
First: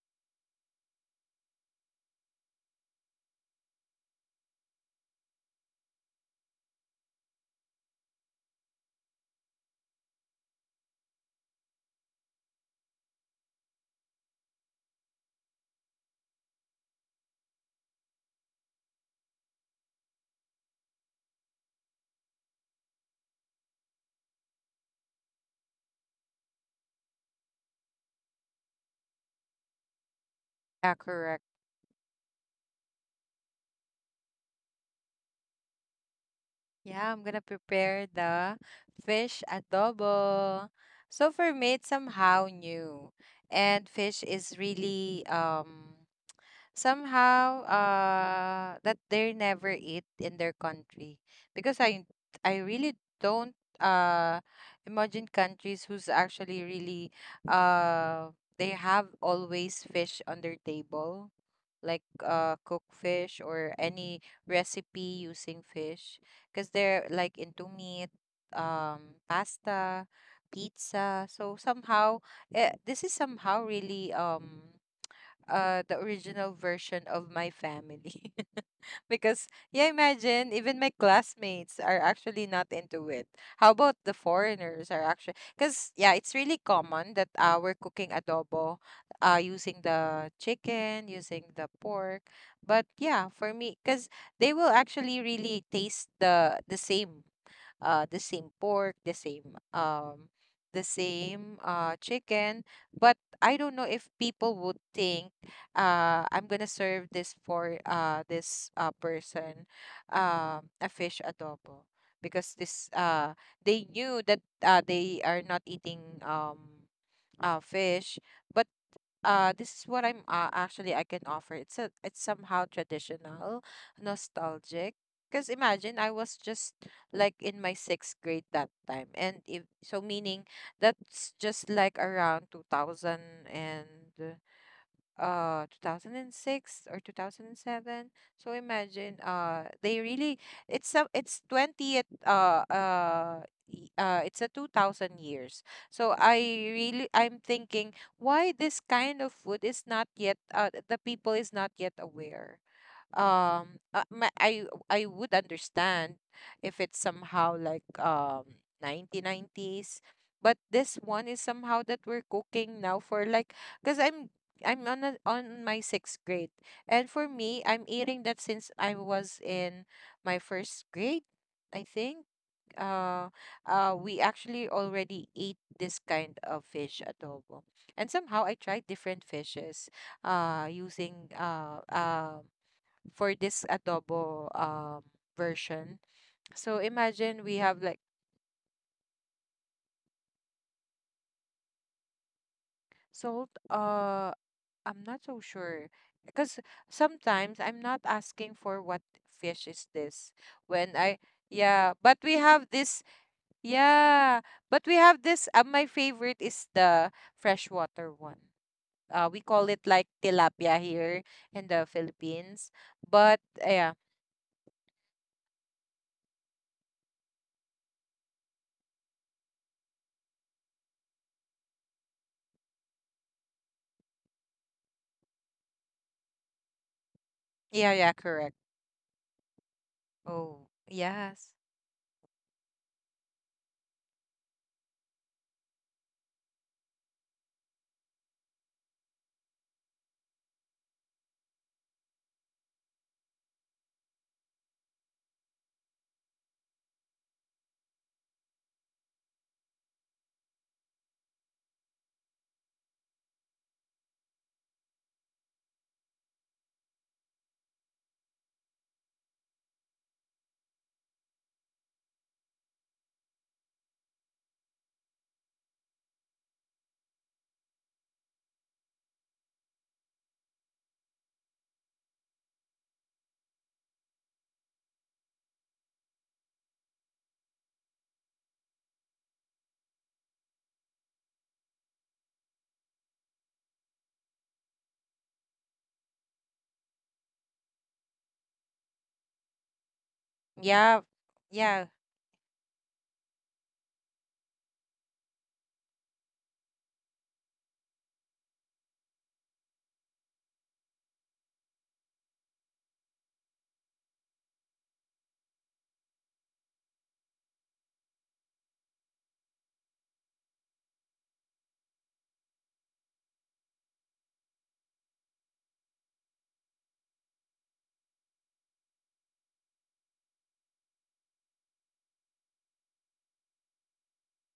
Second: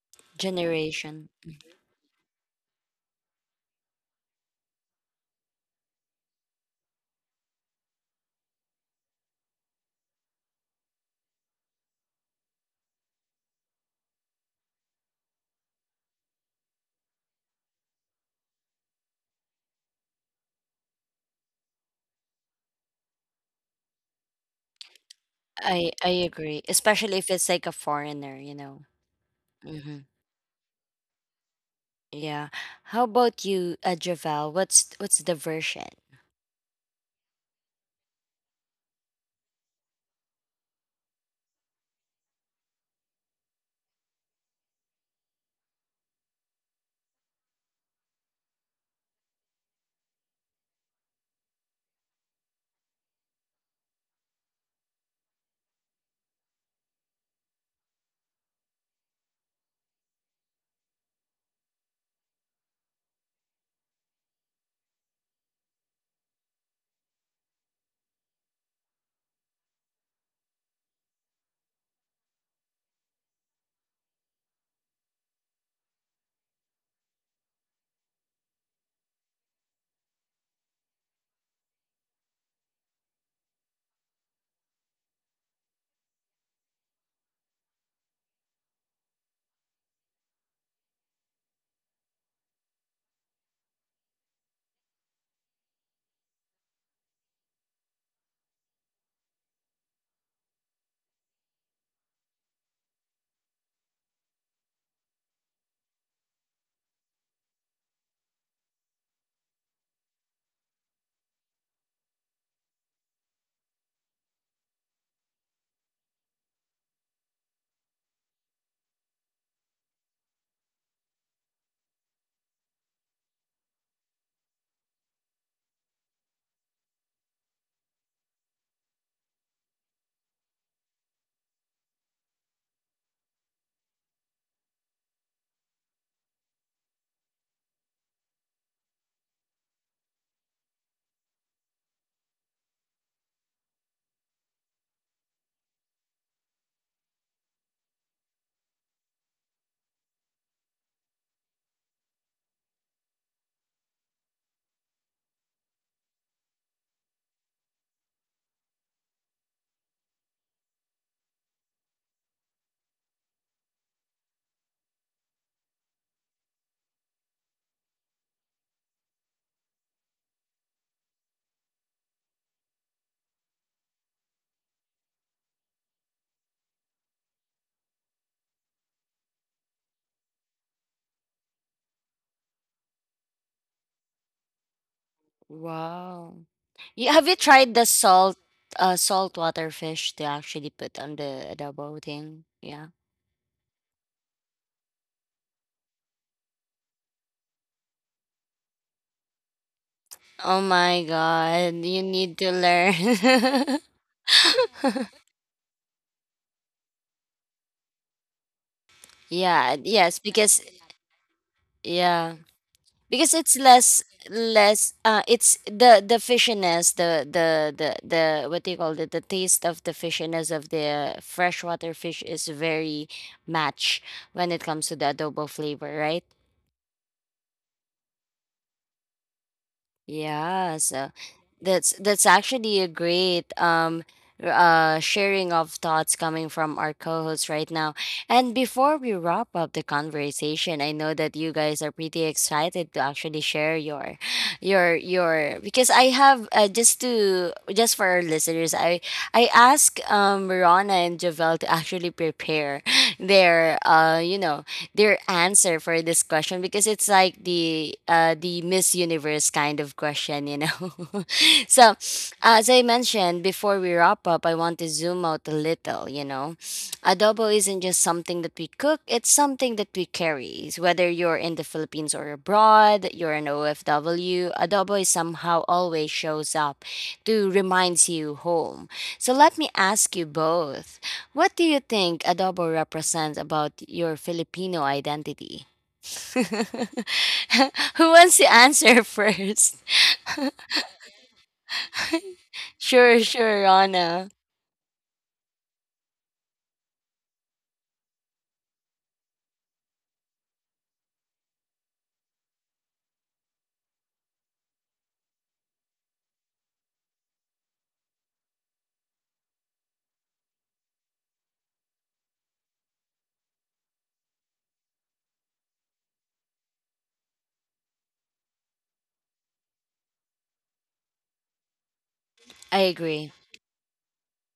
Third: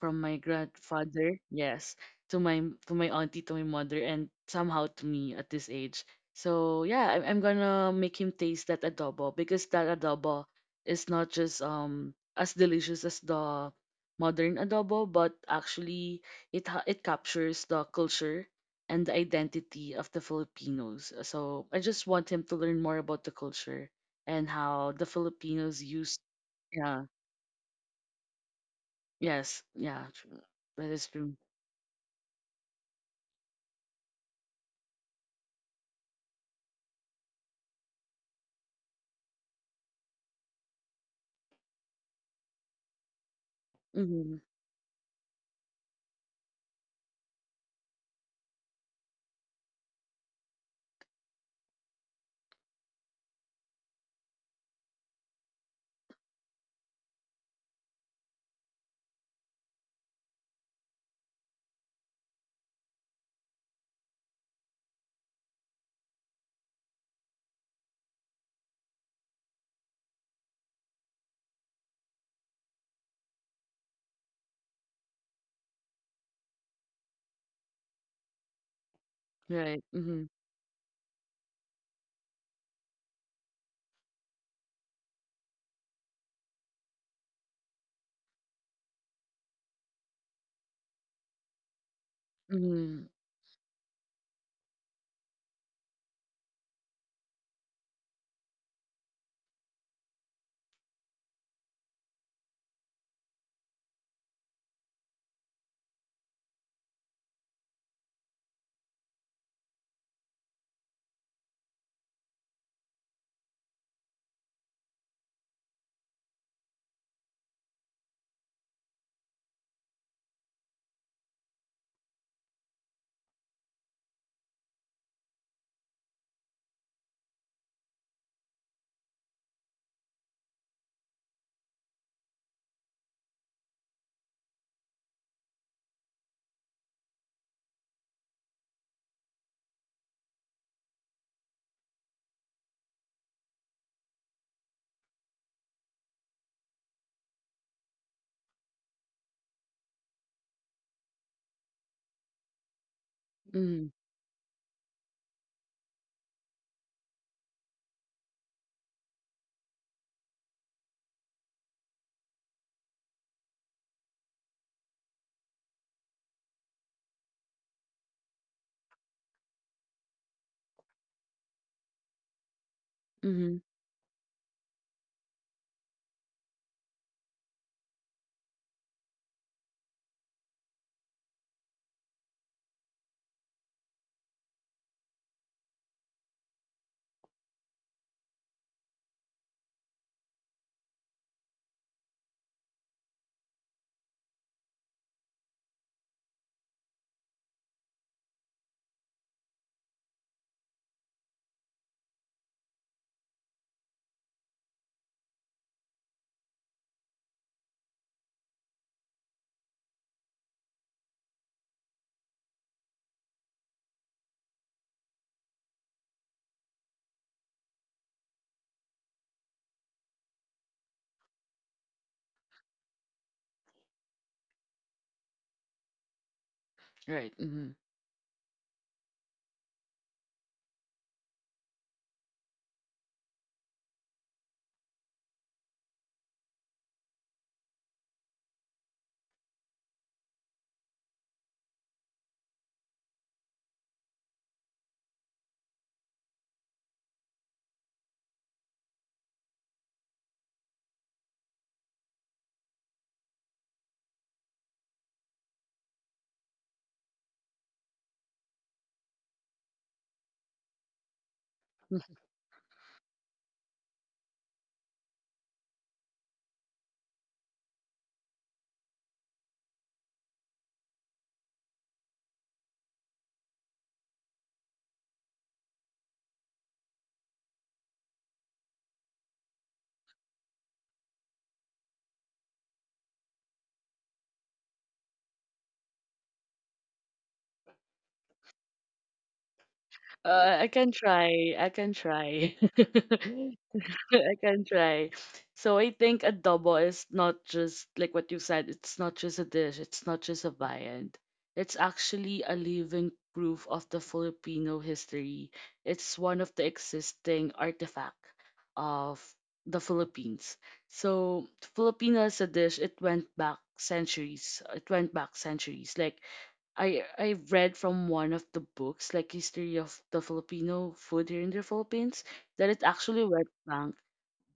B: from my
A: Generation.
B: grandfather, yes, to my to my auntie, to my mother, and somehow to me at this age so yeah, I'm gonna make him taste that adobo because that adobo is not just as delicious as the modern adobo, but actually it captures the culture and the identity of the Filipinos. So I just want him to learn more about the culture and how the Filipinos
A: I
B: use
A: agree,
B: yeah
A: especially if it's like a foreigner, you know.
B: yes
A: Hmm.
B: yeah true. That
C: Yeah,
B: is true
C: correct.
A: Yeah. How about you, Javel? What's the version?
C: Yeah, I'm gonna prepare the fish adobo. So for me, it's somehow new, and fish
B: mm-hmm.
C: is really somehow that they never eat in their country because I really don't uh imagine countries who's actually really uh they have always fish on their table like cook fish or any recipe using fish because they're like into meat, pasta, pizza. So somehow, this is somehow really the original version of my family *laughs* because yeah,
B: Right mm-hmm.
C: imagine even my classmates are actually not into it. How about the foreigners are actually? Because yeah, it's really common that we're cooking adobo using the chicken, using the pork. But
B: Mm-hmm.
C: yeah, for me, because they will actually really taste the same, the same pork, the same chicken. But I don't know if people would think, I'm gonna serve this for this person, a fish adobo, because this they knew that they are not eating fish. But this is what I'm actually I can offer. It's a it's somehow traditional, nostalgic. Because imagine I was just like in my sixth grade that time, and if so, meaning that's just like around 2000 and 2006 or 2007. So imagine they really, it's 20th it's a 2000 years. So I really I'm thinking, why this kind of food is not yet the people is not yet aware?
B: Mm-hmm.
C: I would understand if it's somehow like 1990s, but this one is somehow that we're cooking now for like, because I'm on on my sixth grade. And for me, I'm eating that since I was in my first grade, I think. uh
B: Mm-hmm.
C: we actually already ate this kind of fish adobo, and somehow I tried different fishes using for this adobo version.
A: Wow.
C: So
A: You, have you
C: imagine we
A: tried
C: have
A: the
C: like
A: saltwater fish to actually put on the adobo thing? Yeah.
C: salt. I'm not so sure because sometimes I'm not asking for what fish is this
A: Oh
C: when
A: my
C: I,
A: God,
C: yeah.
A: you
C: But we
A: need to
C: have this,
A: learn.
C: yeah. But we have
A: *laughs*
C: this. My favorite is the freshwater one. We call it
A: Yeah,
C: like
A: yes, because
C: tilapia here in the
A: yeah.
C: Philippines.
A: Because
C: But
A: it's
C: yeah,
A: less, it's the fishiness, the what do you call it, the taste of the fishiness of the freshwater fish is very match when it comes to the adobo flavor, right?
B: Right mm-hmm.
C: yeah, yeah, correct. Oh,
A: Yeah, so
C: yes.
A: that's actually a great sharing of thoughts coming from our co-hosts right now. And before we wrap up the conversation, I know that you guys are pretty excited to actually share your, because I have just to, just for our listeners, I ask Rana and Javel to actually prepare *laughs* their you know, their answer for this question because it's like the Miss Universe kind of question, you know. *laughs* So as I mentioned, before we wrap up, I want to zoom out a little, you know. Adobo isn't just something that we cook, it's something that we carry. Whether you're in the Philippines or abroad, you're an OFW, adobo is somehow always shows up to reminds you home. So let me ask you both. What do you think adobo represents about your Filipino identity? *laughs* Who wants to answer *laughs* first?
B: I can
C: Yeah,
B: try. I
C: yeah.
B: can try. *laughs*
A: Sure,
B: I
A: sure, Rana.
B: can try. So I think adobo is not just like what you said, it's not just a dish, it's not just a viand. It's actually a living proof of the Filipino history. It's one of the existing artifact of the Philippines. So Filipino as a dish, it went back centuries. It went back centuries. Like I read from one of the books, like history of the Filipino food here in the Philippines, that
A: I
B: it actually
A: agree.
B: went back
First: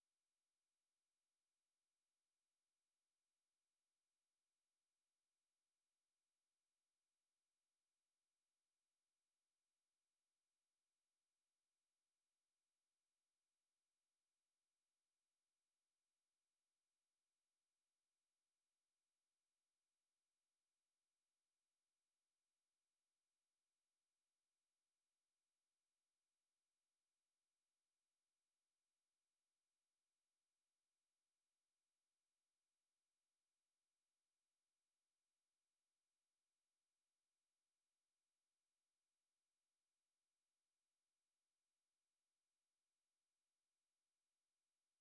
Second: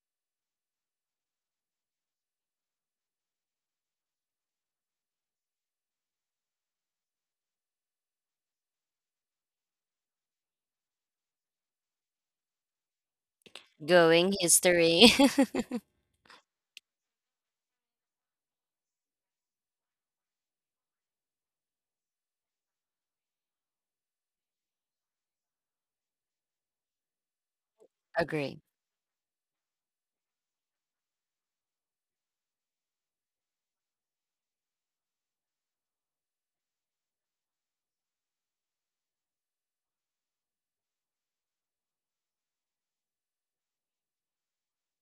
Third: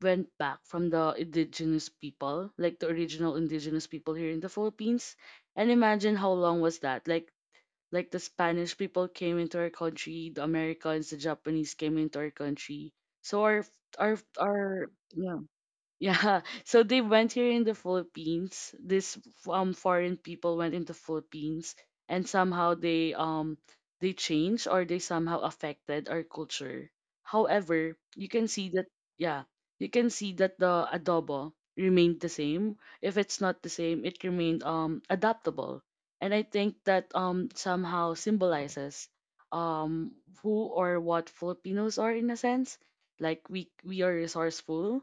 B: from the indigenous people, like the original indigenous people here in the Philippines. And imagine how long was that? Like the Spanish people came into our country, the Americans, the Japanese came into our country. So
A: Going
B: our
A: history.
B: yeah yeah, *laughs* so they went here in the Philippines. This foreign people went into Philippines and somehow they changed or they somehow affected our culture. However,
A: *laughs*
B: you can
A: Agree.
B: see that yeah, you can see that the adobo remained the same. If it's not the same, it remained adaptable. And I think that somehow symbolizes um who or what Filipinos are in a sense. Like we are resourceful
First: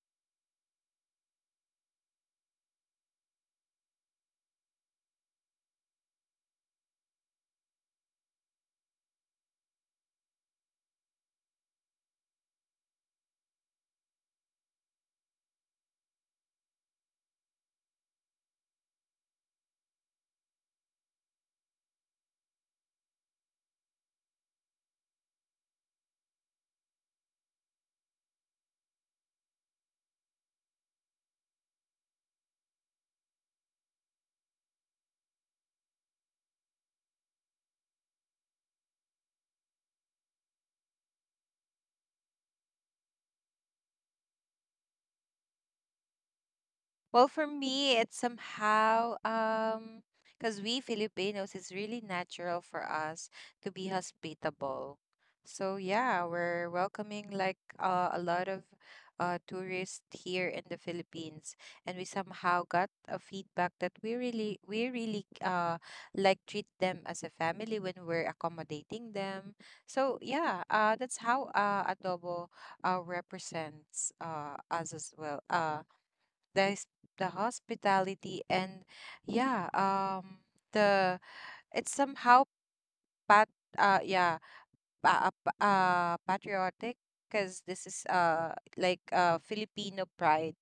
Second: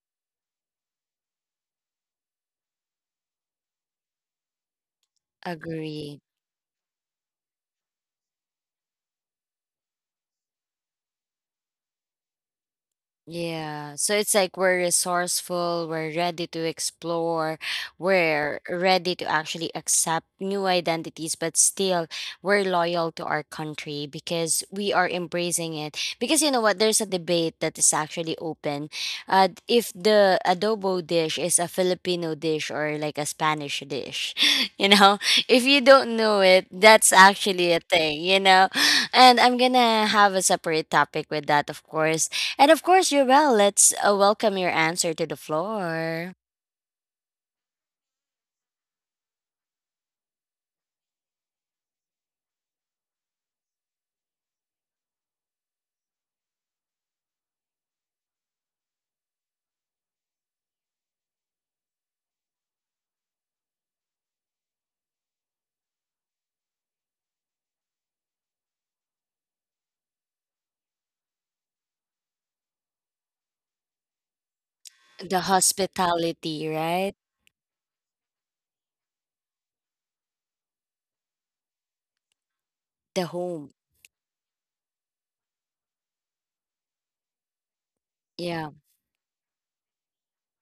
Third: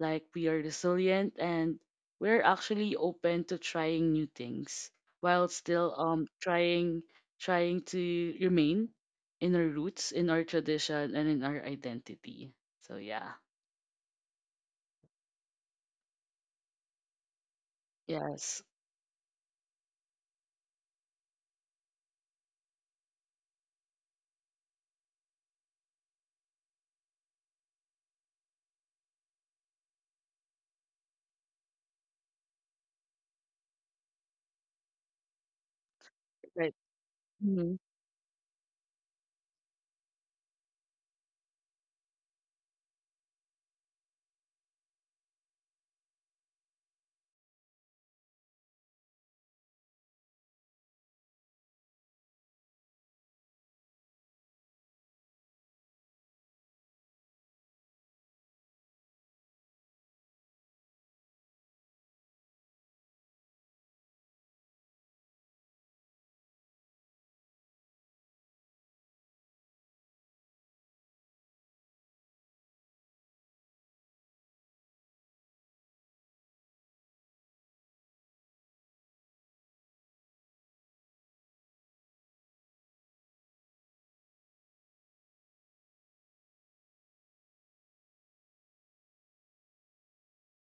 B: like we are resilient and we're actually open to trying new things while still
A: Agree.
B: trying to remain in our roots in our tradition and in our identity so yeah
A: Yeah, so it's like we're resourceful, we're ready to explore, we're
B: yes
A: ready to actually accept new identities, but still, we're loyal to our country because we are embracing it. Because, you know what, there's a debate that is actually open. If the adobo dish is a Filipino dish or like a Spanish dish, *laughs* you know, if you don't know it,
B: right
A: that's actually
B: hmm
A: a thing, you know. And I'm gonna have a separate topic with that, of course. And of course, you're well. Let's welcome your answer to the floor.
C: Well, for me, it's somehow because we Filipinos, it's really natural for us to be hospitable. So yeah, we're welcoming like a lot of tourists here in the Philippines, and we somehow got a feedback that we really, like treat them as a family when we're accommodating them. So yeah, that's how adobo represents us as
A: The
C: well. The
A: hospitality,
C: s-
A: right?
C: the hospitality and yeah, the, it's somehow
A: The
C: pat
A: home.
C: uh yeah patriotic because this is
A: Yeah,
C: like Filipino pride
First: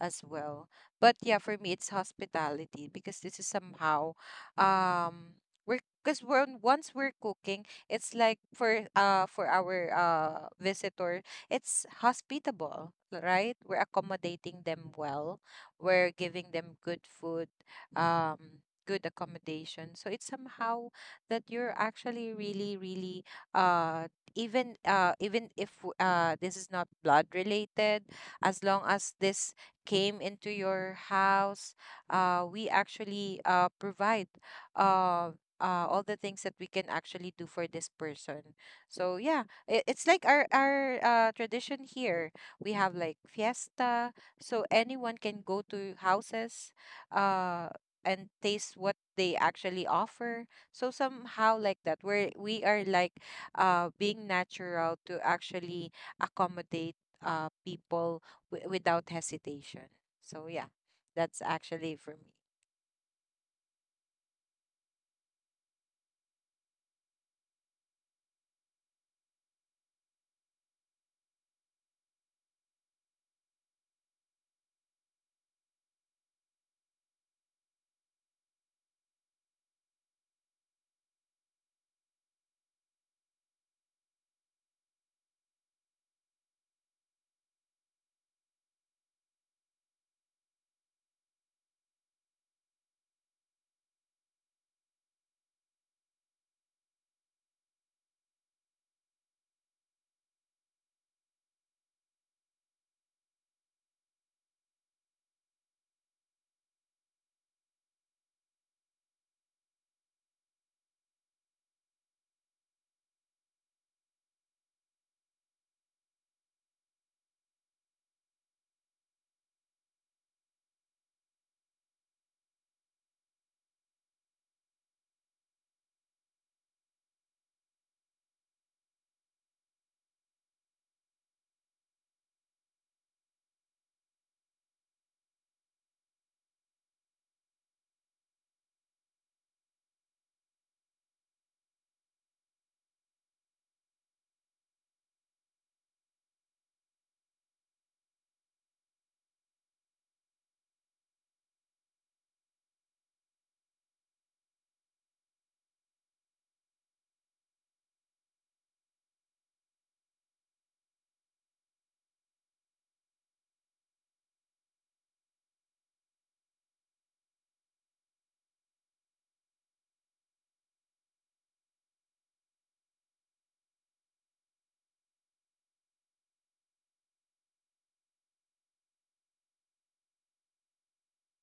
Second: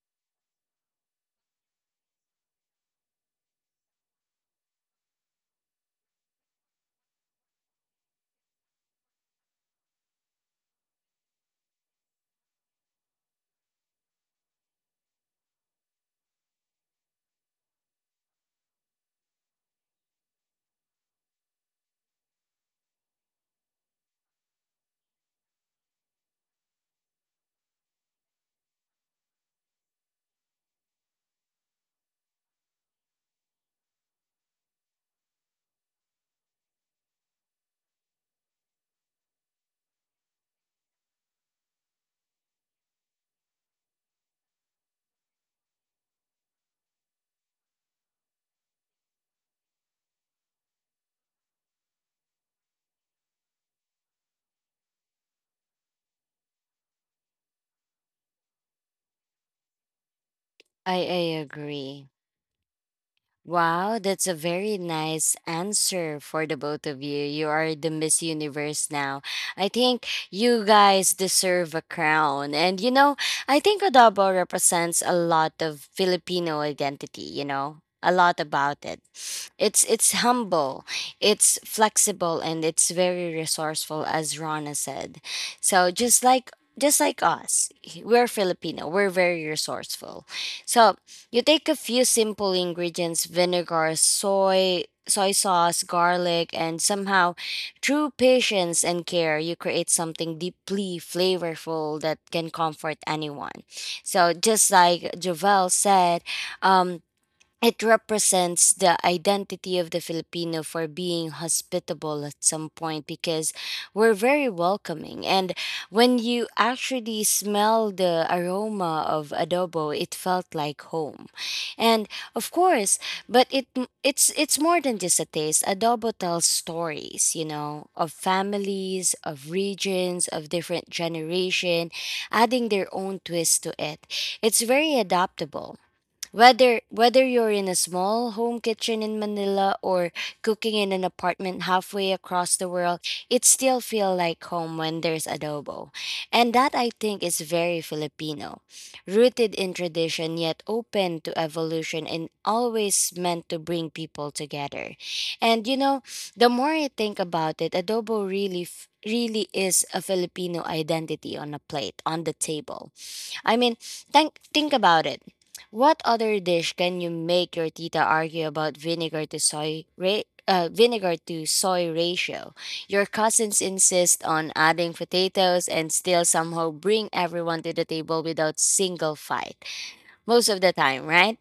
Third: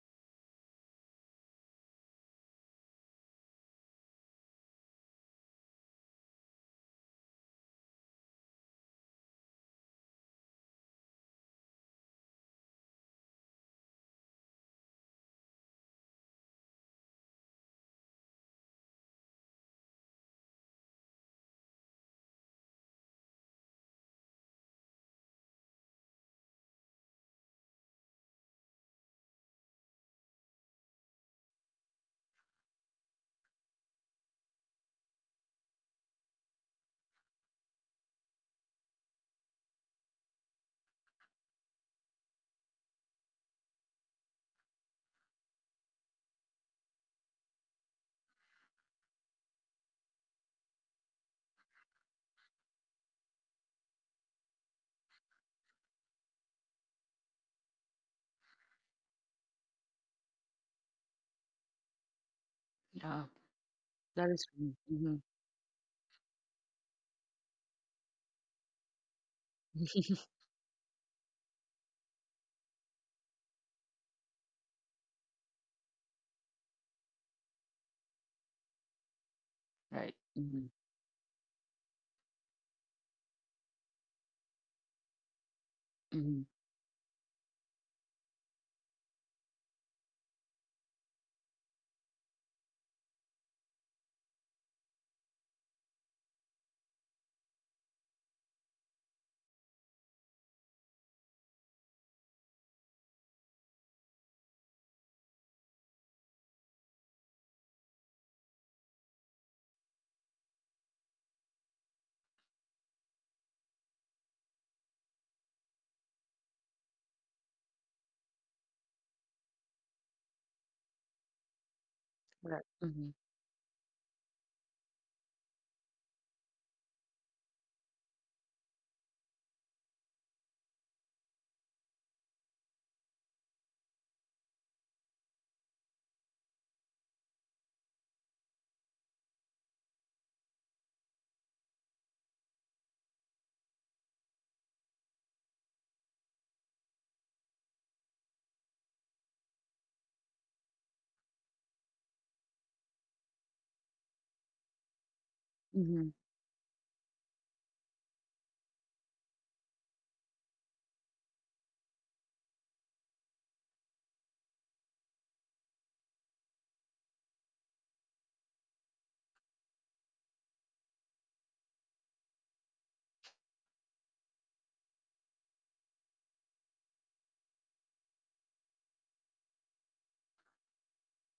C: as well. But yeah, for me, it's hospitality because this is somehow, um we're, because when once we're cooking, it's like for our visitor. It's hospitable, right? We're accommodating them well. We're giving them good food, good accommodation. So it's somehow that you're actually really, really, uh even even if this is not blood related, as long as this came into your house, we actually provide uh all the things that we can actually do for this person. So yeah, it's like our tradition here. We have like fiesta, so anyone can go to houses, uh, and taste what they actually offer. So somehow like that, where we are like being natural to actually accommodate people without hesitation. So yeah,
A: I
C: that's actually
A: agree.
C: for me.
B: yeah
A: Wow, that's
B: that
A: a
B: is true.
A: very
B: Mm-hmm.
A: nice answer for the both of you. You are the Miss Universe now. I think
B: *laughs*
A: you guys deserve a crown. And, you know, I think adobo represents a lot of Filipino identity, you know, a lot about it. It's
B: right mm-hmm.
A: humble, it's flexible, and it's very resourceful, as Rana said. So
B: Mm-hmm.
A: just like us, we're Filipino, we're very resourceful. So you take a few simple ingredients: vinegar, soy sauce, garlic, and somehow, through patience and care, you create something deeply flavorful that can comfort anyone. So, just like Jovel said, um, it represents the identity of the Filipino for being hospitable at some point, because we're very welcoming. And when you actually smell the aroma of adobo, it felt like home. And of
B: Correct
A: course,
B: mm-hmm.
A: but it it's more than just a taste. Adobo tells stories, you know, of families, of regions, of different generation, adding their own twist to it. It's very adaptable, whether you're in a small home kitchen in Manila or cooking in an apartment halfway across the world, it still feels like home when there's adobo. And that, I think, is very Filipino. Rooted in tradition yet open to evolution and always meant to bring people together. And, you know,
B: Mm-hmm.
A: the more I think about it, adobo really is a Filipino identity on a plate, on the table. I mean, think about it. What other dish can you make your tita argue about vinegar to soy ratio? Your cousins insist on adding potatoes and still somehow bring everyone to the table without single fight. Most of the time, right?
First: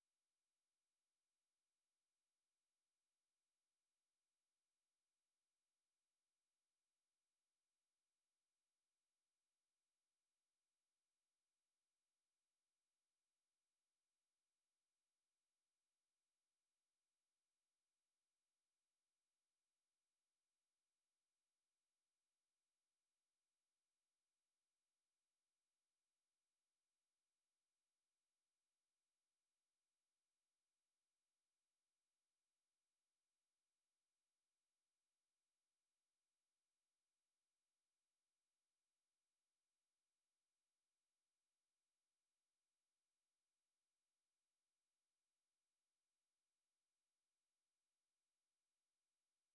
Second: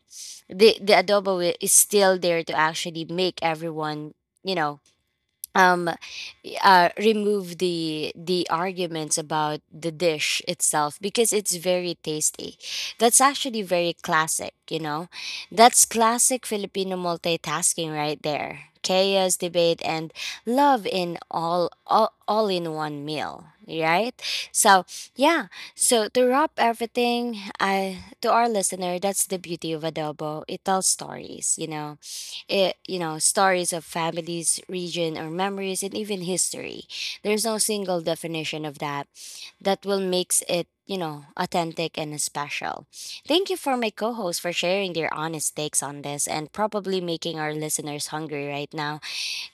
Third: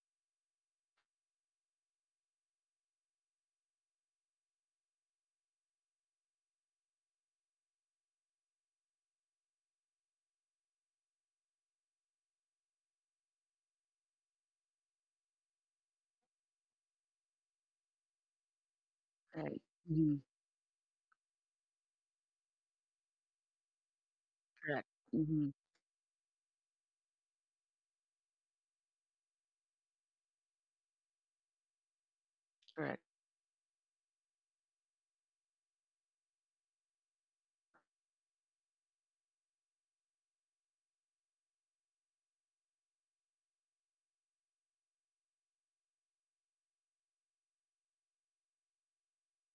A: The adobo is still there to actually make everyone, you know, um remove the arguments about the dish itself because it's very tasty. That's actually very classic, you know. That's classic Filipino multitasking right there. Chaos,
B: Right
A: debate, and
B: mm-hmm.
A: love all in one meal, right?
B: Correct
A: So
B: mm-hmm.
A: yeah. So to wrap everything, I to our listener, that's the beauty of adobo. It tells stories, you know,
B: Correct
A: you know, stories of families, region, or memories, and even history. There's no single definition of that will makes it, you know, authentic and special. Thank you for my co-host for sharing their honest takes on this and probably making our listeners hungry right now.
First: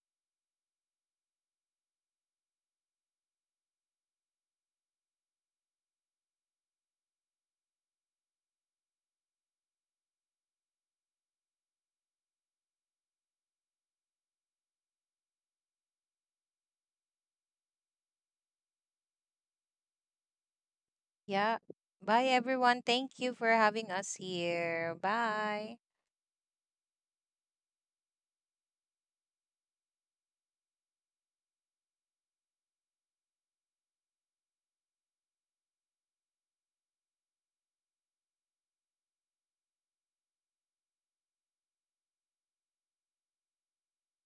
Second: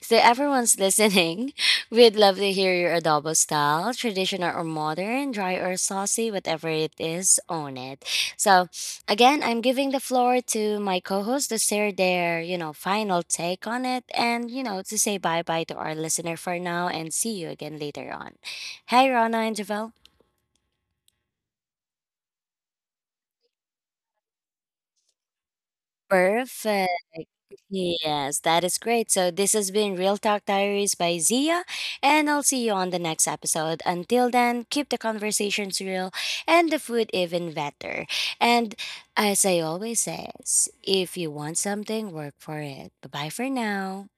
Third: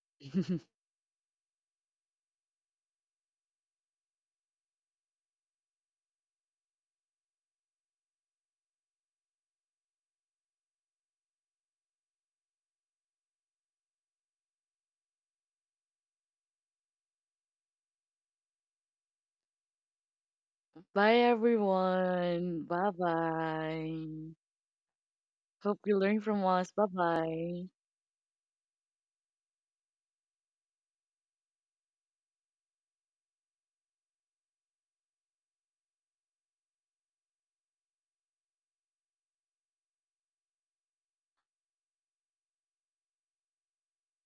A: So
B: *laughs*
A: everyone's listening. *laughs* We'd love to hear your adobo style, traditional or modern, dry or saucy, whatever it is, own it. So again, I'm giving the floor to my co-host to share their, you know, final take on it and, you know, to say bye-bye to our listener for now and see you again later on. Hey, Rana and Javel.
B: bye
C: Yeah. Bye,
B: everyone
C: everyone.
B: bye
C: Thank you for having
B: bye
C: us here.
B: hope
C: Bye.
B: you learn from us bye
A: Perfect.
B: bye
A: Yes, that is great. So this has been Real Talk Diaries by Zia, and I'll see you on the next episode. Until then, keep the conversations real and the food even better. And as I always says, if you want something, work for it. Bye-bye for now.